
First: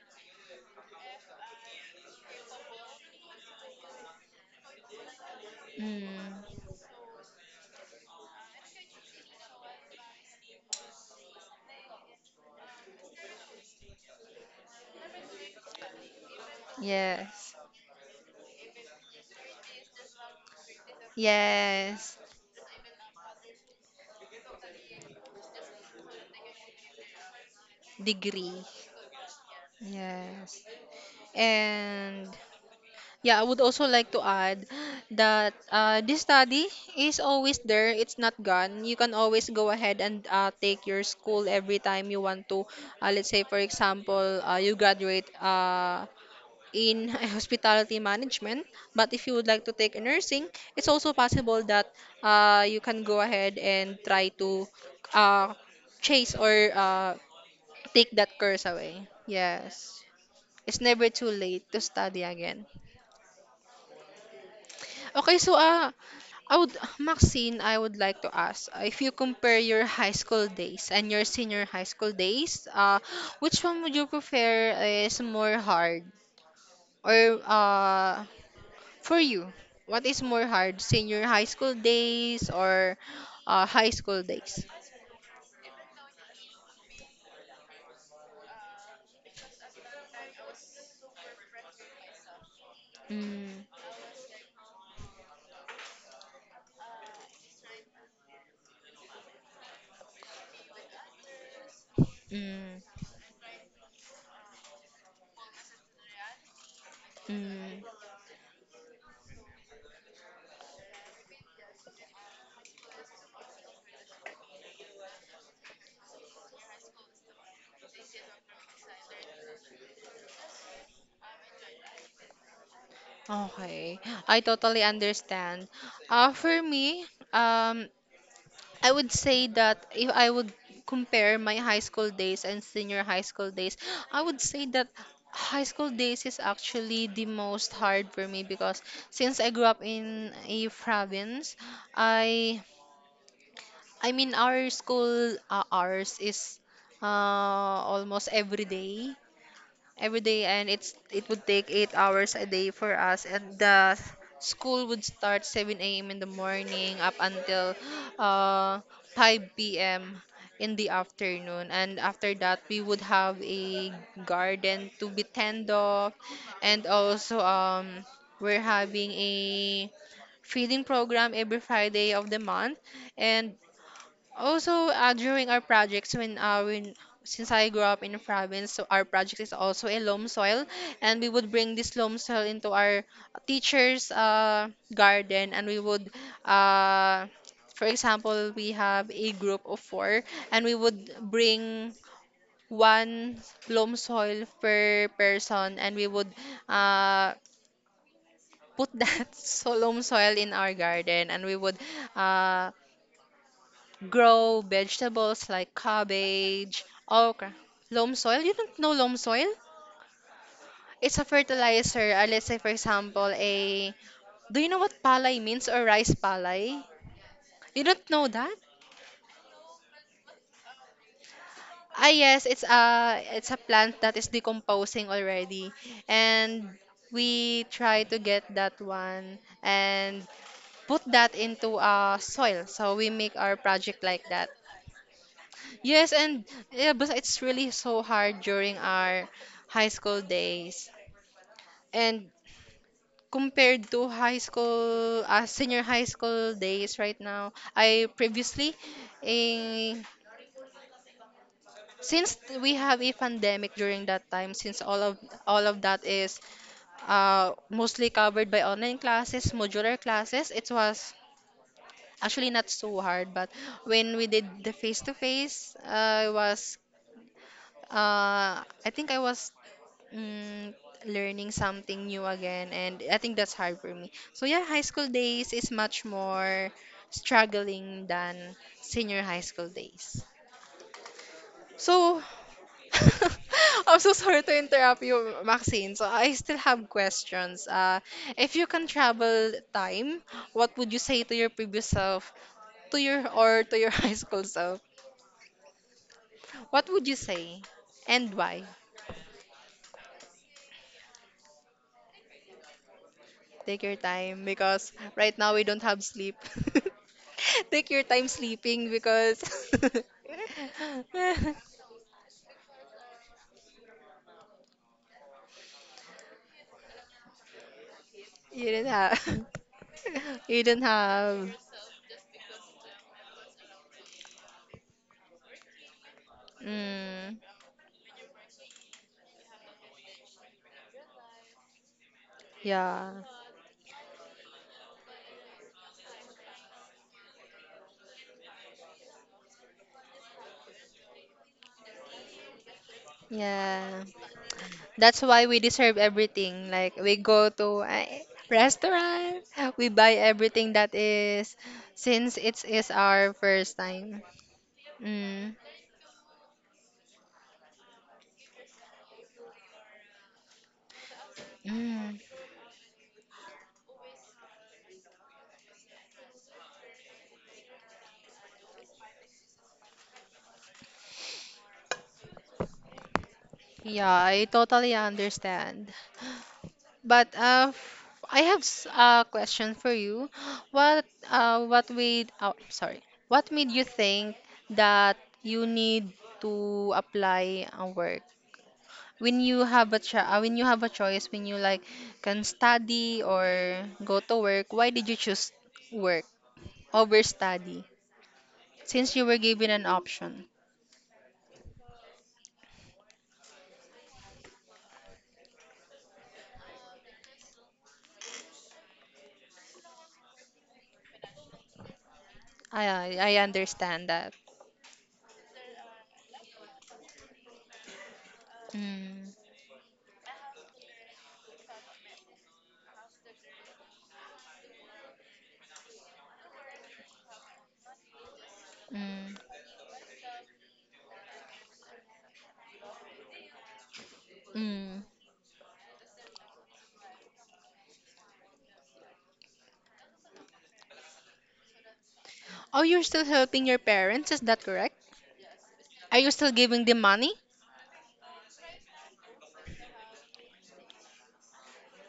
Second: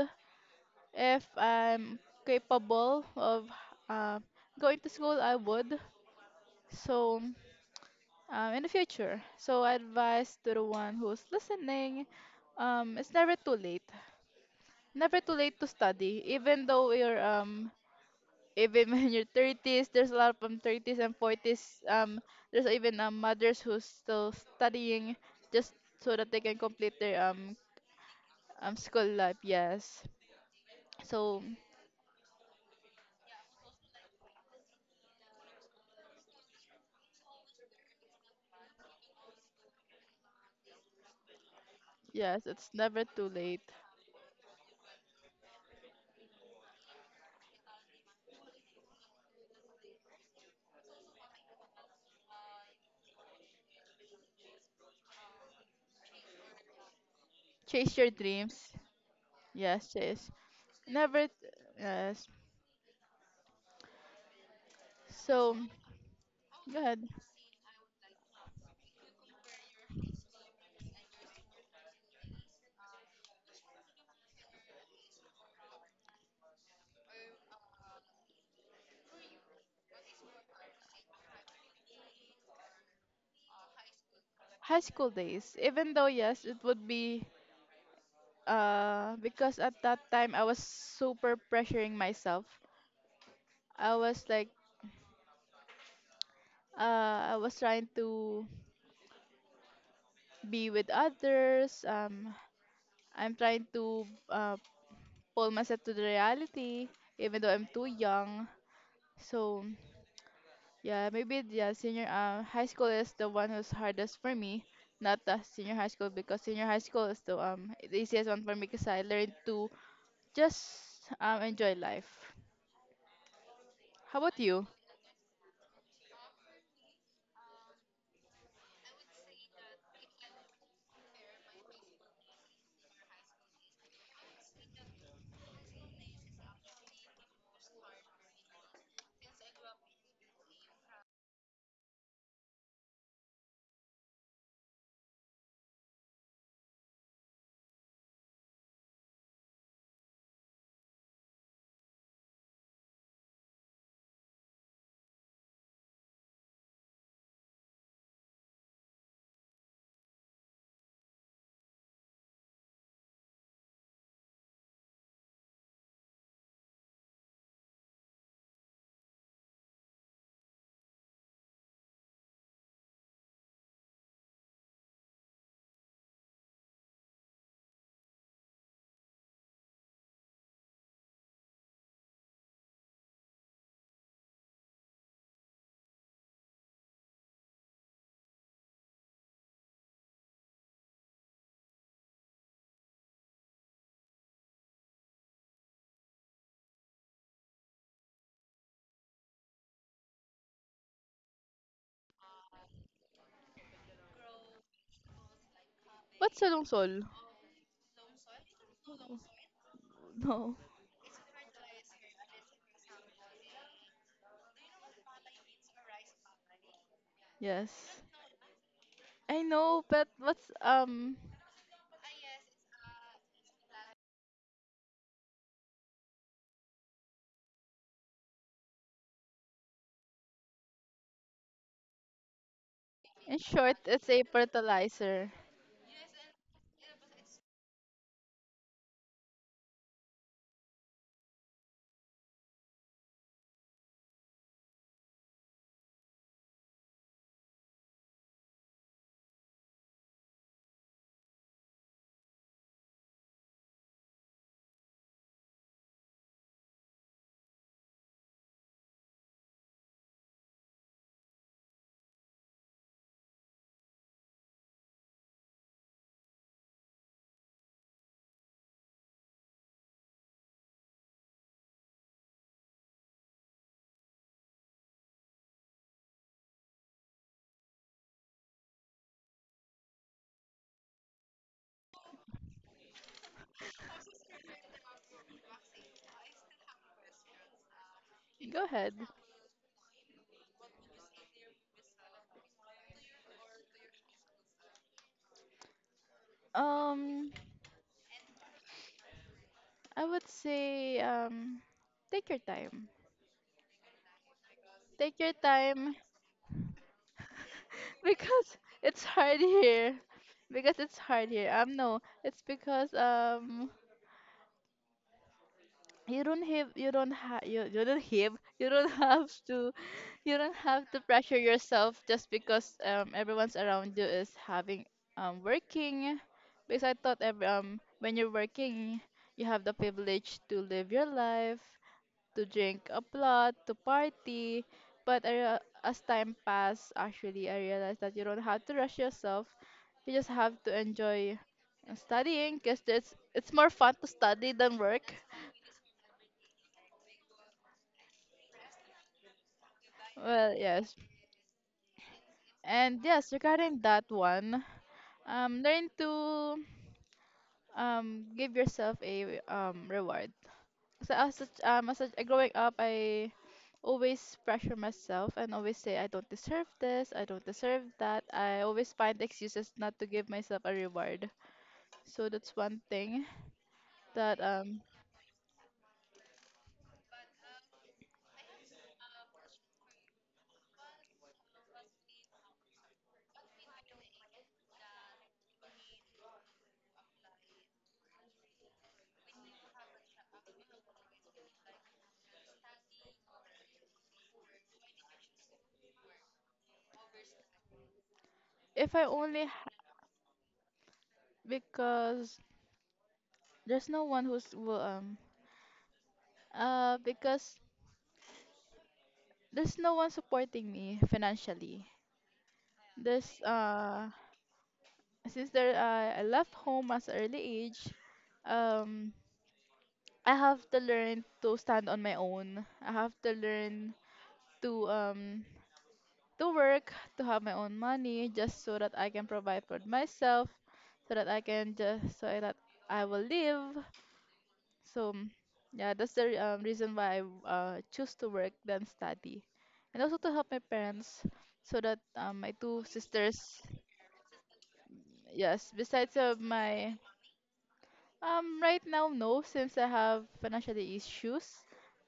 if I'm capable of uh, going to school, I would.
Mm,
So, um, in the future, so advice to the one who's listening, um, it's never too late, never too late to study, even though you're
yes.
um even <laughs> when you're thirties, there's a lot of um, thirties and forties,
Yes.
um there's even, um, mothers who's still studying, just so that they can complete their um,
Degree.
um school life, yes.
Yes.
So
And yeah, I would also like to add that uh, this study is always there. It's not gone. You can always go ahead and uh, take your school every time you
yes,
want to.
it's never
Uh, let's
too
say, for
late.
example, uh, you graduate uh, in <laughs> hospitality management, but if you would like to take a nursing, it's also possible that uh, you can go ahead and try to uh, chase or uh,
Chase your
take that
dreams,
course away.
yes,
Yes,
chase.
it's never
Never
too
t-
late to study
Yes.
again. Okay, so
So,
uh, I would,
go ahead.
Maxine, I would like to ask uh, if you compare your high school days and your senior high school days, uh, which one would you prefer is more hard or uh, for you? What is more hard, senior high school days or uh, high school days?
High school days, even though yes it would be, uh because at that time I was super pressuring myself.
Mm,
I was like uh I was trying to be with others. Um,
mm,
I'm trying to, uh, pull myself to the reality, even though I'm
mm.
too young. So yeah, maybe yeah, senior, uh, high school is the one who's hardest for me. Not the senior high school, because senior high school is the um the easiest one for me, because I learned to just um enjoy life.
Okay,
How about
I
you?
totally understand. Uh, for me, um, I would say that if I would compare my high school days and senior high school days, I would say that high school days is actually the most hard for me because since I grew up in a province, I I mean, our school uh, hours is uh almost every day every day, and it's it would take eight hours a day for us, and the school would start seven a m in the morning up until uh, five p m in the afternoon, and after that we would have a garden to be tend of, and also um, we're having a feeding program every Friday of the month, and also, uh, during our projects, when uh, when since I grew up in a province, so our project is also a loam soil, and we would bring this loam soil into our teacher's uh, garden, and we would, uh, for example, we have a group of four, and we would bring one loam soil per person, and we would uh, put that <laughs> so loam soil in our garden, and we would. Uh, grow vegetables like
What's Solong
cabbage,
Sol? <laughs>
okra, loam soil. You don't know loam soil?
No.
It's a fertilizer. Uh, let's say, for example, a. Do you know what palay means, or rice palay? You
Yes.
don't know that?
I know, but what's um
Ah, yes, it's a it's a plant that is decomposing already, and we try to get that one and put that into uh, soil. So we make
in
our
short,
project
it's a
like that.
fertilizer.
Yes, and yeah, but it's really so hard during our high school days. And compared to high school, uh, senior high school days right now, I previously, eh, since we have a pandemic during that time, since all of all of that is uh, mostly covered by online classes, modular classes, it was actually not so hard. But when we did the face to face, I was uh, I think I was mm, learning something new again, and I think that's hard for me. So yeah, high school days is much more struggling than senior high school days. So <laughs> I'm so sorry to interrupt you, Maxine. So I still have questions. Uh, if
Go
you can
ahead.
travel time, what would you say to your previous self, to your or to your <laughs> high school self? What would you
Um,
say, and why?
I would say, um take your time.
Take your time because
Take your
right now we don't
time
have sleep. <laughs> Take your
<laughs>
time
because
sleeping
it's
because
hard here.
<laughs>
Because it's hard here. Um no, it's because, um you don't have you don't have you, you don't have
you
you
didn't
don't have
have
to you
<laughs>
don't
you
have
didn't
to pressure
have
yourself, just because um everyone's around you is having um working, because I thought,
mm,
every, um when you're working, you have the privilege to live your life, to drink up
yeah,
a lot, to party. But I, rea- as time passed, actually, I realized that you don't have to rush yourself. You just have to enjoy studying, because it's, it's more fun
yeah,
to study than work.
that's why we deserve everything. Like, we go to a restaurant, we buy
Well,
everything that
yes.
is since it is
And yes,
our first
regarding that
time.
one,
Mm,
um, learn to, um, give yourself a, um, reward. So, as a, um as a,
mm,
uh, growing up, I always pressure myself and always say I don't deserve this, I don't deserve that. I always find excuses not to give myself a reward. So that's one thing
yeah,
that,
I
um
totally understand. But uh, f- I have s- a question for you. What uh, what made oh, sorry, what made you think that you need to apply a work when you have a cho- uh, when you have a choice when you like can study or go to work? Why did you choose work over study
if I
since you were
only
given
ha-
an option?
because there's no one who's will, um uh because there's no one supporting me financially.
I I I
There's uh
understand that.
Since there I I left home as early age, um
Mm,
I have to learn to stand on my own. I have to learn to um to work, to have my own money, just so that I can
mm,
provide for myself, so that I can just so that I will live.
mm.
So, mm, yeah, that's the re- um, reason why I, uh, choose to work than study, and also to help my parents, so that, um, my
Oh,
two
you're still
sisters.
helping your parents, is that correct?
Yes, besides
Are you
of
still giving
my
them money?
um right now, no, since I have financial issues.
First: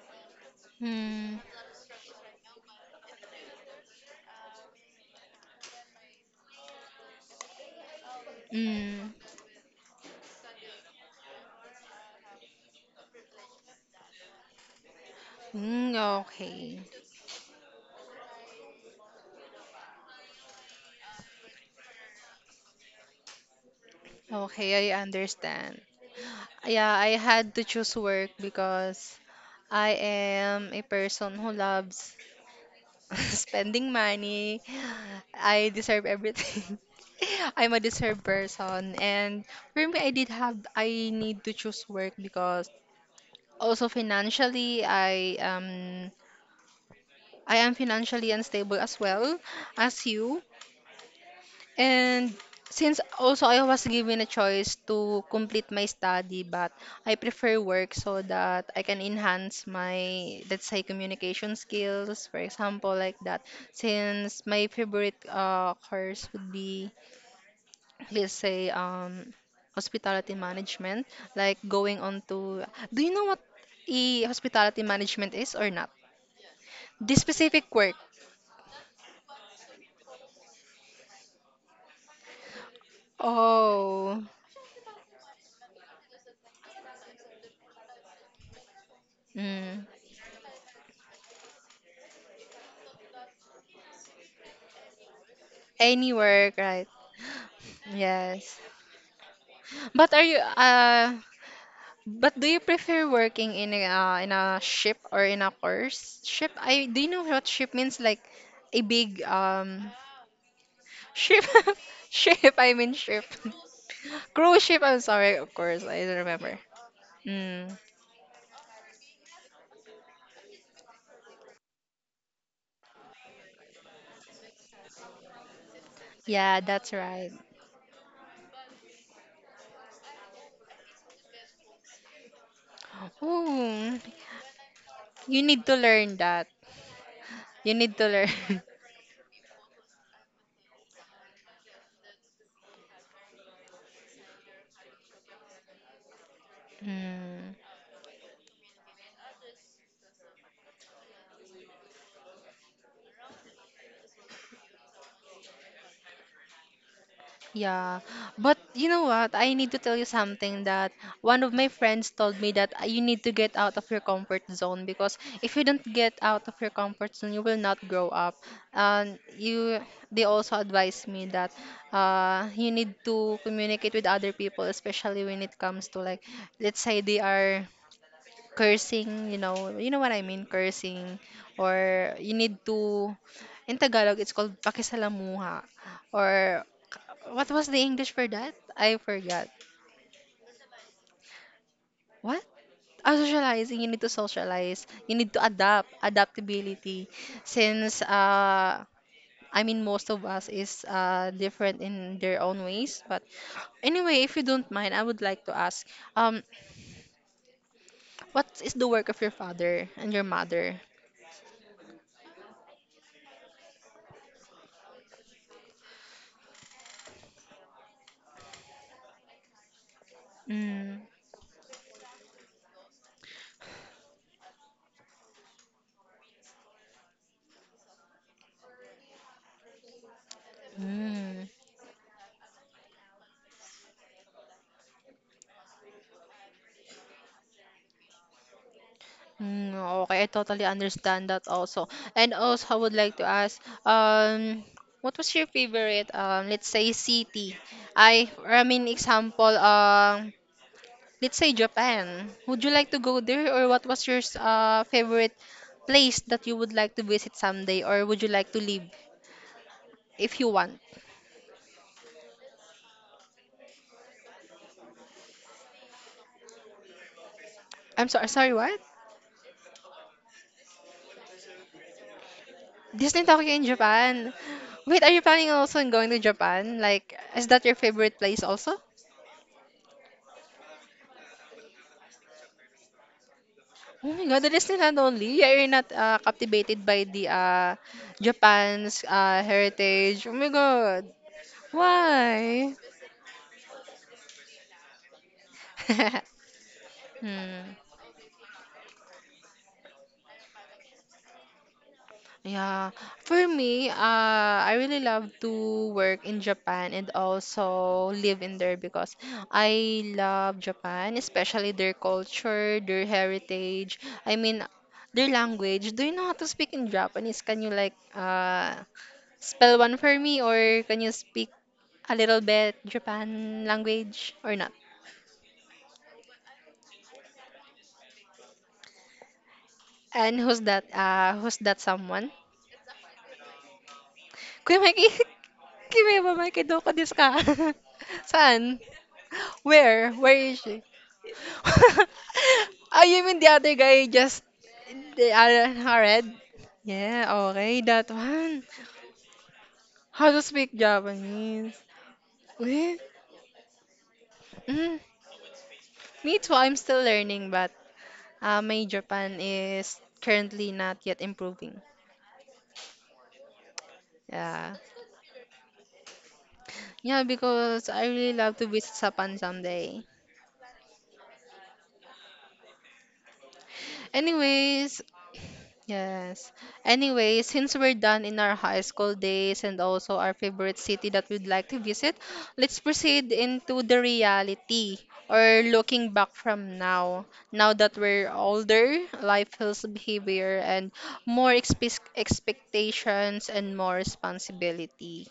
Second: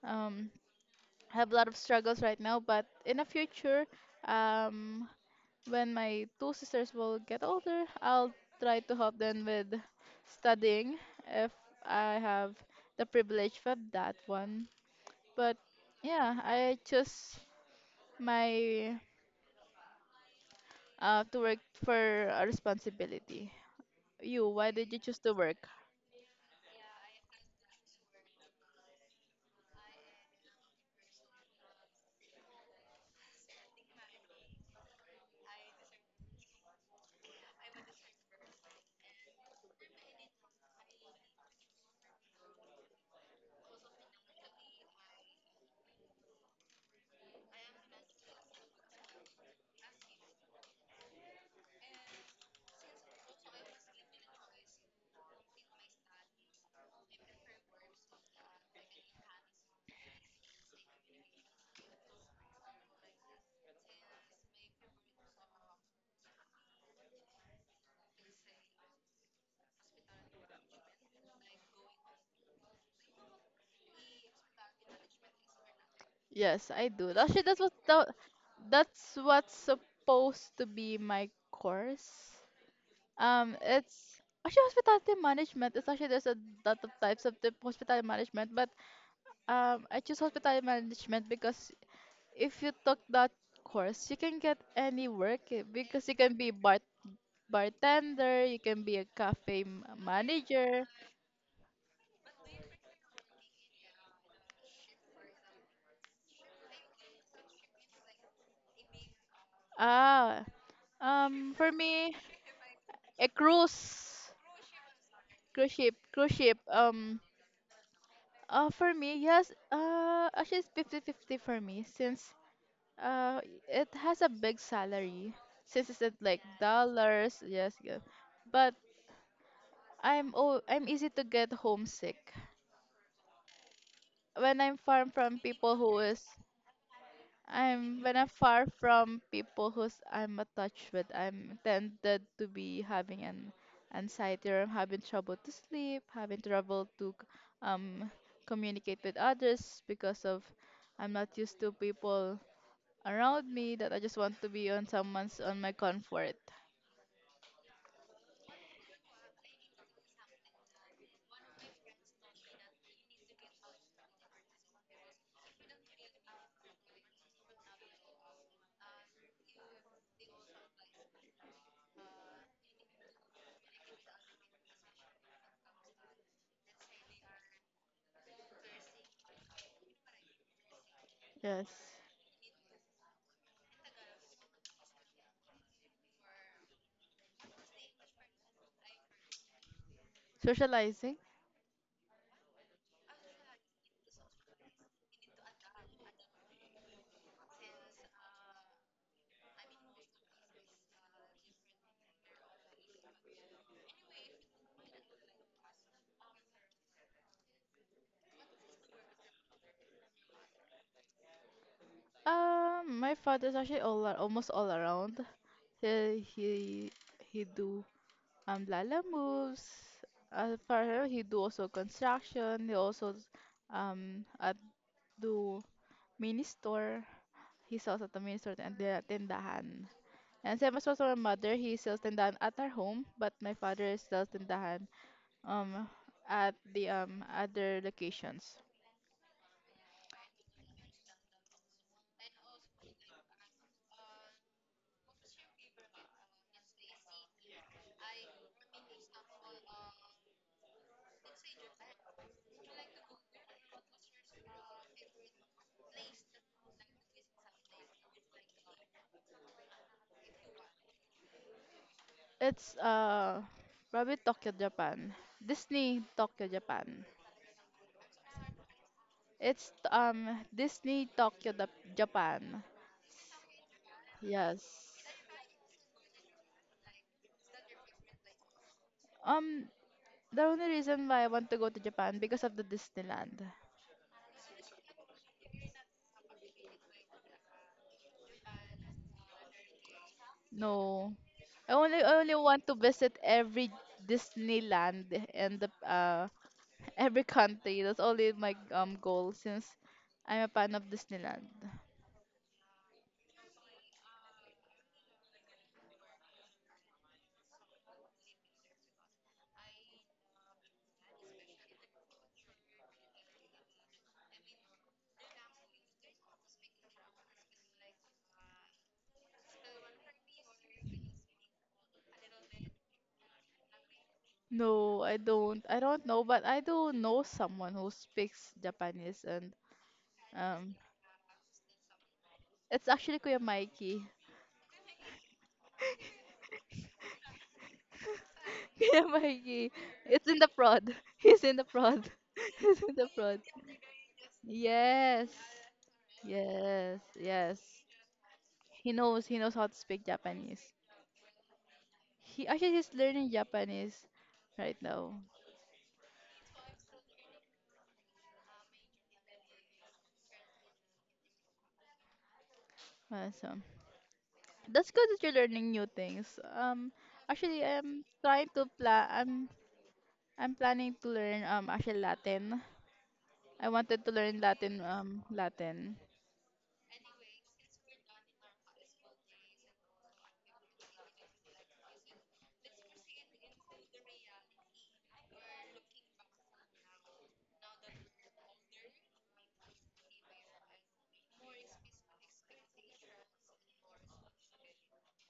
Um,
Hmm.
have a lot of struggles right now, but in the future, um, when my two sisters will get older, I'll try to
Mm.
help them with studying if I have the privilege of that one. But
Mm,
yeah, I
okay.
choose my uh, to work for a responsibility. You, why
Okay,
did
I
you choose to work?
understand. Yeah, I had to choose work because I am a person who loves <laughs> spending money. I deserve everything. <laughs> I'm a deserved person. And for me, I did have, I need to choose work because also financially, I um, I am financially unstable as well as you. And since also I was given a choice to complete my study, but I prefer work so that I can enhance my, let's say, communication skills, for example, like that. Since my favorite uh, course would be, let's say, um, hospitality management, like going on to, do you know what e hospitality management is or not?
Yes, I do.
This
Actually, that's
specific
what
work.
the, that's what's supposed to be my course. Um, it's
Oh,
actually hospitality management. It's actually There's a lot of types of the hospitality management, but, um,
mm,
I choose hospitality management because if you took that course, you can get any work eh, because
any
you can be
work,
bar
right?
bartender, you
Yes.
can be a cafe m-
But are you
manager.
uh, but do you prefer working in a uh, in a ship, or in a course? Ship, I do you know what ship means, like a big um
Ah,
ship?
um, for
<laughs>
me,
Ship, I mean ship.
a cruise,
<laughs> Cruise ship, I'm sorry, of
cruise
course.
ship,
I don't
cruise ship.
remember.
Um,
Mm.
uh, for me, yes. Uh, actually, it's fifty-fifty for me since, Uh, it has a big salary since it's at like
Yeah, that's right.
dollars. Yes, yes. But I'm oh, I'm easy to get homesick.
Ooh,
When I'm far from
you need
people
to
who
learn
is
that. You need
I'm
to
when I'm
learn.
far from people who's I'm attached with, I'm tended to be having an anxiety, or I'm having trouble to sleep, having
<laughs>
trouble to c-
Mm.
um communicate with others because of I'm not used to people around me, that I just want to be on someone's on my comfort.
Yeah, but you know what? I need to tell you something that one of my friends told me that uh, you need to get out of your comfort zone because if you don't get out of your comfort zone, you will not grow up. And you, they also advised me that uh, you need to communicate with other people, especially when it comes to like, let's say they are cursing, you know, you know what I mean, cursing,
Yes.
or you need to, in Tagalog, it's called pakisalamuha, or what was the English for that? I forgot.
Socializing.
What? Ah, socializing, you need to socialize, you need to adapt, adaptability, since, uh, I mean, most of us is uh, different in their own ways, but anyway, if you don't mind, I would like to ask, um, what is the work of your father and your mother?
Um, my father's actually all ar- almost all around. He he he do um lala moves. As for
Mm.
him, he do also construction. He also um at do mini store. He sells at the mini store and the tindahan. And same as also my
Mm.
mother, he sells tindahan at our home, but my father sells tindahan um at the um other locations.
Mm, okay, I totally understand that also. And also, I would like to ask, um, what was your favorite, um, let's say, city? I, I mean, example, um, let's say Japan. Would you like to go there, or what was your s- uh, favorite place that you would like to visit someday, or would you like to live if you want?
It's uh probably Tokyo, Japan. Disney Tokyo, Japan.
I'm sorry, sorry, what?
It's um Disney Tokyo, Dap- Japan.
Disney Tokyo in Japan.
Yes.
Wait, are you planning also on going to Japan? Like, is that your favorite place also?
Um, the only reason why I want to go to Japan because of the Disneyland.
Oh my God, that is still not only. Yeah, you're not uh, captivated by the uh, Japan's uh, heritage. Oh my God.
No, I only I only want
Why?
to visit every Disneyland and the uh
<laughs>
<laughs> every country.
Hmm.
That's only my um goal since I'm a fan of Disneyland.
Yeah, for me, uh, I really love to work in Japan and also live in there because I love Japan, especially their culture, their heritage. I mean, their language. Do you know how to speak in Japanese? Can you like uh spell one for me, or can you speak a little bit Japan language or not?
No, I don't. I don't know, but I do know someone who speaks Japanese, and,
And who's
um,
that? Uh, who's that someone?
it's actually Kuya Mikey.
Kumaki Kimimamakido ko desu <laughs> ka? <laughs> Saan?
<laughs> Kuya Mikey,
Where?
it's
Where
in the
is she?
prod. <laughs> He's in the prod.
<laughs>
<laughs> He's in
Oh,
the
you mean
prod.
the other guy, just the
Yes,
other huh, red?
yes,
Yeah,
yes.
okay, that one.
He knows. He knows how to speak
How to speak
Japanese.
Japanese?
He actually he's
Wait.
learning Japanese right
Mm,
now.
me too. I'm still learning, but uh, my Japan is currently not yet improving.
Uh, So,
Yeah.
that's good that you're learning new things. Um,
Yeah,
Actually,
because
I'm
I really
trying
love to
to
visit
plan. I'm
Japan someday.
I'm planning to learn um actually Latin. I wanted to learn Latin,
Anyways,
um, Latin.
yes. Anyways, since we're done in our high school days and also our favorite city that we'd like to visit, let's proceed into the reality or looking back from now. Now that we're older, life feels heavier and more expe expectations and more responsibility.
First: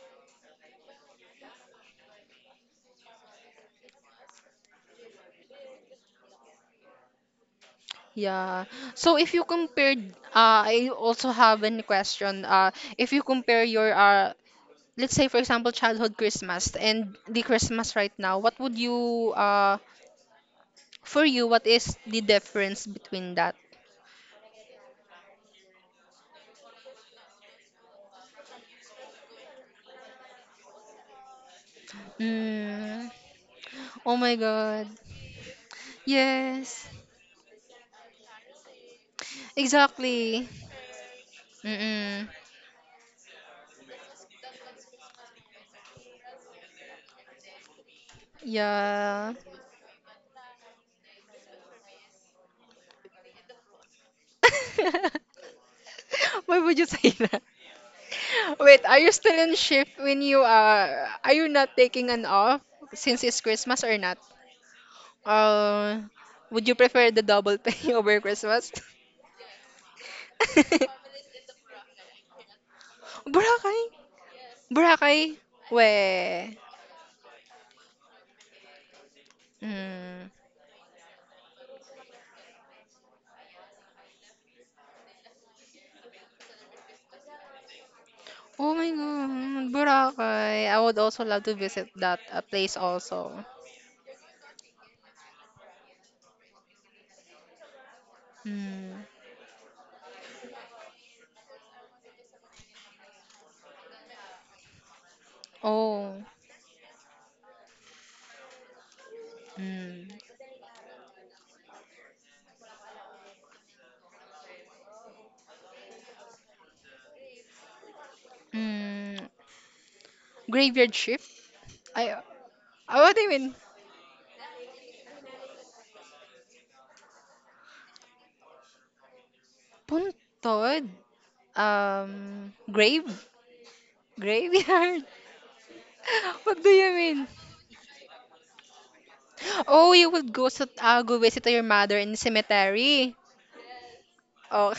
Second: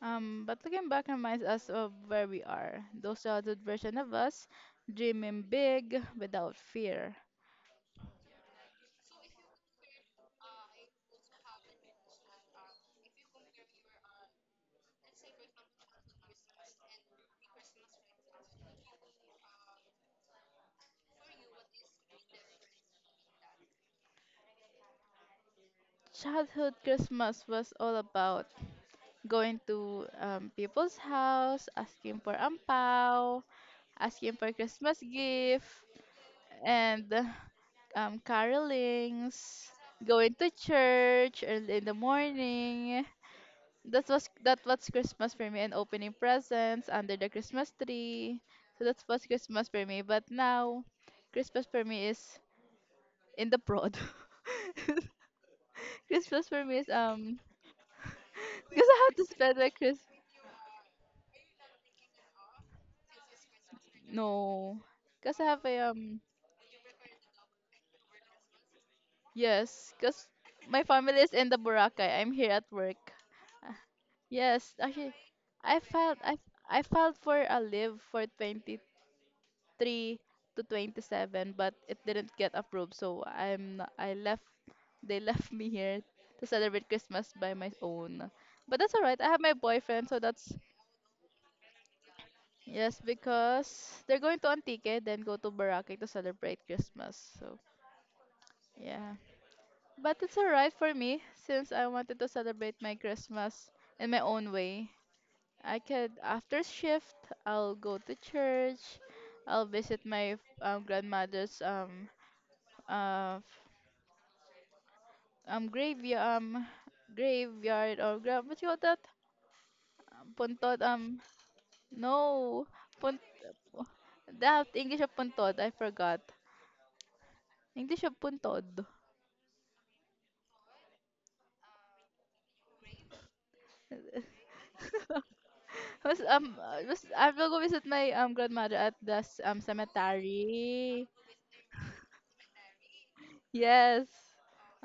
Um, but looking back reminds us of where we are. Those childhood version of us, dreaming big without fear.
Yeah. So if you compared, uh, I also have a question. Uh, if you compare your uh, let's say for example childhood Christmas and the Christmas right now, what would you uh for you, what is the difference between that?
Childhood Christmas was all about going to um, people's house, asking for
Mm.
ampao,
Oh
asking
my
for
God.
Christmas gift,
Yes.
and um, carolings, going
Exactly.
to church early in the
Mm-mm.
morning. That was that was Christmas for me and opening presents under the Christmas tree. So that was
Yeah. <laughs>
Christmas for me. But now, Christmas for me is in the prod. <laughs> Christmas
Why
for me
would you
is
say
um
that? Wait,
because
are
I
you
have to
still in
spend my Chris.
shift when you uh are you not taking an off since it's Christmas or not?
No, because I have a
Uh
um
would you prefer the double pay <laughs> over Christmas?
yes, because my
<laughs>
family is in the Boracay. I'm here at work. Ah,
Boracay?
yes, actually,
Boracay?
I filed I
Weh.
I filed for a leave for 20 three
Mm.
to 27, but it didn't get approved. So I'm n- I left, they left me here to celebrate Christmas by my own.
Oh
But
my
that's alright. I have my
god,
boyfriend, so that's
Boracay. I would also love to visit that uh, place
yes,
also.
because they're going to Antique, then go to Boracay to celebrate Christmas. So
Mm.
yeah, but it's alright for me since I wanted to celebrate my Christmas in my own way. I could
Oh.
after shift, I'll go to church. I'll visit
Mm.
my um, grandmother's um uh, um graveyard um graveyard or gra- what you call that?
Mm.
Um, puntot
Graveyard
um
ship?
no,
I, I what
punt,
do you mean?
that English of puntod I forgot, English of puntod.
Puntod? Um, grave?
<laughs>
Graveyard? <laughs>
Was um
What do
uh,
you
was, I
mean?
will go visit my um grandmother at the s- um
Oh, you would go to uh,
cemetery,
go visit to your mother in the cemetery.
yes,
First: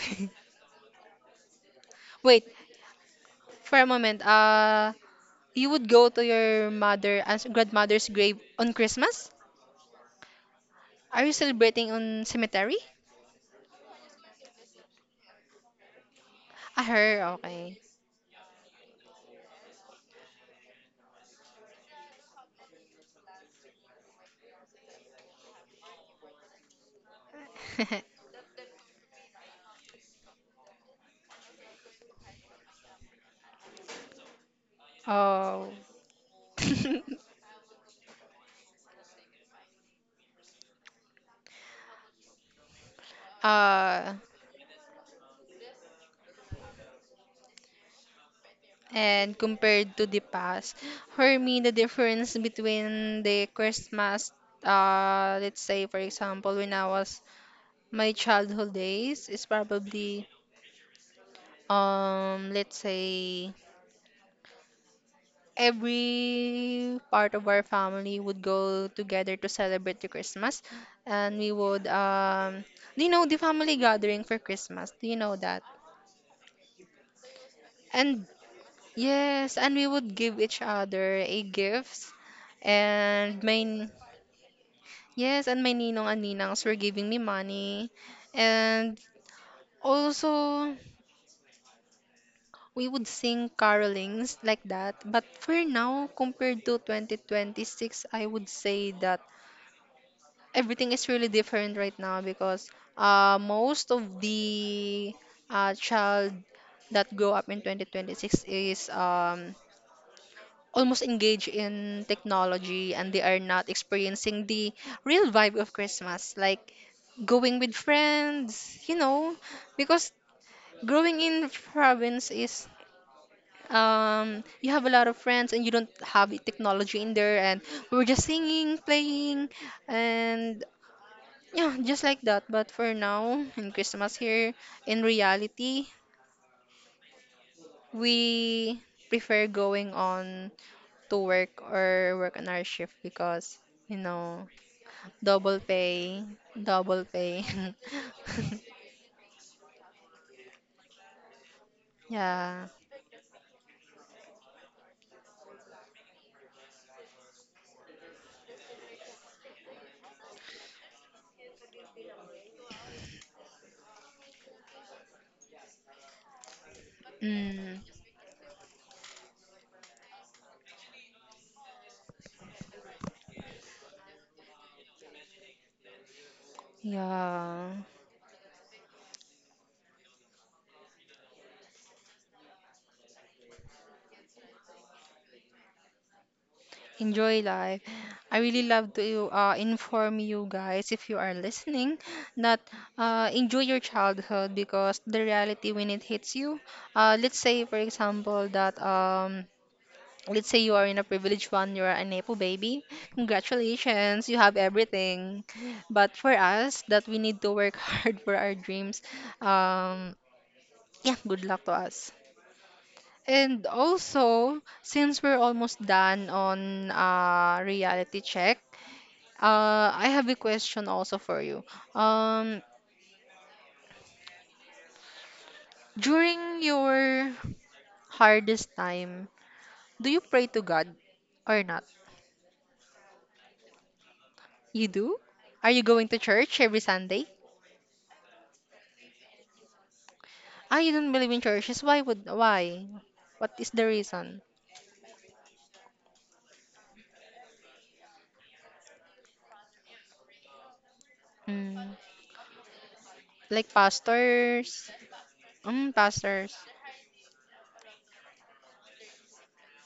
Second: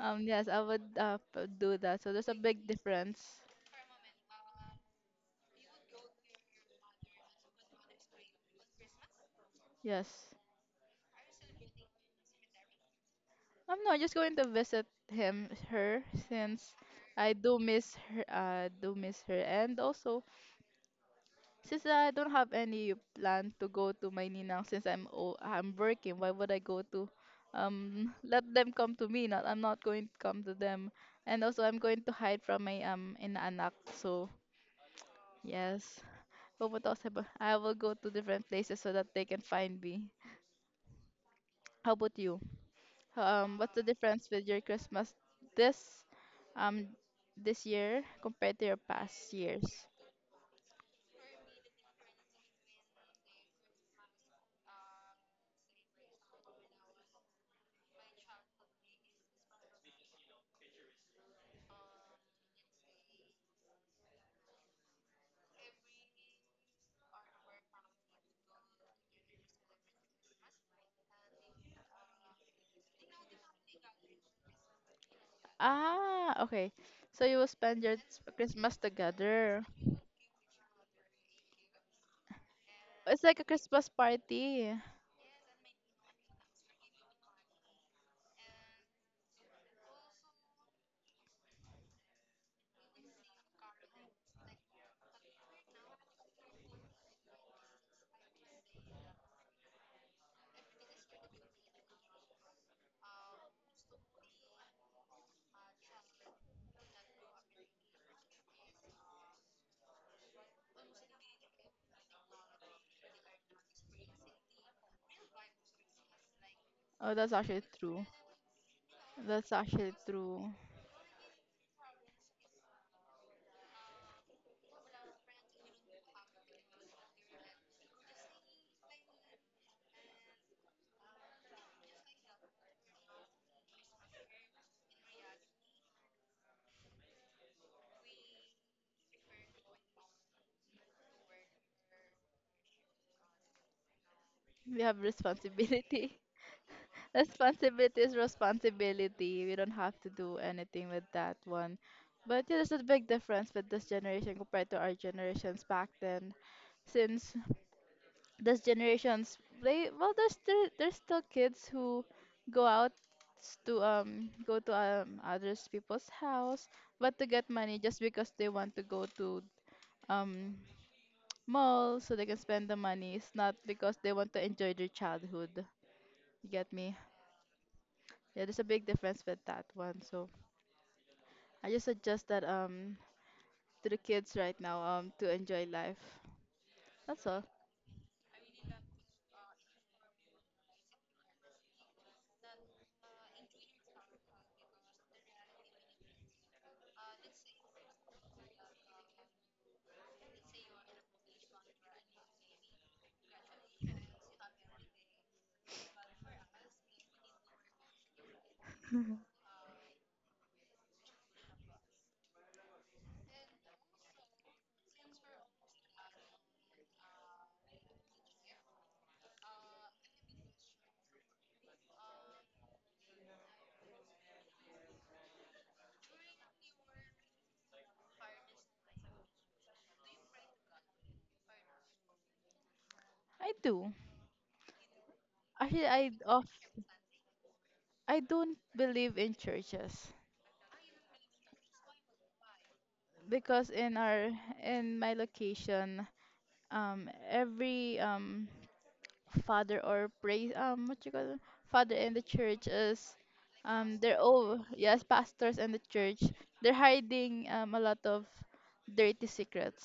um yes, I would uh p- do that, so
<laughs>
there's a
Wait,
big difference.
for a moment, uh, you would go to your mother as grandmother's grave on Christmas?
Yes.
Are you celebrating on cemetery?
Um no, I'm not just going to visit him, her, since
Ah, her,
I do
okay.
miss her, uh do miss her, and also since I don't have any plan to go to my ninang since I'm o I'm working, why would I go to um
<laughs>
let them come to me? Not, I'm not going to come to them. And also I'm going to hide from my um inaanak. So
Oh.
yes.
<laughs>
Pupunta ako sa iba- I will go to different places so that they can find me. How about you? Um what's the
uh,
difference with your Christmas this um this year compared to your past
and
years?
compared to the past, for me, the difference between the Christmas, uh, let's say, for example, when I was my childhood days, is probably, um, let's say, every part of our family would go together to celebrate the Christmas, and we would um, you know, the family gathering for Christmas. Do you know that?
Ah, okay. So you will spend your s-
And
Christmas
yes,
together.
and we would give each other a gifts,
It's
and
like a
my
Christmas party.
yes, and my ninong and ninangs were giving me money, and also. We would sing carolings like that. But for now, compared to twenty twenty-six, I would say that everything is really different right now because uh, most of the uh, child that grow up in twenty twenty-six is um, almost engaged in technology and they are not experiencing the real vibe of Christmas, like
Oh, that's
going
actually
with
true.
friends, you know,
That's actually
because
true.
growing in province is um, you have a lot of friends and you don't have technology in there and we were just singing, playing, and yeah, just like that. But for now, in Christmas here, in reality, we prefer going on to work or work on our shift because, you know,
We have
double
responsibility.
pay, double
<laughs>
pay.
Responsibility is responsibility. We don't have to do anything with that one.
<laughs>
But yeah,
Yeah.
there's a big difference with this generation compared to our generations back then. Since this generations, they, well, there's still there's still kids who go out s- to um go to um others people's house, but to get money
Mm,
just because they want to go to um mall so they can spend the money. It's not because they want to enjoy their childhood. You get me?
yeah.
Yeah, there's a big difference with that one. So I just suggest that um to the kids right now um to enjoy life. That's
Enjoy
all.
life. I really love to uh, inform you guys, if you are listening, that uh, enjoy your childhood because the reality when it hits you, uh, let's say, for example, that um, let's say you are in a privileged one, you are a Nepo baby. Congratulations, you have everything. But for us, that we need to work <laughs> hard for our dreams, um, yeah, good luck to us. And also, since we're almost done on uh, reality check, uh, I have a question also for you. Um, during your hardest time, do you pray to God or not?
I do.
You do? Are you
Actually,
going
I
to
of
church every Sunday?
I don't believe in churches
Ah, you don't believe in churches. Why would why? What is
because
the
in our
reason?
in my location um every um father or praise, um what you call it?
Mm,
Father in the church is,
like
um they're all,
pastors.
yes, pastors in the
Mm,
church,
pastors.
they're hiding um a lot of dirty secrets,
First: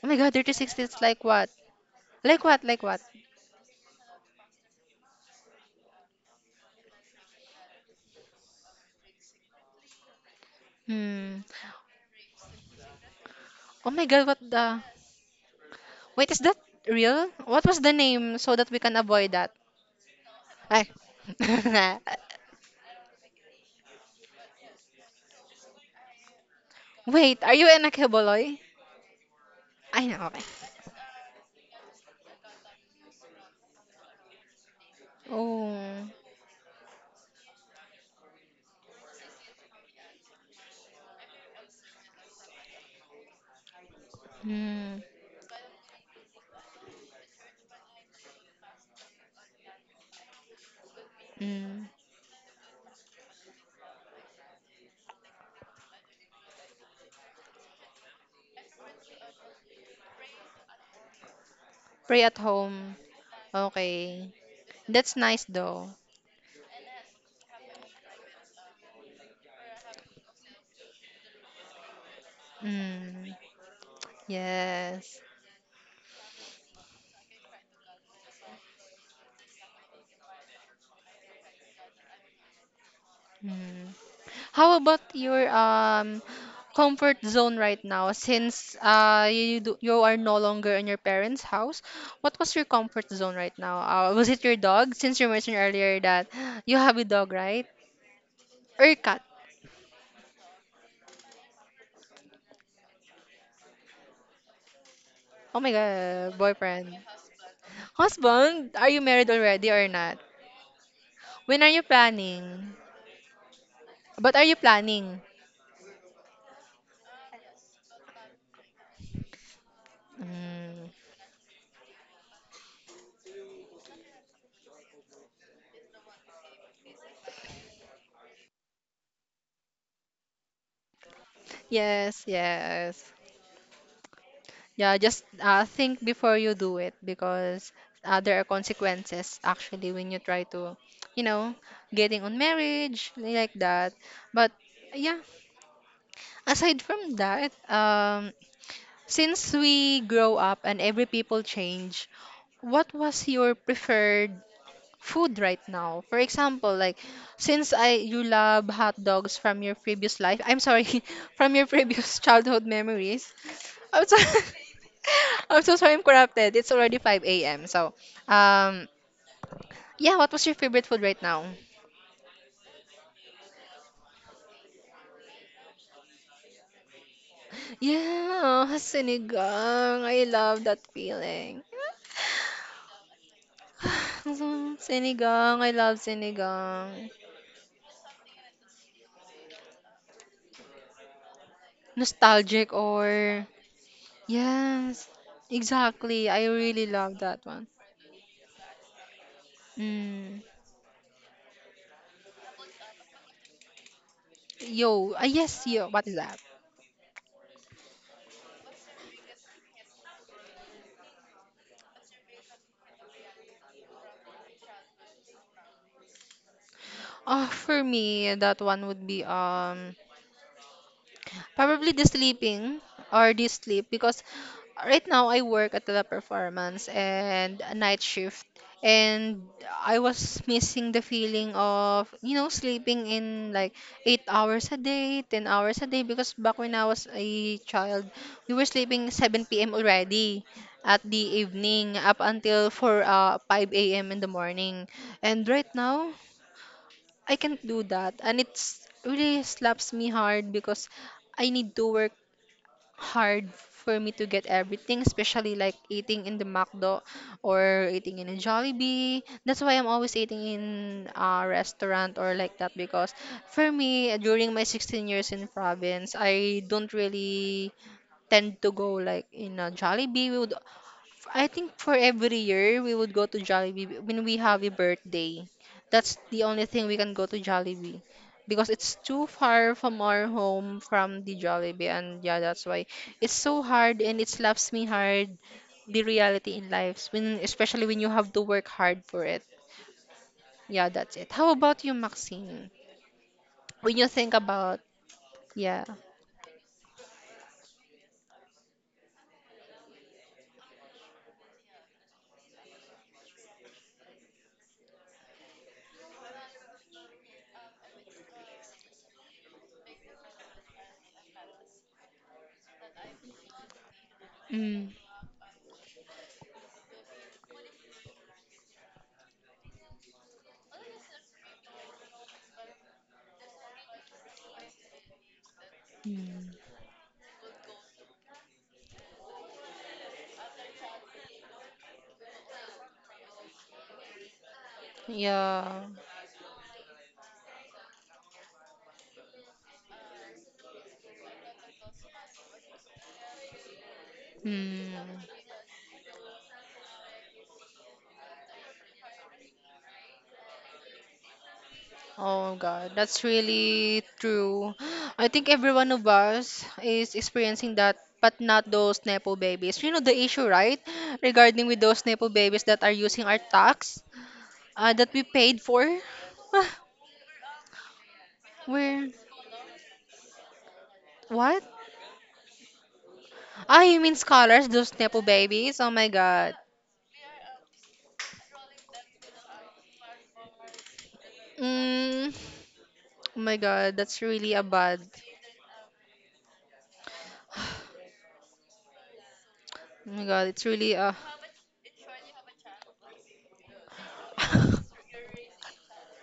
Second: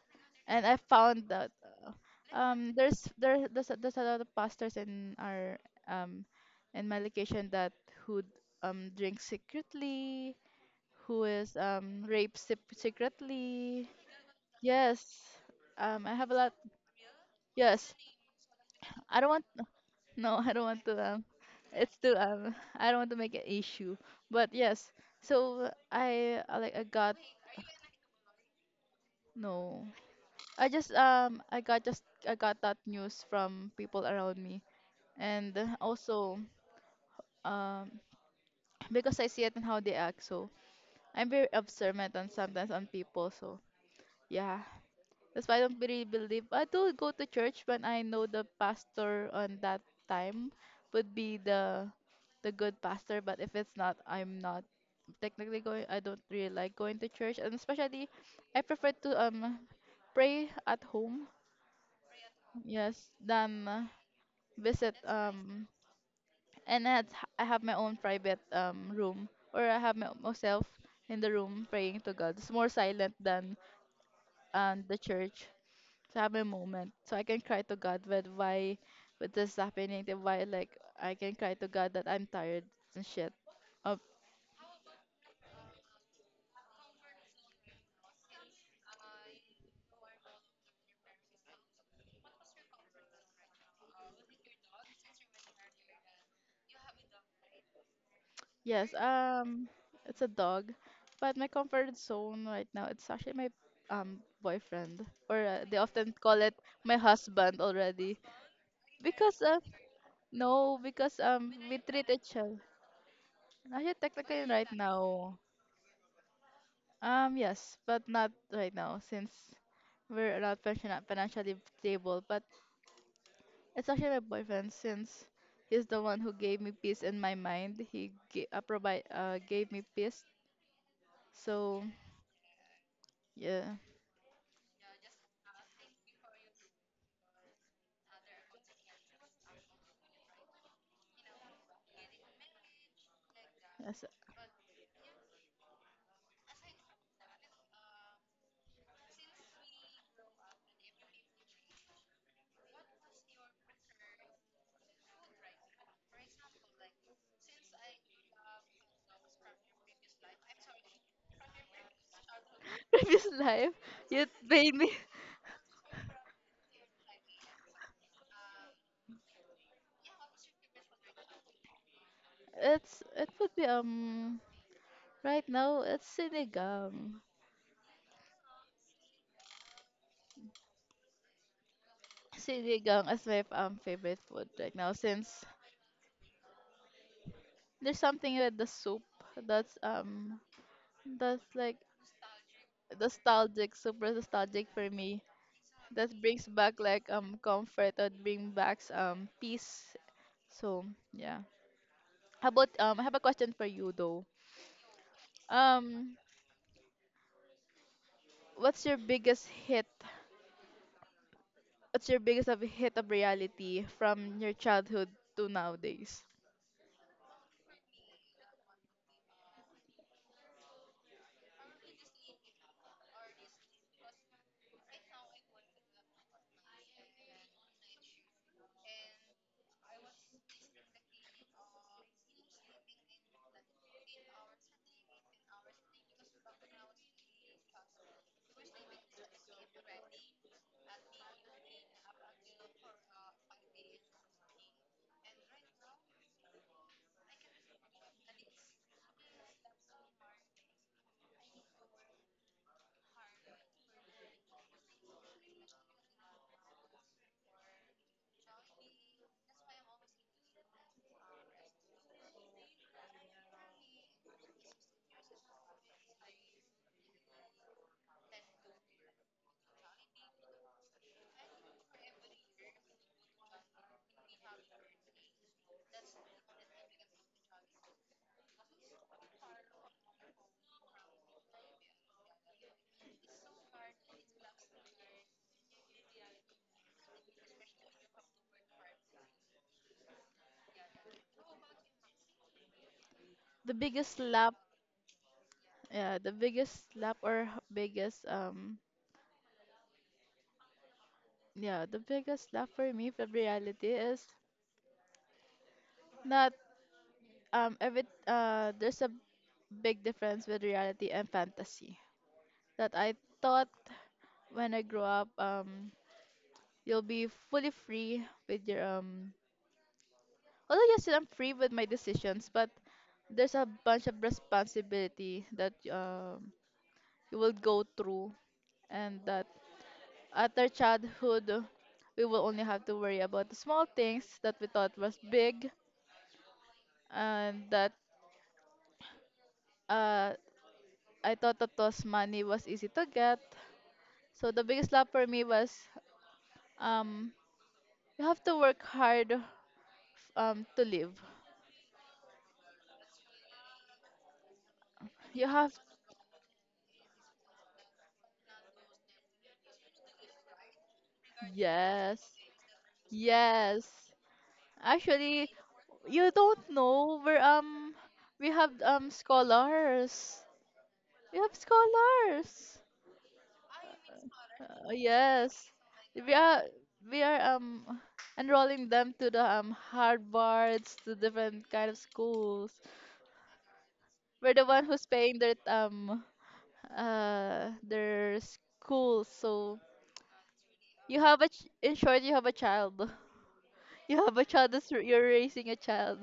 Oh my God,
and I
thirty-six is like
found
what?
that
Like what?
um
Like what?
there's there there's a, there's a lot of pastors in our um in my location that who um drink secretly, who
Hmm.
is um raped sec- secretly,
Oh my god, what the?
yes, um I
Wait,
have a
is
lot.
that real? What was the
Yes,
name so that we can
I don't
avoid
want,
that?
no, I don't want
Ay.
to. Um,
<laughs>
it's too. Um, I don't want to make an issue. But yes, so I uh, like I got
Wait, are you an akeboloy?
no.
I know, okay.
I just um I got just, I got that news from people around me, and
Oh.
also um <clears throat> because I see it and how they act. So I'm very observant on sometimes on people. So yeah,
Hmm.
that's why I don't really believe. I do go to church when I know the pastor on that time would be
Hmm.
the the good pastor. But if it's not, I'm not technically going. I don't really like going to church, and especially I prefer to um pray at home,
Pray at home.
yes, than uh,
Okay.
visit
That's nice
um
though.
and I had, I have my own private um room, or I have my, myself in the room praying to God. It's more silent
Hmm.
than um the
Yes.
church, so I have a moment so I can cry to God with why, with this happening, then why, like I can cry to God that I'm tired and shit.
Mm. How about your um comfort zone right now? Since uh you do, you are no longer in your parents' house, what was your comfort zone right now? Uh, was it your dog? Since you mentioned earlier that <gasps> you have a dog, right? Or
Yes,
a cat?
um, it's a dog, but my comfort zone right now it's actually my um boyfriend, or
Oh
uh,
my
they often
God,
call it my
boyfriend,
husband already,
husband, are you married
because uh,
already or not?
no, because um
When are
we
you
treat each other.
planning?
Actually,
But
technically
are you
right
planning?
now, um, yes, but not right now since we're not
Mm.
finan- financially stable. But it's actually my boyfriend since he's the one who gave me peace in my mind. He ga- uh, provide uh gave me peace, so
Yes, yes.
yeah.
Yeah, just uh, think before you do it because uh, there are consequences actually when you try to, you know, getting on marriage like that.
Yes,
But yeah, aside from that, um, since we grow up and every people change, what was your preferred food right now? For example, like since I you love hot dogs from your previous life, I'm sorry, <laughs> from your previous <laughs> childhood memories.
previous life,
I'm so
you'd pay me.
<laughs> I'm so sorry I'm corrupted. It's already five a m. So, um yeah, what was your favorite food right now?
It's it would be um right now it's sinigang.
Yeah, sinigang. I love that feeling.
Sinigang is my um favorite food right
<sighs>
now since
Sinigang, I love sinigang.
there's something with the soup that's um that's like
Nostalgic or
nostalgic, super nostalgic for
yes,
me. That
exactly. I
brings back
really
like
love
um
that one.
comfort. That brings back um peace.
Mm.
So yeah. How about um I have a question for you though.
Yo, ah, yes, yo. What is
Um,
that?
what's your biggest hit? What's your biggest of hit of reality from your childhood to nowadays?
Oh, for me, that one would be um probably the sleeping or the sleep because right now I work at the performance and a night shift and I was missing the feeling of you know sleeping in like eight hours a day, ten hours a day because back when I was a child we were sleeping seven p m already at the evening up until four uh, five a m in the morning and right now I can't do that and it's really slaps me hard because I need to work hard for me to get everything, especially like eating in the McDo or eating in a Jollibee. That's why I'm always eating in a restaurant or like that because for me, during my sixteen years in province, I don't really tend to go like in a Jollibee. We would I think for every year we would go to Jollibee when we have a birthday. That's the only thing we can go to Jollibee because it's too far from our home from the Jollibee and yeah that's why it's so hard and it slaps me hard the reality in life when especially when you have to work hard for it. Yeah, that's it. How about you, Maxine?
The
When you
biggest
think
slap,
about yeah.
yeah, the biggest slap or h- biggest um yeah, the biggest slap for me from reality is not um every, uh there's a big difference with reality and fantasy. That I thought when I
Mm,
grow up um you'll be fully free with your um although yes I'm free with my decisions, but there's a bunch of responsibility that um
mm,
we will go through, and that at our childhood we will only have to worry about the small things that we thought was big,
yeah.
and that uh, I thought that was, money was easy to get. So the biggest
Mm.
love for me was um, you have to work hard um, to live.
Oh God, that's really true. I
You
think every
have,
one of us is experiencing that, but not those nepo babies. You know the issue, right? Regarding with those
yes,
nepo babies that are using our
yes.
tax, uh, that we
Actually,
paid for.
you don't
Ah,
know we're um we have um
where?
scholars. We have
What?
scholars.
Ah, you mean scholars,
Uh,
those nepo
yes,
babies? Oh my
we
God.
are we are um enrolling them to the um Harvards, to different kind of
Mm,
schools.
oh my God, that's really
We're
a
the one
bad.
who's paying their um uh their school. So
Oh my God, it's really a.
you have a ch- in short, you have a child. <laughs> You have a child. That's,
<laughs>
you're raising a child.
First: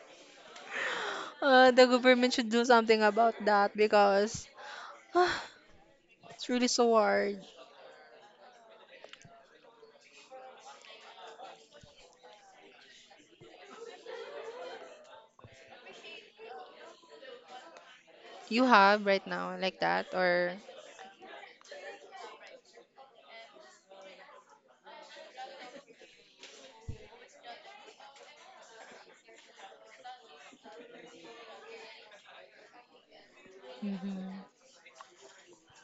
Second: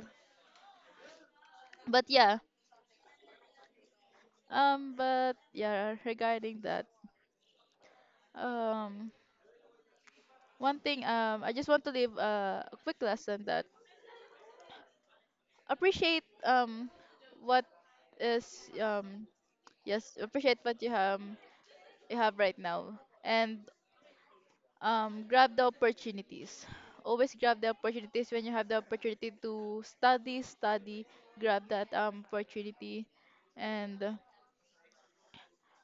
Uh, the
But
government
yeah,
should do something about that because.
um,
<sighs>
but yeah,
It's
regarding
really
that,
so hard.
um, one thing um I just want to leave uh, a quick lesson that appreciate um what
You
is
have right
um
now like that
just
or
appreciate what you have, you have right now, and um, grab the opportunities. Always grab the opportunities. When you have the opportunity to study, study, grab that um, opportunity, and
mm-hmm.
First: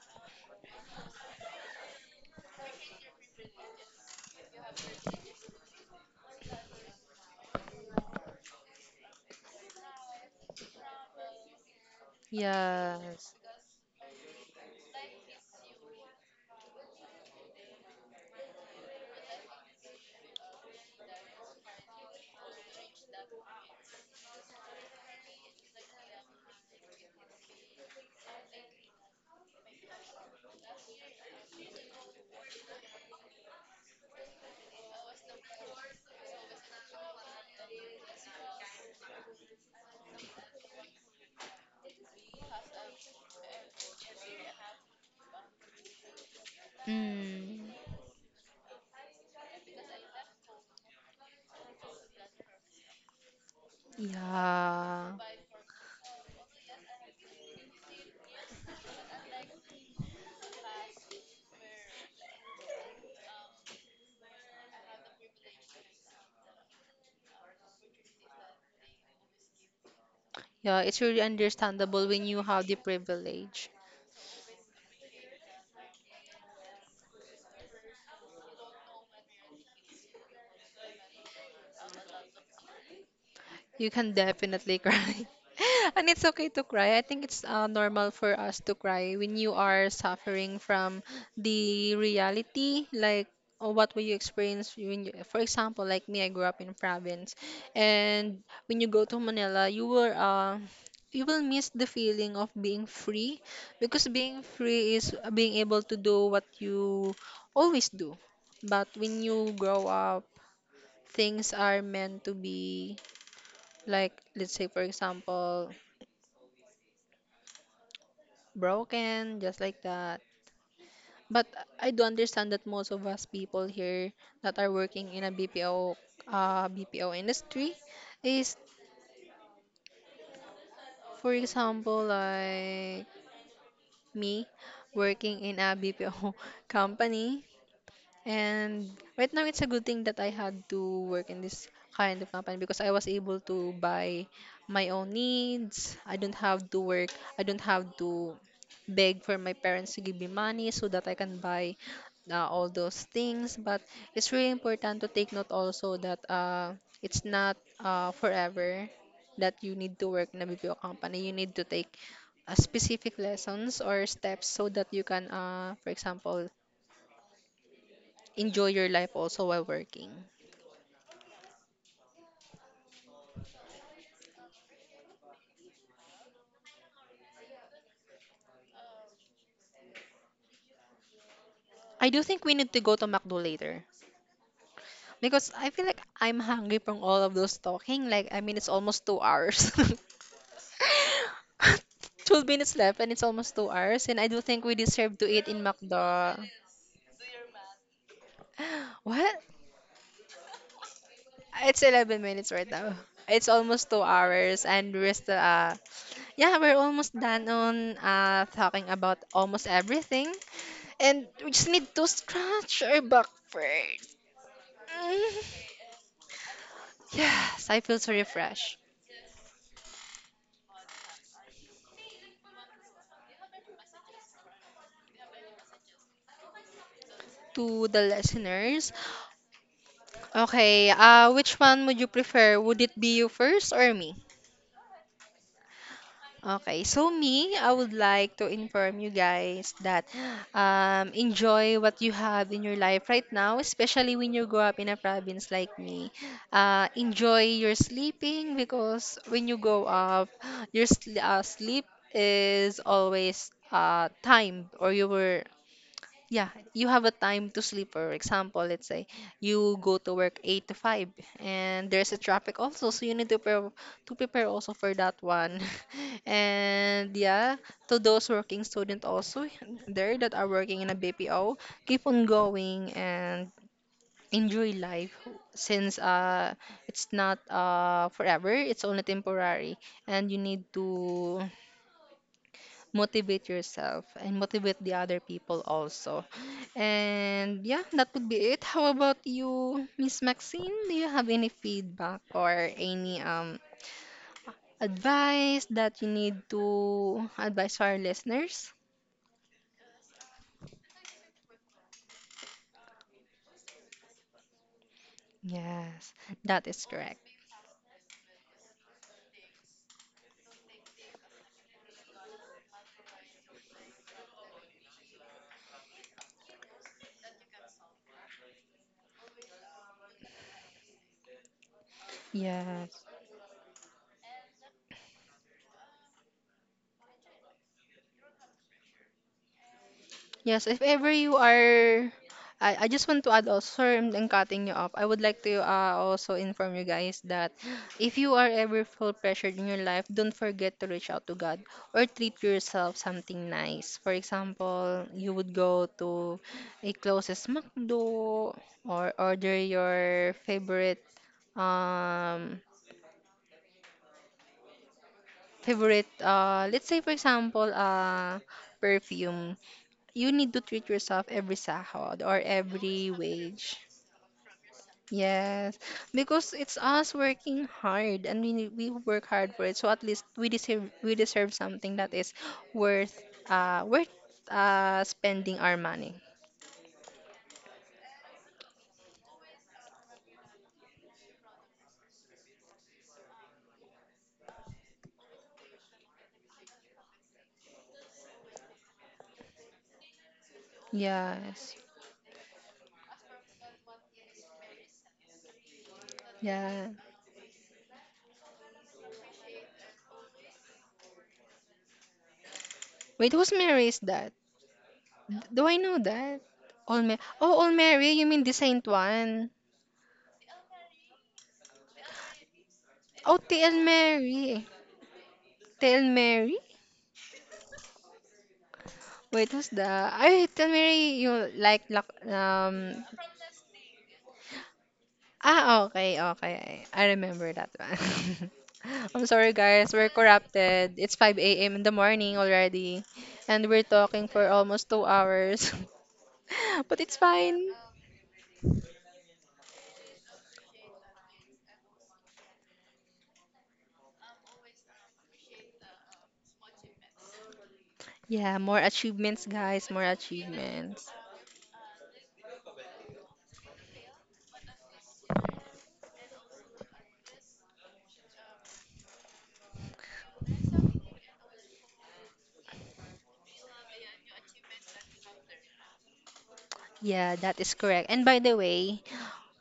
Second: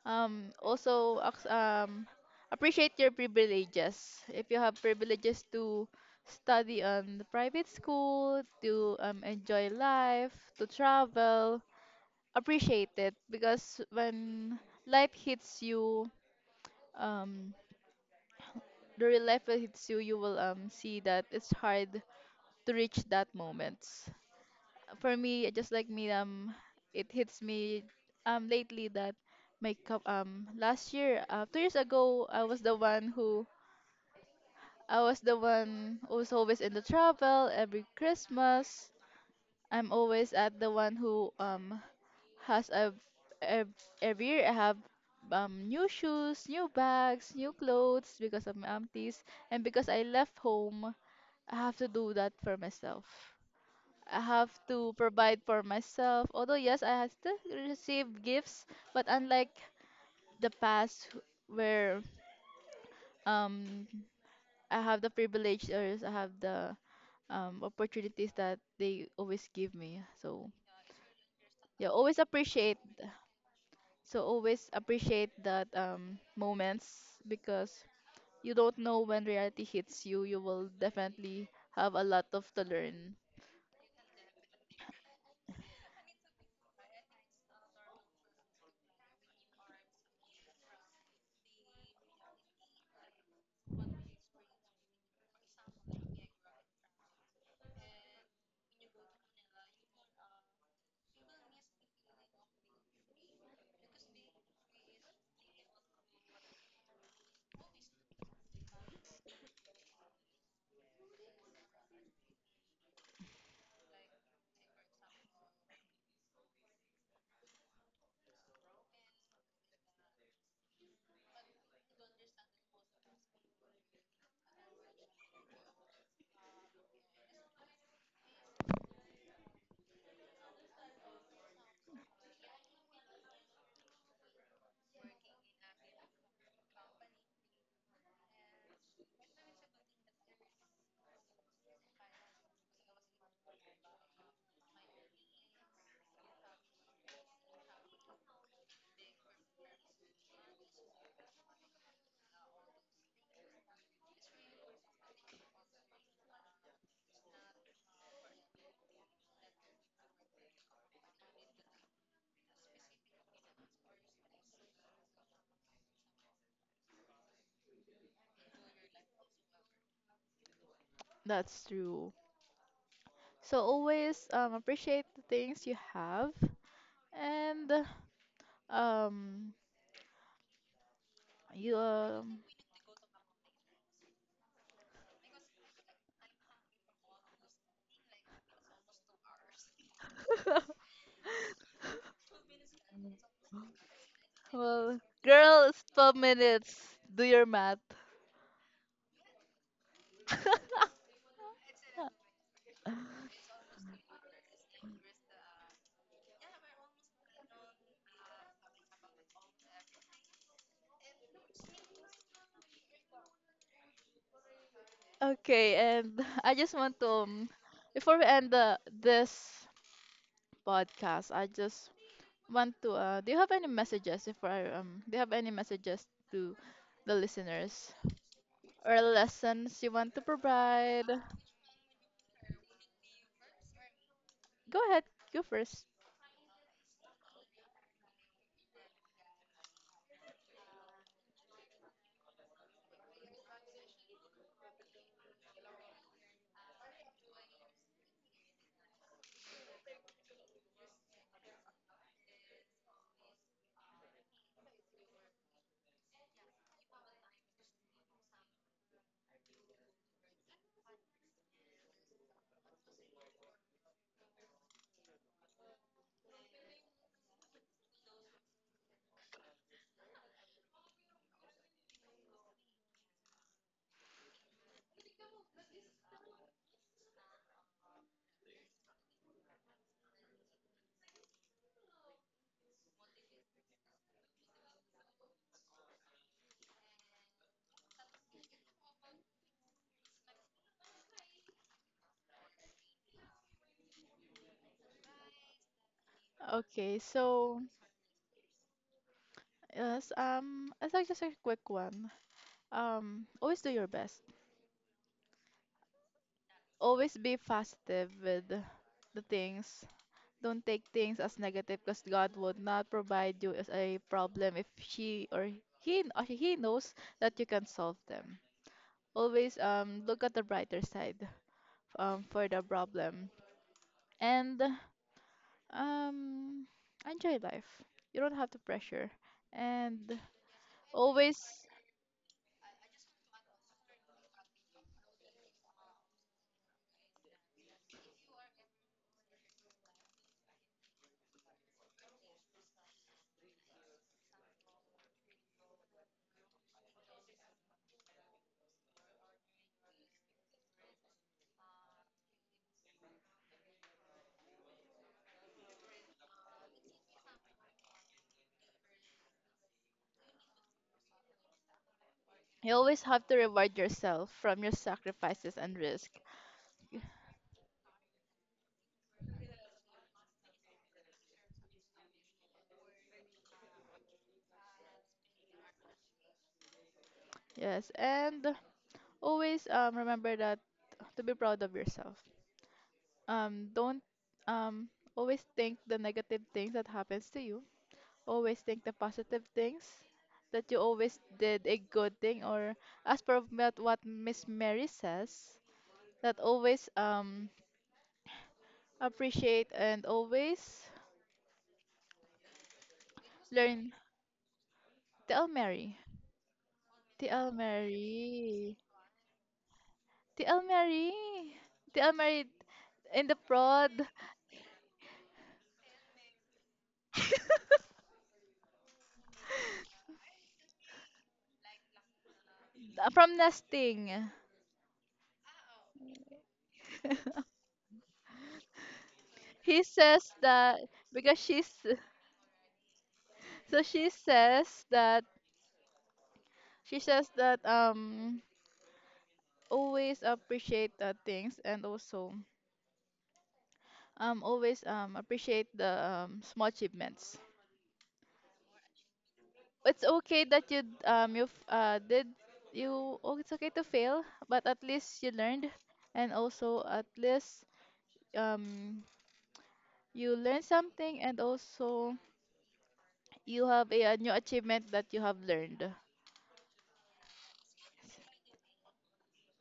um, also ac- um, appreciate your privileges. If you have privileges to study on the private school, to um, enjoy life, to travel, appreciate it
Yes.
because when life hits you, um the real life will hits you, you will um see that it's hard to reach that moment. For me, just like me, um, it hits me um lately that my cup um last year, uh, two years ago, I was the one who, I was the one who was always in the travel every Christmas. I'm always at the one who um has a ev- every year I have um new shoes, new bags, new
Mm.
clothes because of my aunties, and because I left home, I have to do that for myself. I have to
Yeah.
provide for myself. Although yes, I have still received gifts, but unlike the past where um I have the privilege, or I have the um opportunities that they always give me. So
Yeah, it's really
yeah,
understandable
always
when you have the
appreciate.
privilege.
So always appreciate that um moments because you don't know when reality hits you. You will definitely have a lot of to learn.
You can definitely <laughs> cry. And it's okay to cry. I think it's uh, normal for us to cry when you are suffering from the reality, like or what will you experience when you, for example, like me, I grew up in province, and when you go to Manila, you will uh, you will miss the feeling of being free, because being free is being able to do what you always do. But when you grow up, things are meant to be, like, let's say for example, broken just like that. But I do understand that most of us people here that are working in a bpo uh bpo industry is, for example, like me, working in a bpo <laughs> company. And right now, it's a good thing that I had to work in this kind of company because I was able to buy my own needs. I don't have to work. I don't have to beg for my parents to give me money so that I can buy uh, all those things. But it's really important to take note also that uh, it's not uh, forever that you need to work in a B P O company. You need to take uh, specific lessons or steps so that you can, uh, for example, enjoy your life also while working.
That's true. So always um, appreciate the things you have, and um, you
I do
um,
think we need to go to McDo later because I feel like I'm hungry from all of those talking. Like, I mean, it's almost two hours. <laughs>
<laughs>
twelve minutes left and it's almost two hours. And I do think we
well,
deserve to eat in
girl, it's twelve
McDo.
minutes. Do your math.
<gasps> What? It's eleven minutes right now. It's almost two hours and we're still, uh, yeah, we're almost done on uh, talking about almost everything. And we just need to scratch our back first. Mm,
Okay, and <laughs> I just want to um,
Yes, I feel so
before we end
refreshed.
the this podcast, I just want to, uh, do you have any messages if I um do you have any messages to the
To
listeners
the listeners,
or lessons you want to
okay,
provide?
uh, which one would you prefer? Would it be you first or me?
Go ahead, go first.
Okay, so me, I would like to inform you guys that, um, enjoy what you have in your life right now, especially when you grow up in a province like me. Uh, enjoy your sleeping because when you go up, your sl- uh, sleep is always uh, timed, or you were. Yeah, you have a time to sleep. For example, let's say you go to work eight to five and there's a traffic also, so you need to prepare to prepare also for that one. <laughs> And yeah, to those working student also there that are working in a B P O, keep on going and enjoy life since uh it's not uh forever, it's only temporary, and you need to motivate yourself and motivate the other people also. And yeah, that would be it. How about you, Miss Maxine? Do you have any feedback or any um advice that you need
Okay,
to
so,
advise our listeners?
yes, um, it's like just a quick one. Um, always do your best.
Yes, that is
Always
correct.
be positive with the things. Don't take things as negative because God would not provide you as a problem if she or he or he knows that you can solve them. Always um look at the brighter side um for the
Yes.
problem, and um enjoy life. You don't have to pressure, and
Yes, if ever you
always,
are, I, I just want to add also. Sorry, I'm, I'm cutting you off. I would like to uh, also inform you guys that if you are ever feel pressured in your life, don't forget to reach out to God or treat yourself something nice. For example, you would go to a closest McDo or order your favorite um favorite uh let's say for example uh perfume. You need to treat yourself every sahod or
you always
every
have to reward
wage.
yourself from your sacrifices and
Yes,
risk.
because it's us working hard and we we work hard for it. So at least we deserve we deserve something that is worth uh worth uh spending our money.
Yes, and always um, remember that, to be proud of yourself. Um, don't, um, always think the negative things that happens to you. Always think the positive things, that you always did
Yes.
a good thing, or as per what what Miss Mary says, that
Yeah.
always um, appreciate and always
Wait, whose Mary
learn.
is that? D-
Tell
Do I
Mary.
know that? All Mary.
Tell
Oh, All Mary, you mean the
Mary.
Saint one?
The Almarie. The Almarie in the
Oh, T L
prod
Mary. T L Mary? Wait, who's the? Ay, T L Mary, you like, like um
from nesting.
ah, okay, okay. I remember
<laughs>
that one. <laughs> I'm sorry,
He
guys. We're
says that
corrupted. It's
because
five a m
she's
in the morning already, and
so
we're
she
talking for
says
almost two
that
hours. <laughs>
she
But it's
says that
fine.
um always appreciate the things and also um always um appreciate the um, small achievements.
Yeah, more achievements, guys.
It's
More
okay that you
achievements.
um you f- uh did you oh it's okay to fail, but at least you learned, and also at least um you learn something, and also you have a, a new achievement that you have learned.
Yeah, that is correct. And by the way,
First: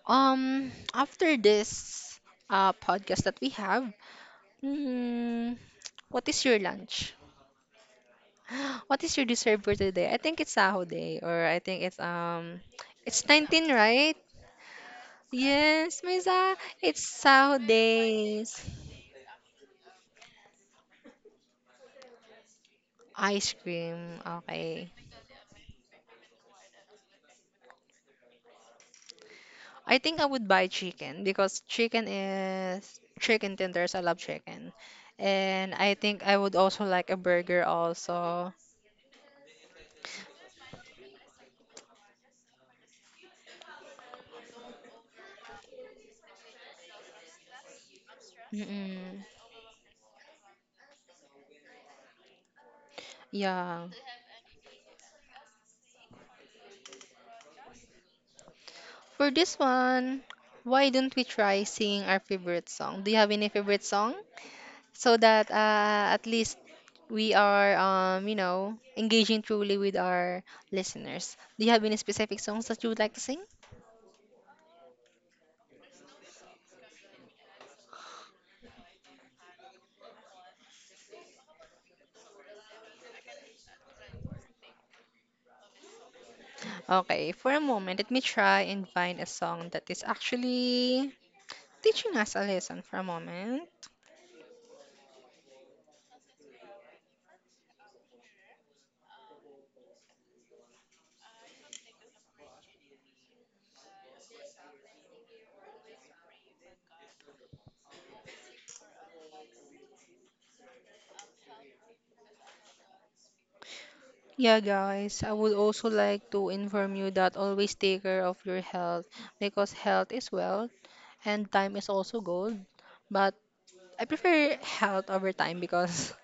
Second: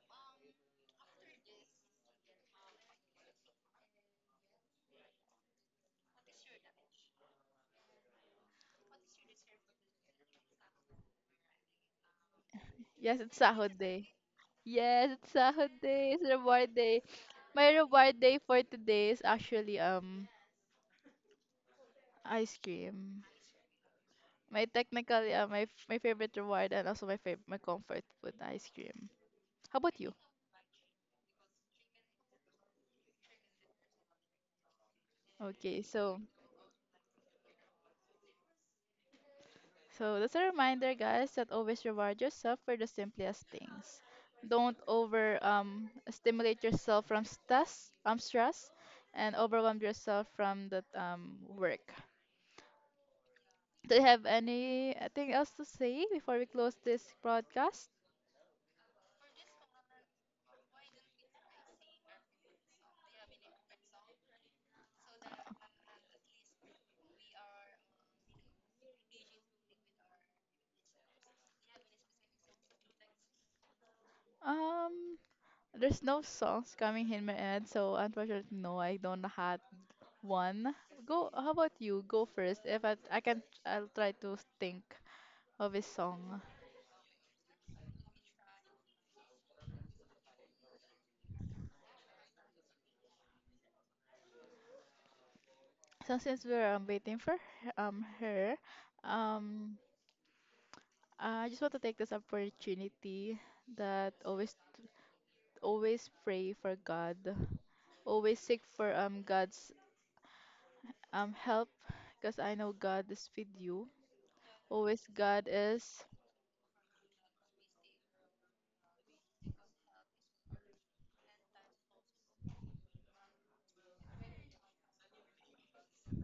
um, after this uh podcast that we have, mm, what is your lunch? <laughs> What is your dessert for today? I think it's Saho Day, or I think it's um,
Yes,
it's
it's
nineteen,
sahod day.
right?
Yes, it's sahod
Yes,
day. It's
Misa,
reward day.
it's Saho
My reward day
Days.
for today is actually um ice cream.
Ice cream,
My
okay.
technically uh, my f- my favorite reward, and also my fav- my comfort food ice cream. How
I
about you?
think I would buy chicken, because chicken is chicken tenders. I love chicken, and
Okay,
I
so
think I would also like a burger also.
So that's a reminder, guys, that always reward yourself for the simplest things. Don't over um, stimulate yourself from stress, um, stress,
Mm-mm.
and overwhelm yourself from the um, work.
Yeah.
Do you have anything else to say before we close this broadcast?
For this one, why don't we try singing our favorite song? Do you have any favorite song? So that uh, at least we are, um you know, engaging truly with our listeners. Do you have any specific songs that you would like to sing?
Um, there's no songs coming in my head, so unfortunately, no, I don't have one. Go. How about you? Go first. If I, I can, I'll try to think of a song.
Okay, for a moment let me try and find a song that is actually teaching us a lesson for a moment.
So since we're um, waiting for h- um her, um I just want to take this opportunity that always always pray for God, always seek for um God's um help, because I know God is with you.
Yeah,
Always
guys, I
God
would also
is
like to inform you that always take care of your health, because health is wealth and time is also gold. But I prefer health over time because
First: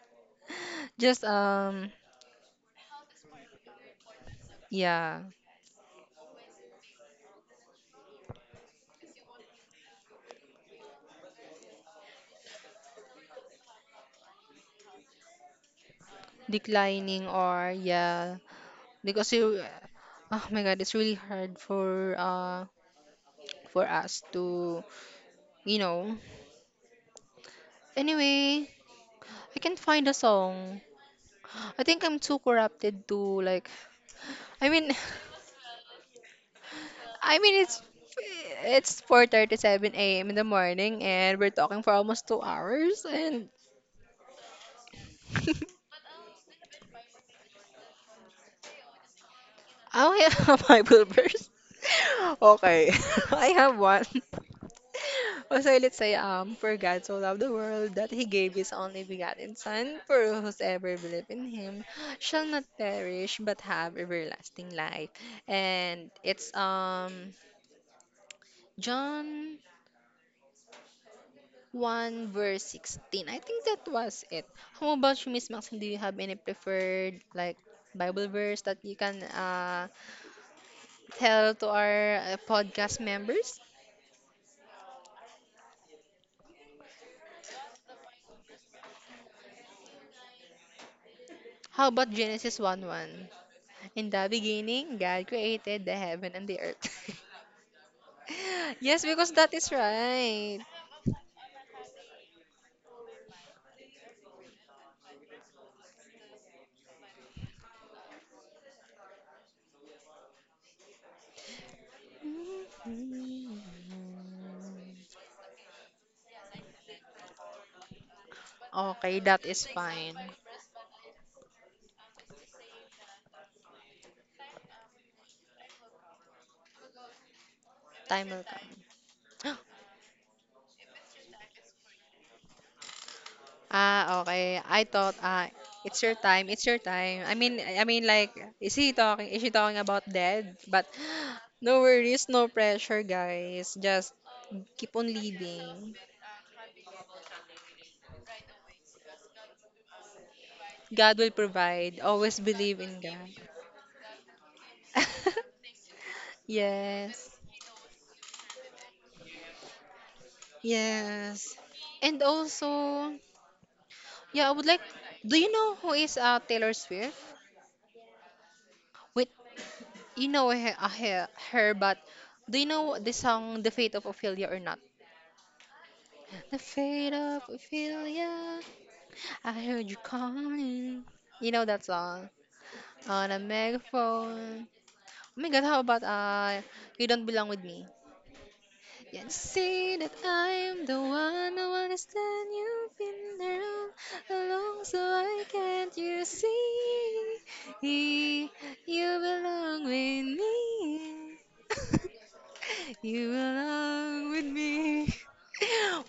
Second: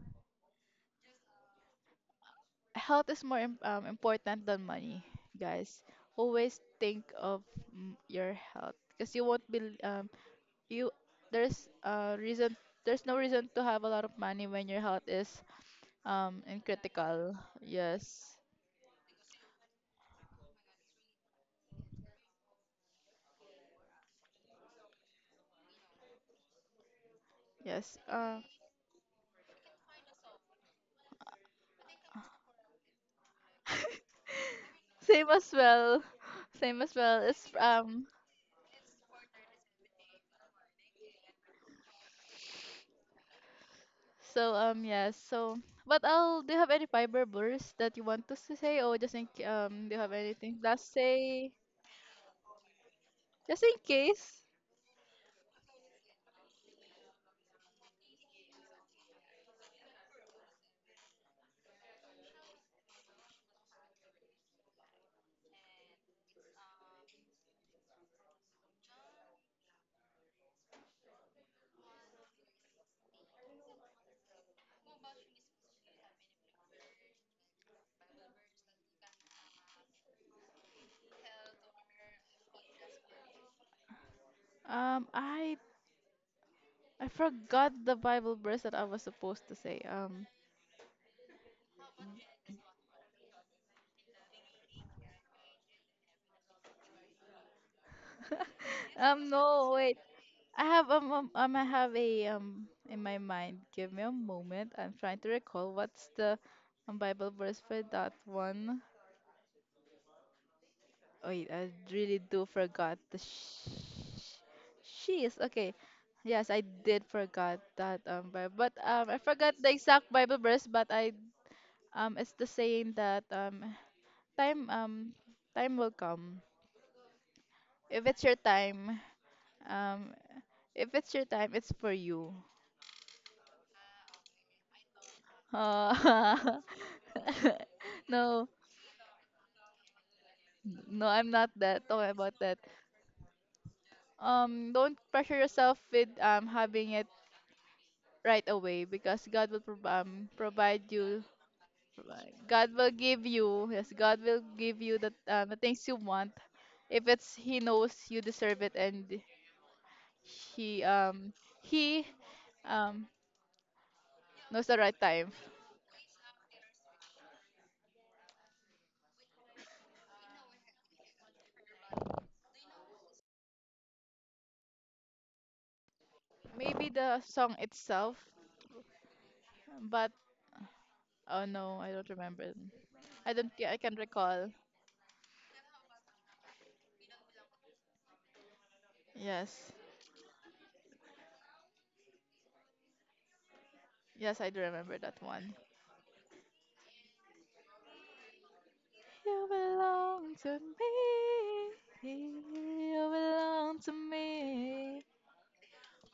<laughs> just um
Health is more im- um, important than money,
yeah,
guys. Always think of mm, your health, because you won't be um you there's a reason there's no reason to have a lot of money when your health is um and
declining
critical.
or
Yes.
yeah, because you, oh my god, it's really hard for uh for us to, you know.
yes uh
Anyway, I can't find a song. I think I'm too corrupted to, like,
<laughs>
i mean
same as well <laughs> same as
<laughs>
well.
I
It's
mean it's
um
it's four thirty-seven a m in the morning and we're talking for almost two hours and
so um Yes, so
<laughs>
but I'll do you have any fiber bursts that you want us to say, or just in ca- um do you have
I
anything
have <laughs> my
last
pulpers.
say,
<laughs> Okay, <laughs> I
just in
have one. <laughs>
case?
Also, let's say, um, for God so loved the world that he gave his only begotten Son, for whosoever believe in him shall not perish but have everlasting life. And it's um John one verse sixteen. I think that was it. How about you, Miss Maxine? Do you have any preferred, like, Bible verse that you can uh tell to our uh, podcast members?
um I I forgot the Bible verse that I was supposed to say. Um
How about Genesis one one? In the beginning, God created the heaven and the earth. <laughs>
<laughs>
Yes,
um
because that
no,
is
wait, I
right.
have um, um um, I have a um in my mind. Give me a moment. I'm trying to recall what's the um, Bible verse for that one. Wait, I really do forgot the sh- she's okay. Yes, I did forgot that um Bible, but um I
Okay, that
forgot the
is
exact
fine.
Bible verse, but I um it's the saying that um time um time will come. If it's
Time
your
will come.
time,
<gasps>
um if it's your time, it's for you.
Ah, okay. I thought, ah, it's your time.
Uh,
It's your time. I mean I mean,
<laughs>
like,
no,
is he talking, is she talking about dead? But
no, I'm not
<gasps> no
that. Don't worry
worries,
about
no
that.
pressure, guys. Just
Um,
keep
don't
on
pressure yourself
living.
with um having it right away, because God will prov- um provide
God
you.
will provide.
provi-
Always
God
believe
will
in God.
give you. Yes, God will give you the um, the
<laughs>
things you want. If
Yes.
it's He knows you deserve it, and He um
Yes.
He
And
um
also, yeah, I
knows
would
the
like.
right time.
Do you know who is uh, Taylor Swift? Wait, you know her, uh, her, her, but do you know the song The Fate of Ophelia or not? The
Maybe
Fate
the
of
song itself,
Ophelia, I heard you
but
calling.
oh
You know
no,
that
I don't
song?
remember. I
On a
don't. I can recall.
megaphone. Oh my god, how about uh, You Don't Belong With Me? Yeah, you
Yes.
see that I'm the one who understands, you've been there
Yes, I do
all,
remember
so
that
I
one.
can't you see you
You
belong with
belong to
me.
me.
<laughs>
You
You
belong to
belong with
me.
me. <laughs>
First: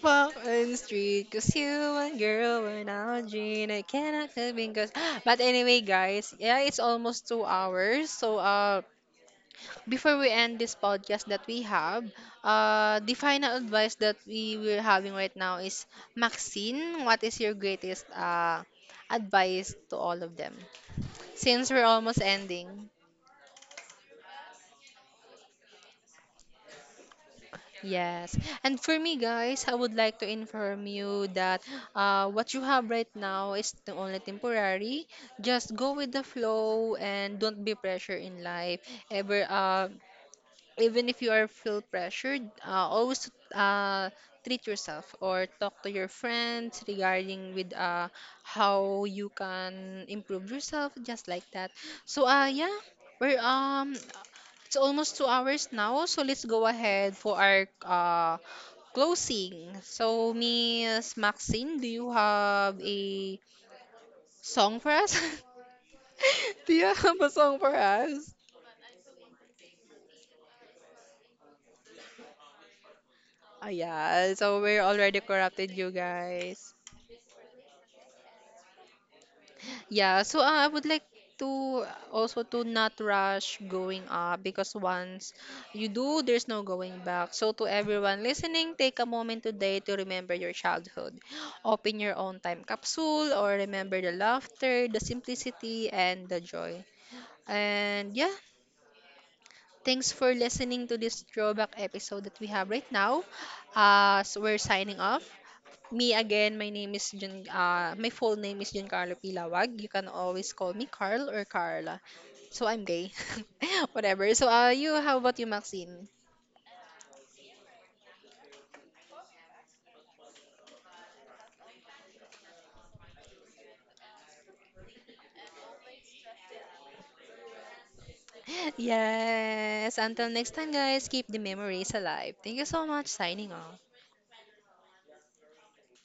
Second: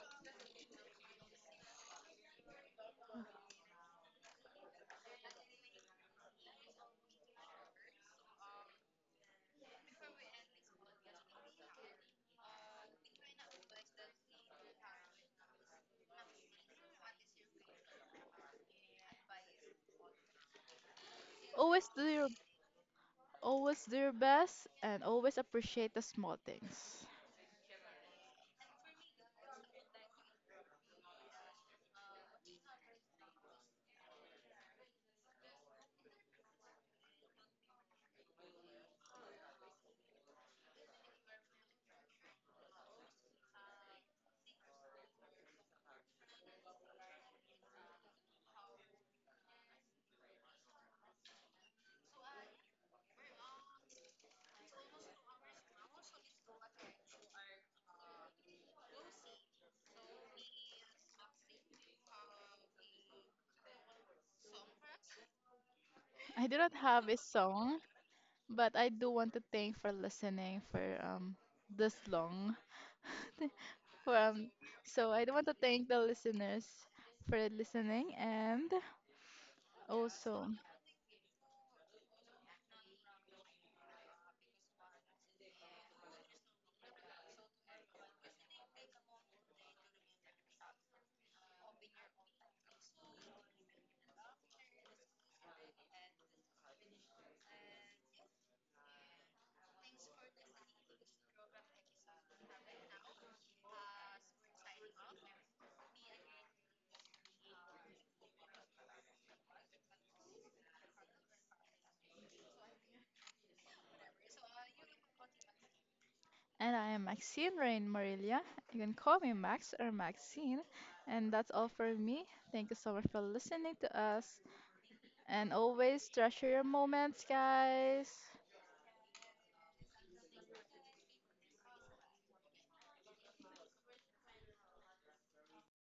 Walk on the street, cause you and girl were not dream. I cannot help because. <gasps> But anyway, guys, yeah, it's almost two hours. So, uh, before we end this podcast that we have, uh, the final advice that we were having right now is, Maxine, what is your greatest uh, advice to all of them? Since we're
Always do
almost
your
ending.
Always do your best, and always appreciate the small things.
Yes. And for me, guys, I would like to inform you that, uh, what you have right now is the only temporary. Just go with the flow and don't be pressure in life. Ever, uh, even if you are feel pressured, uh, always uh, treat yourself or talk to your friends regarding with uh, how you can improve yourself, just like that. So uh, yeah, we're um it's almost two hours now, so let's go ahead for our uh, closing. So Miss Maxine, do you have a song for us?
I do
<laughs>
not
Do you
have a
have a song for
song,
us?
but I do want to thank for listening for um this long. <laughs>
Oh
for,
yeah,
um,
so we're
so
already
I do want to
corrupted,
thank
you
the listeners
guys.
for listening, and
Yeah, so
also.
uh, I would like to, also, to not rush going up, because once you do, there's no going back. So to everyone listening, take a moment today to remember your childhood. Open your own time capsule or remember the laughter, the simplicity, and the joy. And yeah, thanks for listening to this throwback episode that we have right now. Uh, so we're signing off. Me again, my name is Jun. Uh, my full name is Giancarlo Pilawag. You can always call me Carl or Carla. So I'm gay. <laughs> Whatever. So uh, you, how about you, Maxine?
And I am Maxine Rain Morelia. You can call me Max or Maxine. And that's all for me. Thank you so much for listening to us. And always treasure your moments, guys.
<laughs> Yes. Until next time, guys, keep the memories alive. Thank you so much. Signing off.